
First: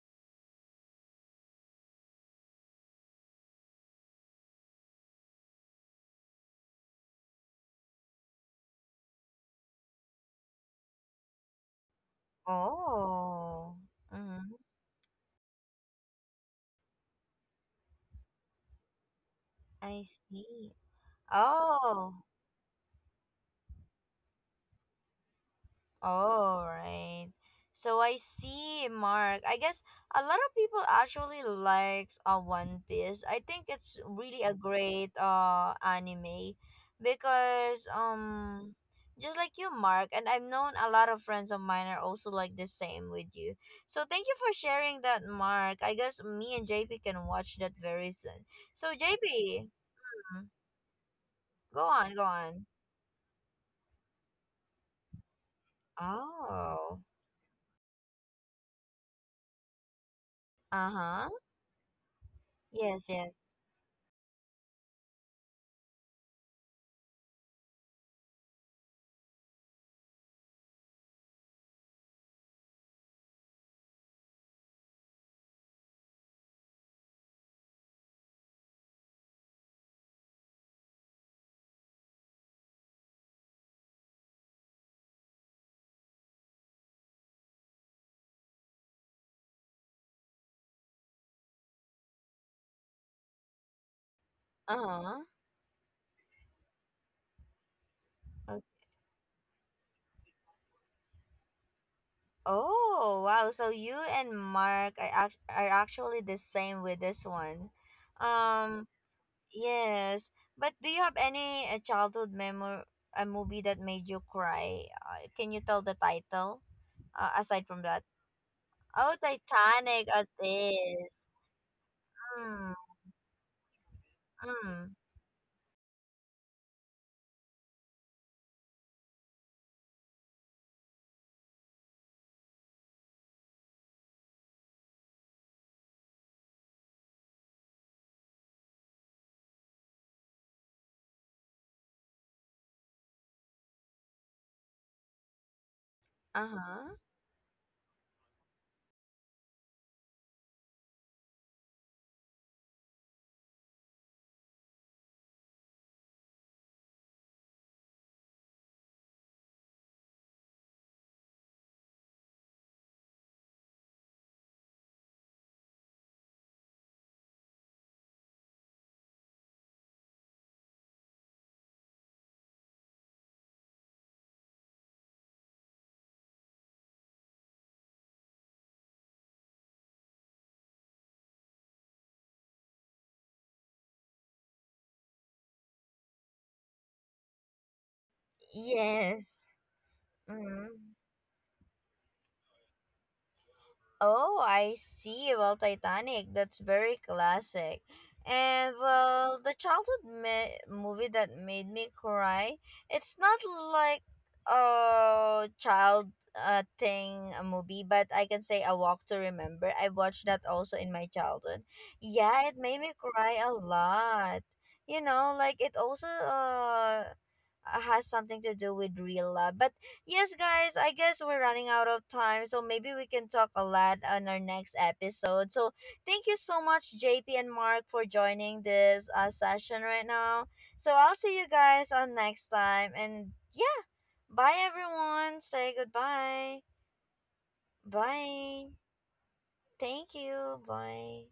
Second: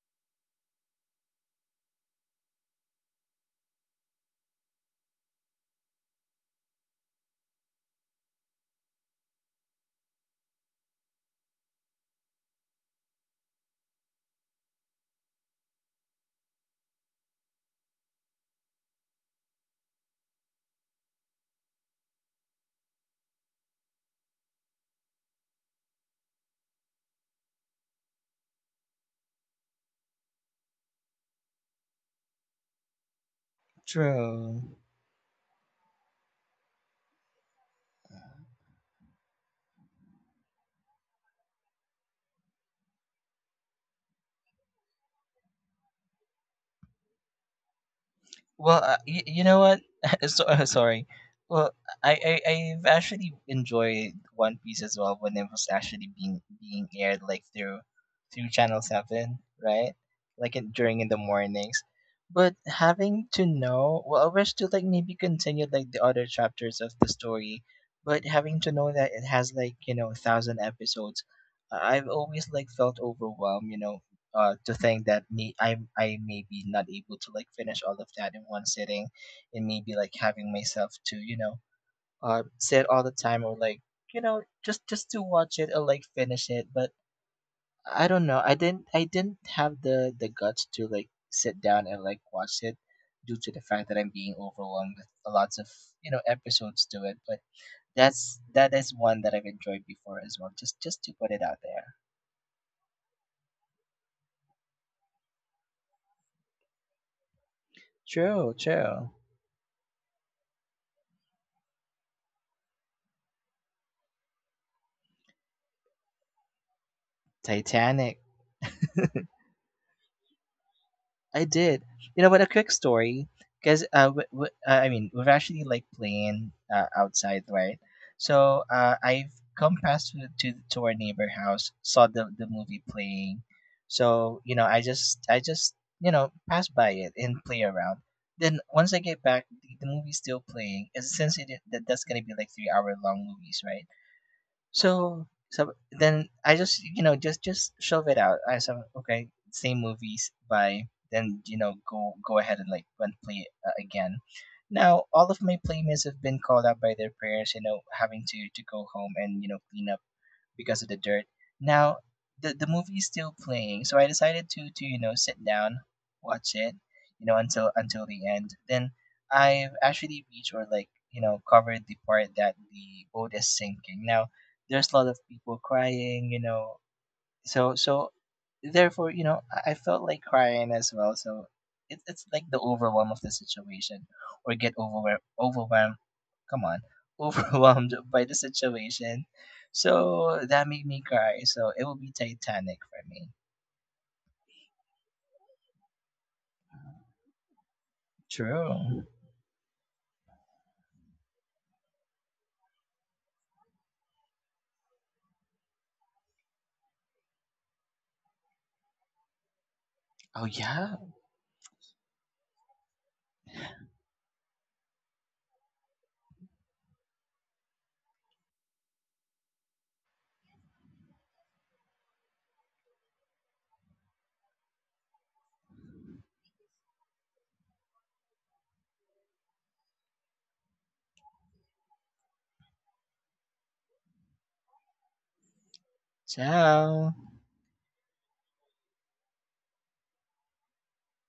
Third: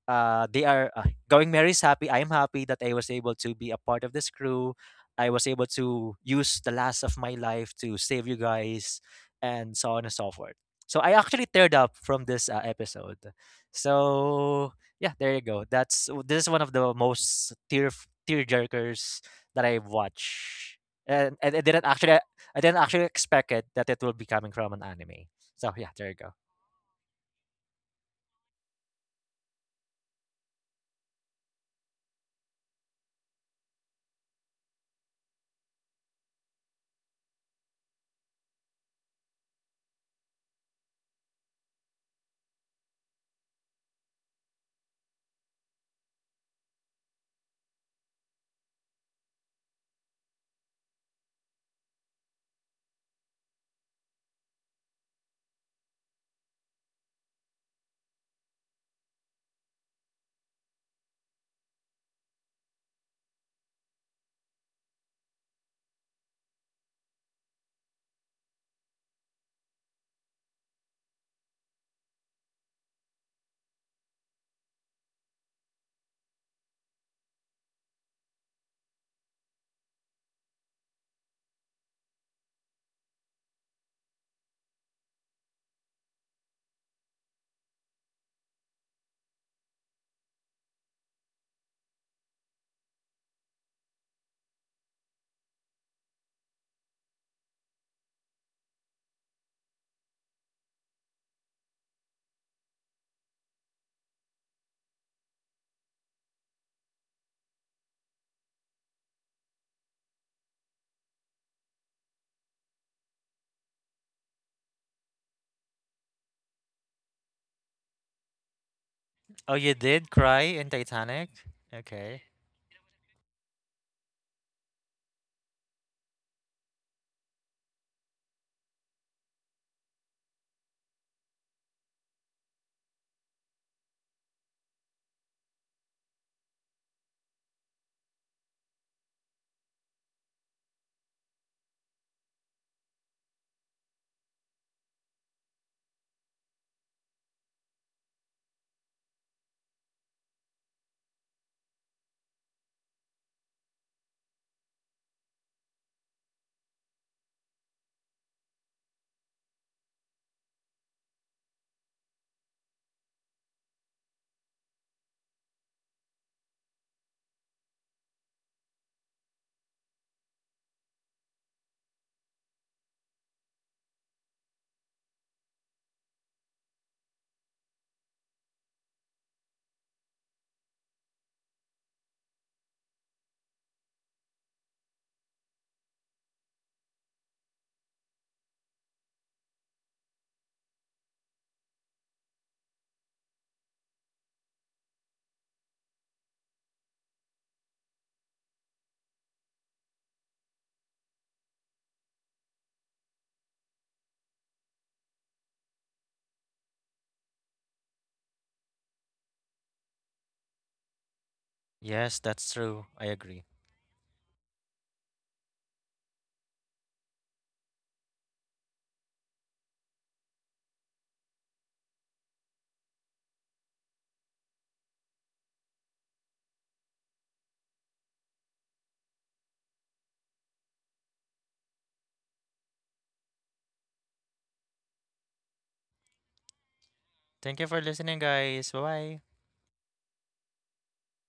they are Going Mary's happy. I am happy that I was able to be a part of this crew. I was able to use the last of my life to save you guys, and so on and so forth. So I actually teared up from this episode.
Oh. Mm.
So yeah, there you go. That's This is one of the most tear jerkers that I
I
watch,
see.
and, I didn't actually,
Oh.
I didn't actually expect it that it will be coming from an anime. So yeah, there you go.
All right. So I see, Mark. I guess a lot of people actually likes One Piece. I think it's really a
True.
great anime because just like you, Mark, and I've known a lot of friends of mine are also like the same with you. So thank you for sharing that, Mark. I guess me and JP can watch that very soon.
Well,
So
you, you know
JP,
what?
mhm,
Sorry. Well,
go
I,
on, go
I
on.
I've actually enjoyed One Piece as well when it was actually being
Oh.
aired like through Channel Seven, right? Like in, during in the
Uh-huh.
mornings. But
Yes,
having
yes.
to know, well, I wish to like maybe continue like the other chapters of the story, but having to know that it has like you know thousand episodes, I've always like felt overwhelmed, you know, to think that me I may be not able to like finish all of that in one sitting, and maybe like having myself to you know sit all the time or like you know just to watch it or like finish it. But I don't know. I didn't have the guts to like sit down and like watch it, due to the fact that I'm being overwhelmed with
Uh-huh.
lots of you know episodes to it. But that is one that I've enjoyed before as well. Just to put it out there.
Oh, wow. So you and Mark are are actually the same with this one.
True,
Um,
true.
yes. But do you have any childhood memory, a movie that made you cry? Can you tell the title? Aside from that.
Titanic.
Oh,
Oh, you
Titanic
did
at
cry in
this.
Titanic.
I did. You
Okay.
know what? A quick
Mm,
story, because I
mm.
mean, we're actually like playing outside, right? So I've come past to, to our neighbor house, saw the movie playing. So you know, I just you know pass by it and play around. Then once I get back, the movie's still playing. As since it, that that's gonna be like 3 hour long movies, right? So so then I just
Uh-huh.
you know just shove it out. I said okay, same movies. Bye. Then you know go ahead and like and play it again. Now all of my playmates have been called out by their parents. You know having to go home and you know clean up because of the dirt. Now, the movie is still playing, so I decided to you know sit down, watch it, you know until the end. Then I've actually reached or like you know covered the part that the boat is sinking. Now, there's a lot of people crying, you know, so so therefore you know I felt like crying as well, so it, it's like the overwhelm of the situation or get overwhelmed overwhelmed, come on, overwhelmed by the situation,
Yes.
so that made
Mm.
me cry, so it will be titanic for me.
Oh, I see. Well, Titanic, that's very classic. And
True.
well, the childhood movie that made me cry, it's not like a child thing, a movie, but I can say A Walk to Remember. I watched that
Oh
also in
yeah.
my childhood.
Yes,
Yeah,
that's
it made
true.
me
I
cry
agree.
a lot. You know, like it also has something to do with real love, but yes, guys, I guess we're running out of time, so maybe we can talk a lot on our next episode. So, thank you so much, JP and Mark, for joining this session right now. So, I'll see you guys on next time. And yeah, bye, everyone. Say goodbye.
Ciao.
Thank you for listening,
Bye.
guys. Bye bye.
Thank you. Bye.